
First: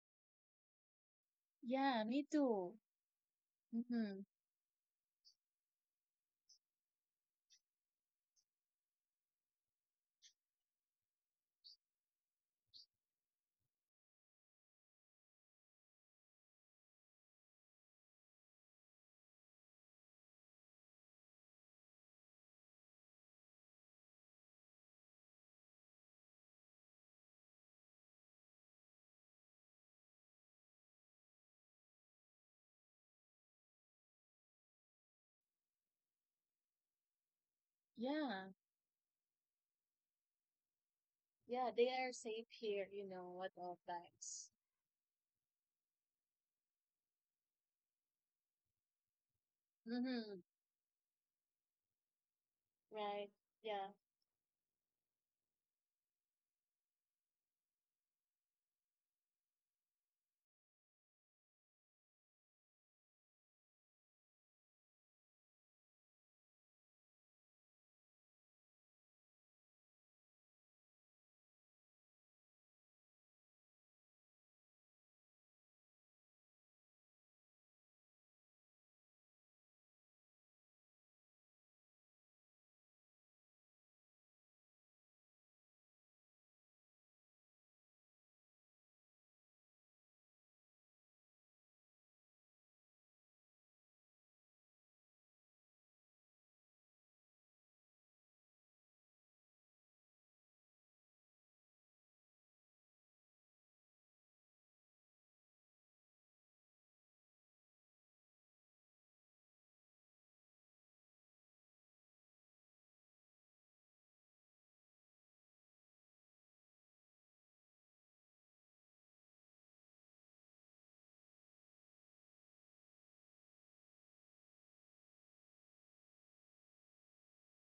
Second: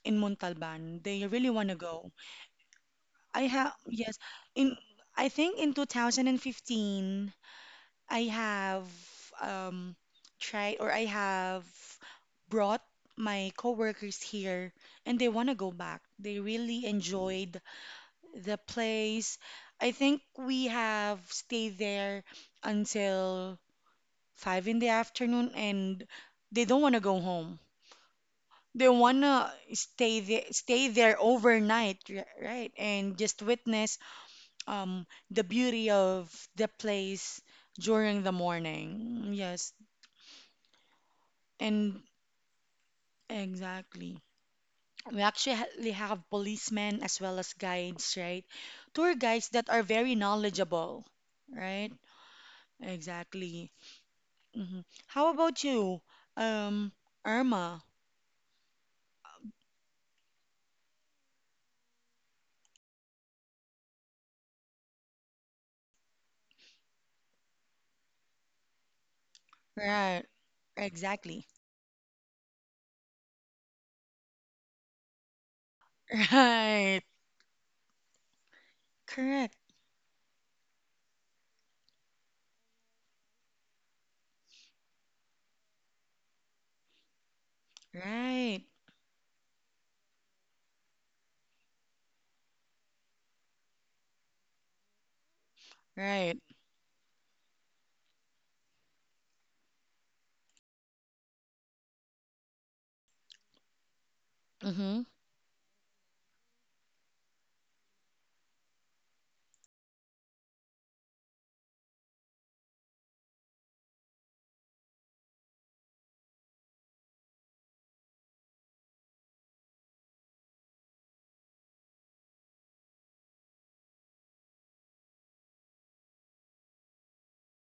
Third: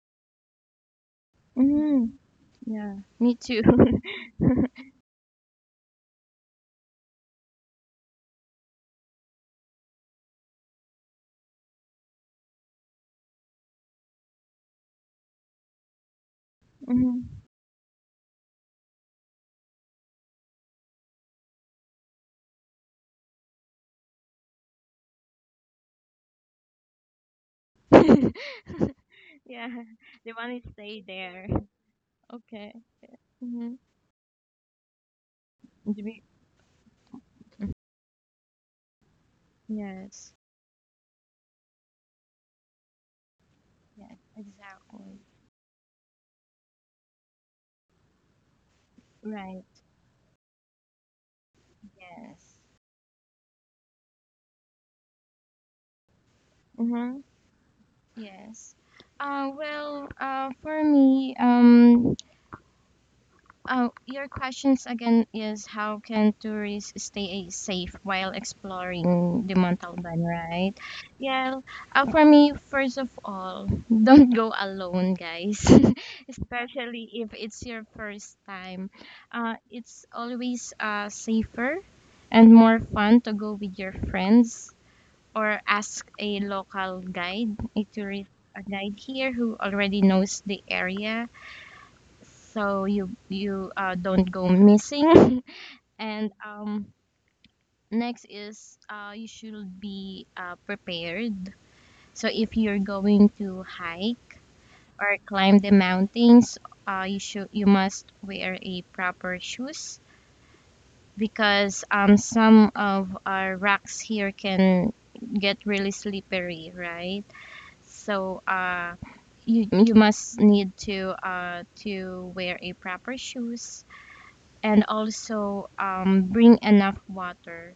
Speaker 1: in Montalban. They really want to
Speaker 2: Yeah,
Speaker 3: Mm-hmm.
Speaker 1: go.
Speaker 2: me too.
Speaker 3: Yeah. Me
Speaker 1: I
Speaker 3: too.
Speaker 1: have
Speaker 3: (laughs)
Speaker 1: yes.
Speaker 2: Mm-hmm.
Speaker 1: In I think in 2015 I have um tried or I have brought my coworkers here and they want to go back. They really
Speaker 3: Mm-hmm.
Speaker 1: enjoyed the place. I think we have stayed there until 5 in the afternoon and they don't want to go home.
Speaker 3: (laughs)
Speaker 1: They want to
Speaker 3: Yeah. They want to
Speaker 1: stay
Speaker 3: stay
Speaker 1: there
Speaker 3: there.
Speaker 1: overnight, right?
Speaker 3: Okay.
Speaker 1: And just
Speaker 3: Hmm.
Speaker 1: witness the beauty
Speaker 3: Mm-hmm.
Speaker 1: of the place during the
Speaker 2: Yeah.
Speaker 1: morning. Yes,
Speaker 3: Yes.
Speaker 2: Yeah, they
Speaker 1: and
Speaker 2: are safe here, at all
Speaker 3: Yes.
Speaker 1: exactly.
Speaker 2: times.
Speaker 3: Exactly.
Speaker 1: We actually we have policemen as well as guides, right? Tour guides
Speaker 3: Right.
Speaker 1: that are very
Speaker 2: Mm-hmm.
Speaker 1: knowledgeable, right?
Speaker 3: Yes.
Speaker 2: Right?
Speaker 1: Exactly.
Speaker 2: Yeah.
Speaker 1: hmm How about you, um,
Speaker 3: Mm-hmm.
Speaker 1: Irma?
Speaker 3: Yes. For me, oh, your questions again is how can tourists stay safe while exploring the Montalban,
Speaker 1: Right.
Speaker 3: right?
Speaker 1: Exactly.
Speaker 3: Yeah,
Speaker 1: (laughs)
Speaker 3: for me, first of all, (laughs) don't go alone, guys. (laughs)
Speaker 1: Right.
Speaker 3: Especially if it's your first time.
Speaker 1: Correct.
Speaker 3: It's always safer and more fun to go with your friends or ask a local guide, a
Speaker 1: Right.
Speaker 3: guide here who already knows the area so you don't go missing (laughs) and
Speaker 1: Right.
Speaker 3: next is you should be prepared, so if you're going to hike
Speaker 1: Mm-hmm.
Speaker 3: or climb the mountains, you must wear a proper shoes because some of our rocks here can get really slippery right, so you must need to wear a proper shoes, and also bring enough water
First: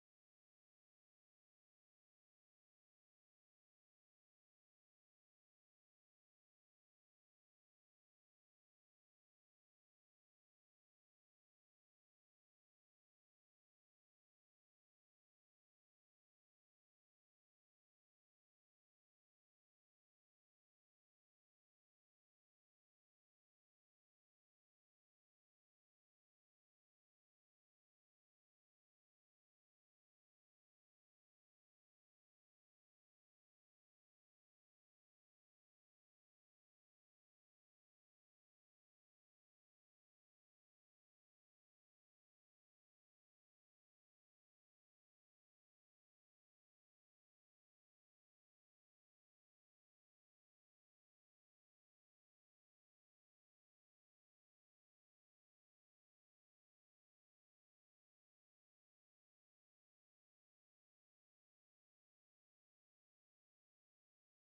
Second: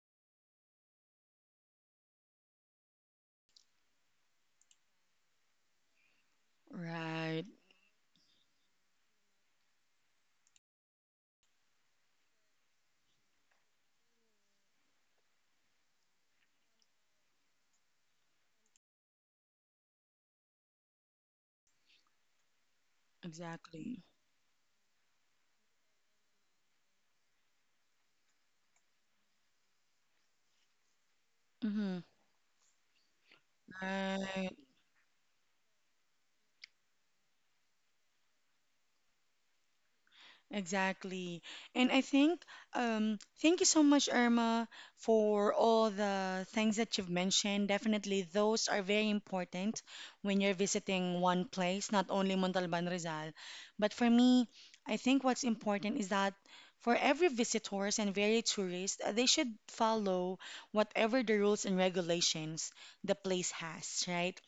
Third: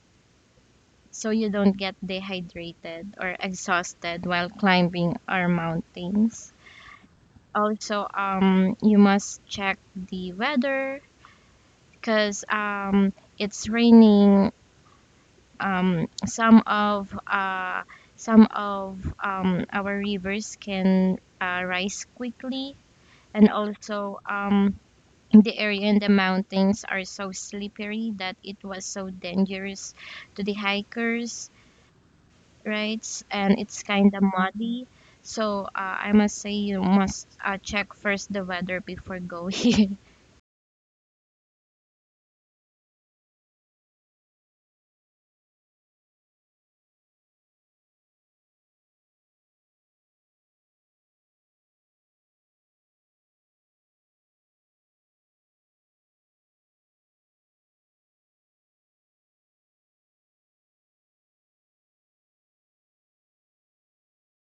Speaker 3: so you don't get dehydrated or exhausted while climbing our mountains.
Speaker 1: Right.
Speaker 3: Also, you must check the weather because it's raining. Um, some of uh, some of our rivers can rise quickly, and
Speaker 1: Exactly.
Speaker 3: also the area in the mountains are so slippery that it was so dangerous to the hikers,
Speaker 1: Mm-hmm.
Speaker 3: right? And it's kind of
Speaker 1: Right.
Speaker 3: muddy. So I must say you must check first the weather before going.
Speaker 1: Exactly. And I think, thank you so much, Irma, for all the things that you've mentioned. Definitely, those are very important when you're visiting one place, not only Montalban Rizal. But for me, I think what's important is that for every visitors and very tourist, they should follow whatever the rules and regulations the place has, right?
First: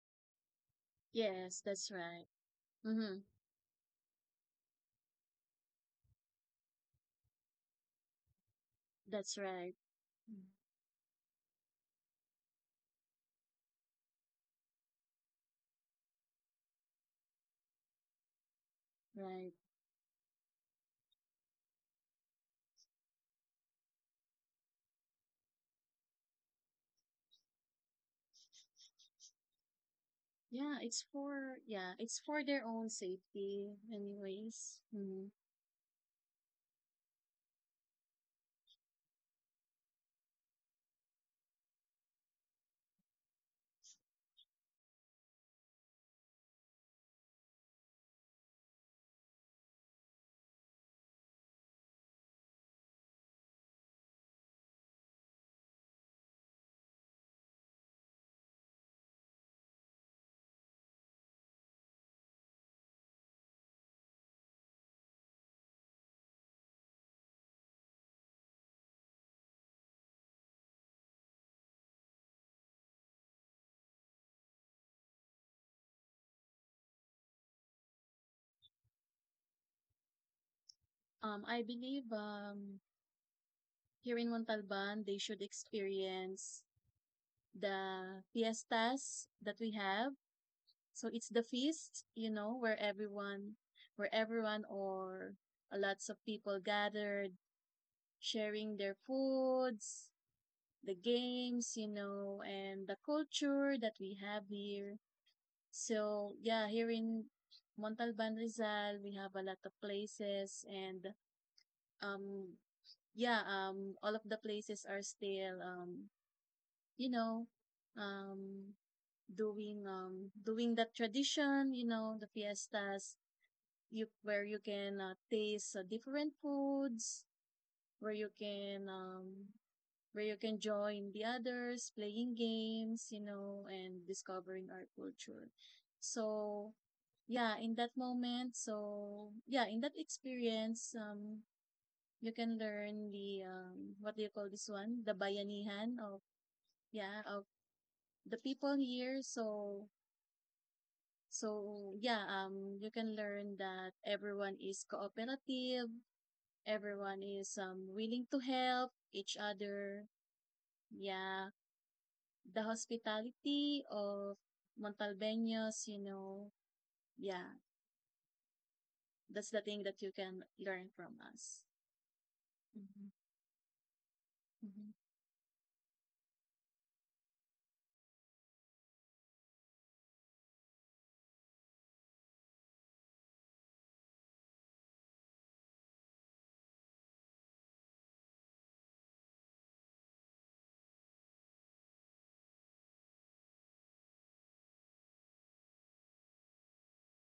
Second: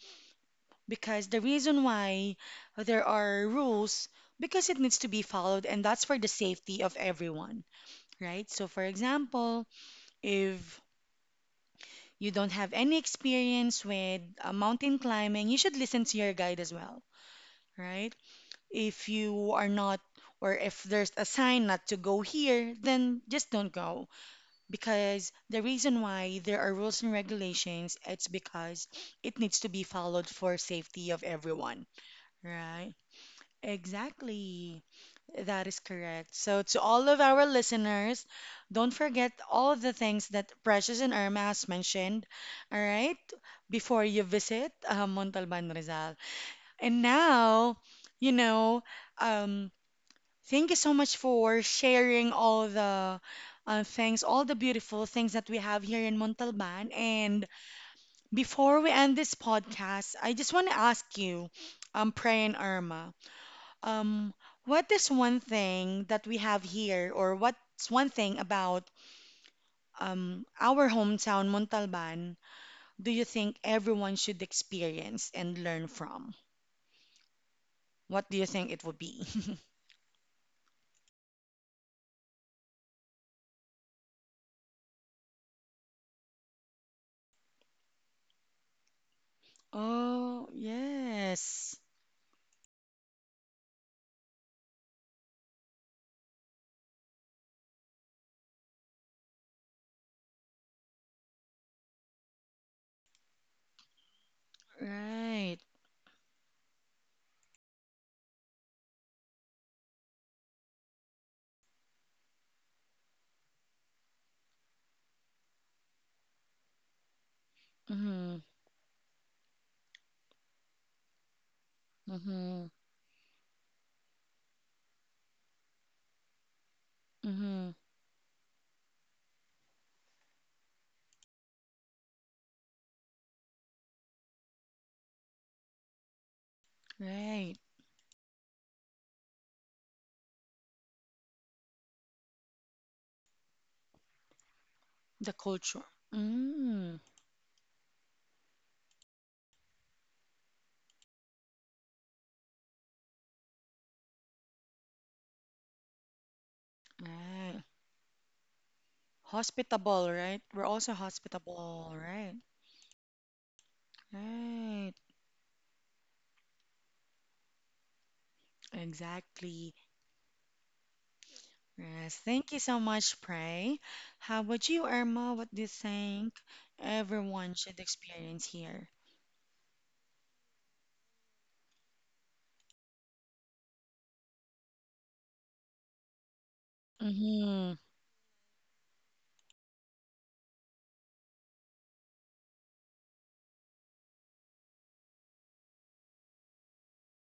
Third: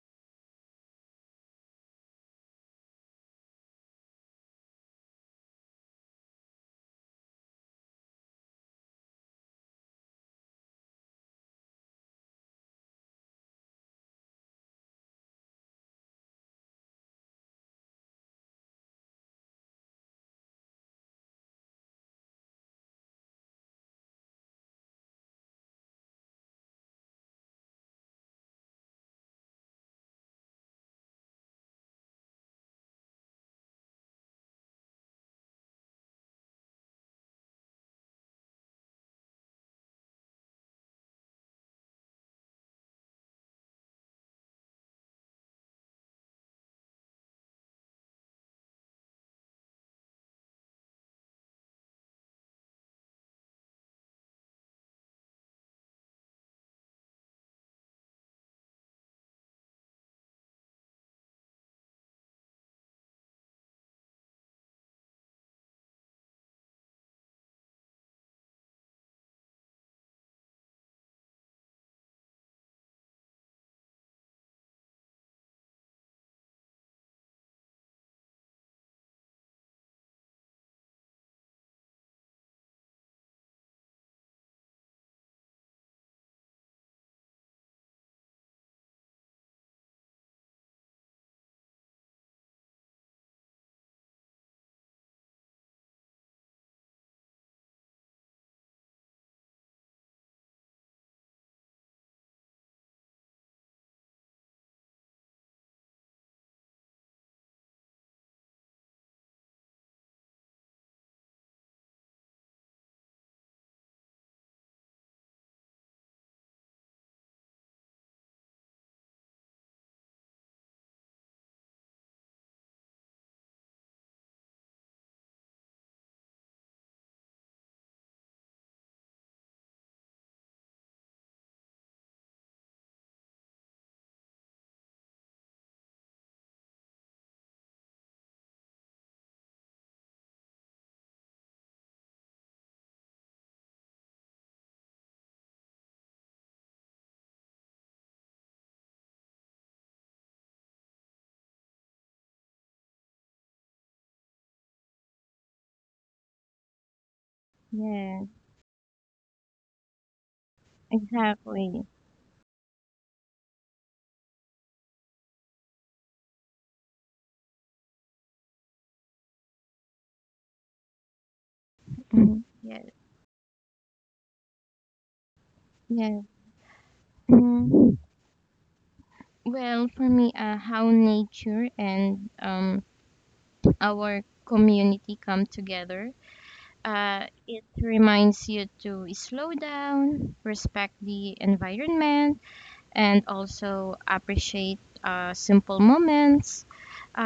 Speaker 1: Because the
Speaker 2: Yes,
Speaker 1: reason
Speaker 2: that's right.
Speaker 1: why there
Speaker 2: Mm-hmm.
Speaker 1: are rules, because it needs to be followed and that's for the safety of everyone, right? So for
Speaker 2: That's
Speaker 1: example,
Speaker 2: right. Mm.
Speaker 1: if you don't have any experience with mountain climbing, you should listen to your guide as well, right? If you
Speaker 2: Right.
Speaker 1: are not, or if there's a sign not to go here, then just don't go, because the reason why there are rules and regulations, it's because it needs to be followed for
Speaker 2: Yeah,
Speaker 1: safety of everyone,
Speaker 2: it's for their own
Speaker 1: right?
Speaker 2: safety anyways.
Speaker 1: Exactly.
Speaker 2: Mm.
Speaker 1: That is correct. So, to all of our listeners, don't forget all the things that Precious and Irma has mentioned, all right, before you visit Montalban Rizal. And now, you know, um, thank you so much for sharing all the things, all the beautiful things that we have here in Montalban. And before we end this podcast, I just want to ask you, Pray and Irma. Um, what is one thing that we have here, or what's one thing about our hometown, Montalban, do you think everyone should experience and learn from? What do you think it would be? (laughs)
Speaker 2: I believe here in Montalban, they should experience the fiestas that we have.
Speaker 1: Oh,
Speaker 2: So it's the
Speaker 1: yes.
Speaker 2: feast, where everyone or lots of people gathered, sharing their foods, the games, and the culture that we have here.
Speaker 1: Right.
Speaker 2: So yeah, here in Montalban Rizal, we have a lot of places, and um yeah, all of the places are still you know,
Speaker 1: Mm-hmm.
Speaker 2: um, doing that tradition, the
Speaker 1: Mm-hmm.
Speaker 2: fiestas, you where you can taste different foods,
Speaker 1: Mm-hmm.
Speaker 2: where you can um, where you can join the others, playing games, and discovering our culture. So yeah,
Speaker 1: Right.
Speaker 2: in that experience, you can learn the what do you call this one? The
Speaker 1: The culture.
Speaker 2: bayanihan of
Speaker 1: Mm.
Speaker 2: yeah of the people here. So yeah, you can learn that everyone is cooperative, everyone is
Speaker 1: Right.
Speaker 3: (laughs) Yeah,
Speaker 2: willing to help each other.
Speaker 1: Hospitable, right? We're also
Speaker 2: Yeah,
Speaker 3: exactly.
Speaker 1: hospitable, right?
Speaker 2: the hospitality of
Speaker 1: Right.
Speaker 2: Montalbeños, yeah, that's the
Speaker 1: Exactly.
Speaker 2: thing that you can learn from us.
Speaker 1: Yes,
Speaker 3: Mhm.
Speaker 1: thank you so
Speaker 3: Yes,
Speaker 2: Hmm.
Speaker 1: much, Pray. How about you,
Speaker 2: Hmm.
Speaker 1: Irma? What do you
Speaker 3: yes.
Speaker 1: think everyone should
Speaker 3: Mhm.
Speaker 1: experience here?
Speaker 3: Well, for me, how nature and our community come together, uh, it
Speaker 1: Mm-hmm.
Speaker 3: reminds you to slow down, respect the environment, and also appreciate simple moments.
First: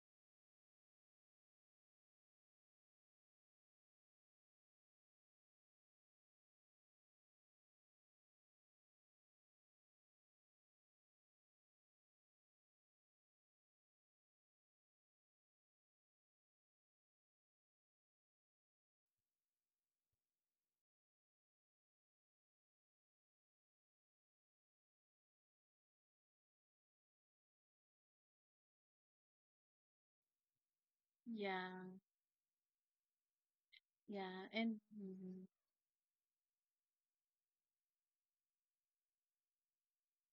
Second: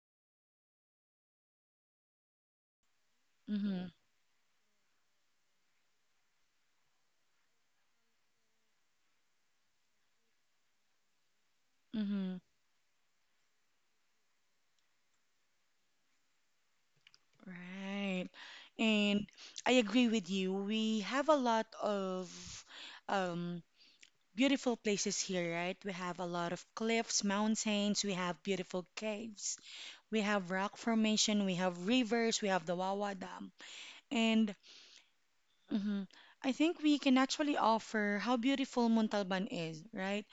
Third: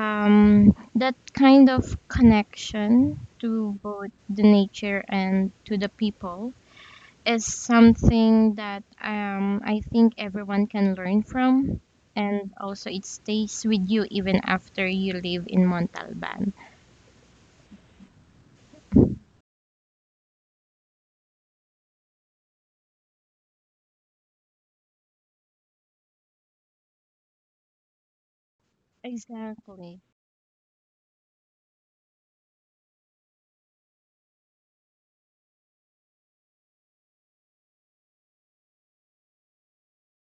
Speaker 3: That kind of connection to
Speaker 1: Mm-hmm.
Speaker 3: both the nature and to the people is something that I think everyone can learn from.
Speaker 1: Mm-hmm.
Speaker 3: And also, it stays with you even after you live in Montalban.
Speaker 1: Right. And I agree with you. We have a lot of um, beautiful places here, right? We have a lot of cliffs, mountains, we have beautiful caves,
Speaker 3: Exactly.
Speaker 1: we have rock formation, we
Speaker 2: Yeah,
Speaker 1: have rivers, we have the Wawa Dam.
Speaker 2: yeah,
Speaker 1: And
Speaker 2: and mhm.
Speaker 1: hmm I think we can actually offer how beautiful Montalban is, right?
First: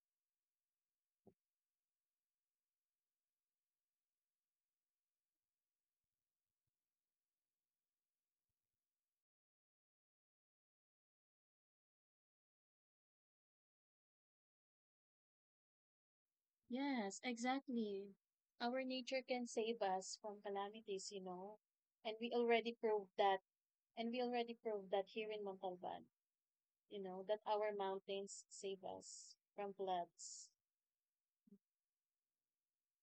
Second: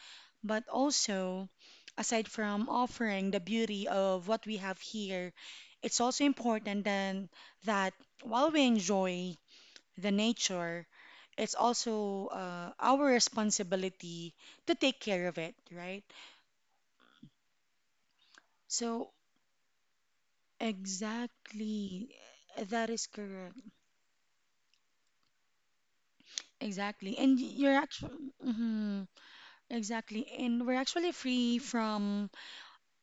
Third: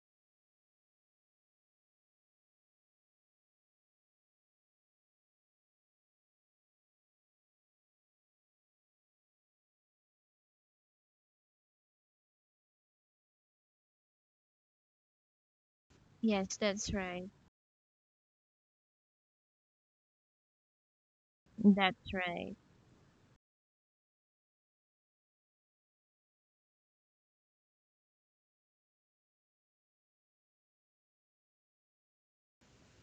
Speaker 1: But also, aside from offering the beauty of what we have here, it's also important then that while we enjoy the nature, it's also our responsibility to take care of it, right?
Speaker 3: Yes, that's
Speaker 2: Yes,
Speaker 3: right.
Speaker 2: exactly. Our
Speaker 1: So,
Speaker 2: nature can save us from calamities,
Speaker 1: exactly,
Speaker 3: That's
Speaker 2: and we
Speaker 3: right.
Speaker 2: already
Speaker 1: that is
Speaker 2: proved that.
Speaker 1: correct.
Speaker 2: And we already proved that here in Montalban, you
Speaker 1: Exactly.
Speaker 2: know
Speaker 1: And
Speaker 2: that our
Speaker 1: you're actually,
Speaker 2: mountains save us from
Speaker 1: exactly.
Speaker 2: floods.
Speaker 1: And we're actually free from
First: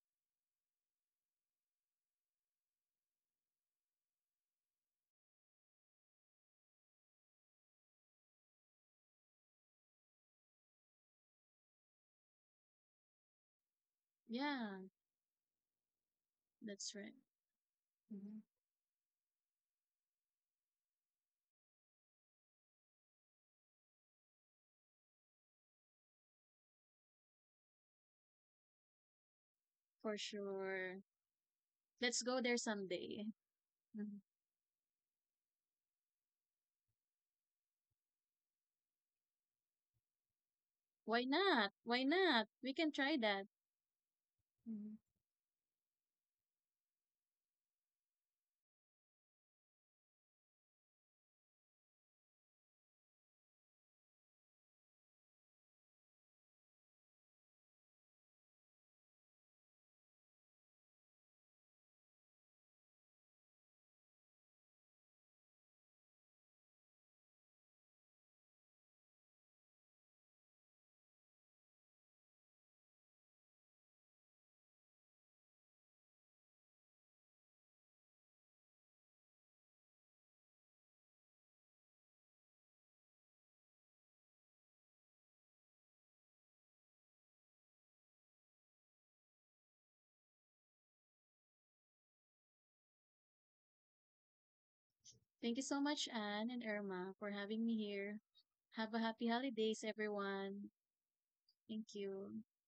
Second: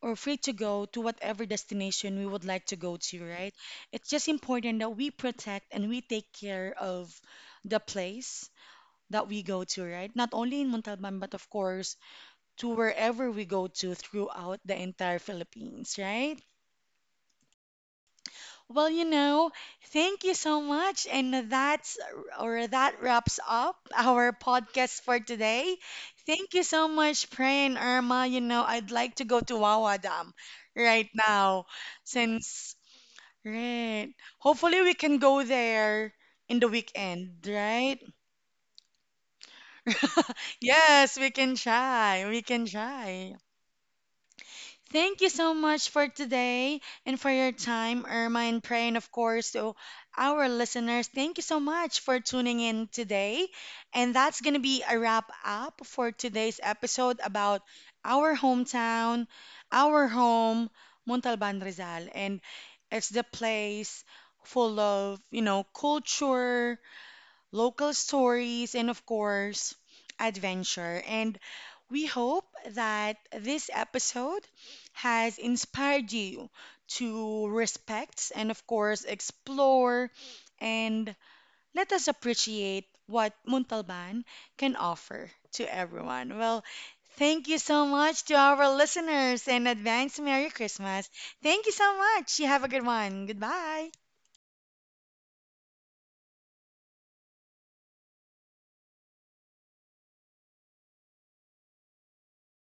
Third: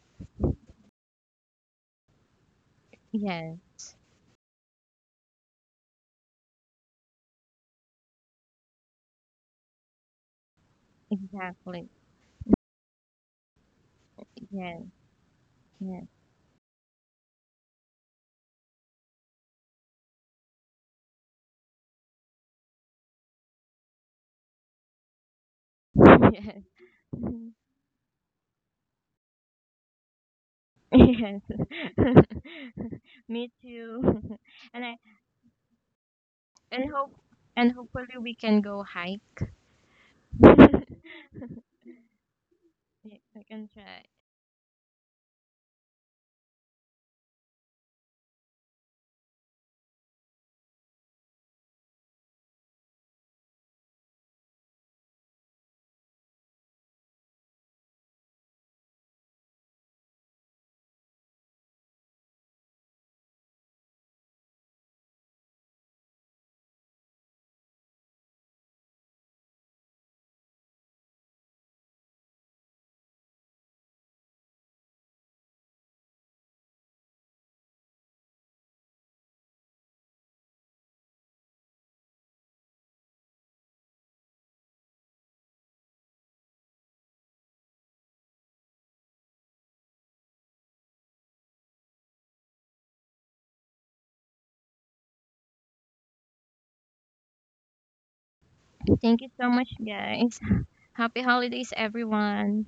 Speaker 1: or free to go to whatever destination we would like to go to, right?
Speaker 3: Yes,
Speaker 1: It's just important that we protect and we take care of the place that we go to, right? Not only in Montalban, but of
Speaker 3: exactly.
Speaker 1: course, to wherever we go to throughout the
Speaker 2: Yeah,
Speaker 3: Yes,
Speaker 1: entire Philippines,
Speaker 3: yes,
Speaker 1: right?
Speaker 2: that's right. Hmm.
Speaker 1: Well, you know, thank you so much. And that's or that wraps up our podcast for today.
Speaker 3: (laughs)
Speaker 1: Thank
Speaker 3: yes,
Speaker 1: you so much,
Speaker 3: (laughs)
Speaker 1: Pray and Irma. You know, I'd like to go to Wawa
Speaker 2: For
Speaker 1: Dam
Speaker 2: sure.
Speaker 1: right
Speaker 3: yes.
Speaker 1: now
Speaker 2: Let's go there
Speaker 3: (laughs)
Speaker 1: since,
Speaker 2: someday.
Speaker 3: Me too.
Speaker 1: right.
Speaker 2: Mhm.
Speaker 3: (laughs)
Speaker 1: Hopefully,
Speaker 3: And
Speaker 1: we
Speaker 3: I
Speaker 1: can go there in the
Speaker 3: and hope
Speaker 1: weekend,
Speaker 3: and
Speaker 1: right?
Speaker 3: hopefully we can go hike.
Speaker 1: (laughs) Yes,
Speaker 3: (laughs)
Speaker 2: Why
Speaker 1: we can
Speaker 2: not? Why
Speaker 1: try. We
Speaker 2: not?
Speaker 1: can
Speaker 2: We can try
Speaker 3: Yes,
Speaker 1: try.
Speaker 3: I
Speaker 2: that.
Speaker 3: can try.
Speaker 2: Hmm.
Speaker 1: Thank you so much for today and for your time, Irma and Pray, and of course to our listeners. Thank you so much for tuning in today. And that's going to be a wrap up for today's episode about our hometown, our home, Montalban Rizal. And it's the place full of, you know, culture, local stories, and of course, adventure. And we hope that this episode has inspired you to respect and, of course, explore and let us appreciate what Muntalban can offer to everyone. Well, thank you so much to our listeners and advance Merry Christmas. Thank you so much. You have a good one. Goodbye.
Speaker 2: Thank you so much, Anne and Irma, for having me here. Have a
Speaker 3: Thank
Speaker 2: happy
Speaker 3: you so much,
Speaker 2: holidays,
Speaker 3: guys. (laughs)
Speaker 2: everyone.
Speaker 3: Happy holidays,
Speaker 2: Thank you.
Speaker 3: everyone.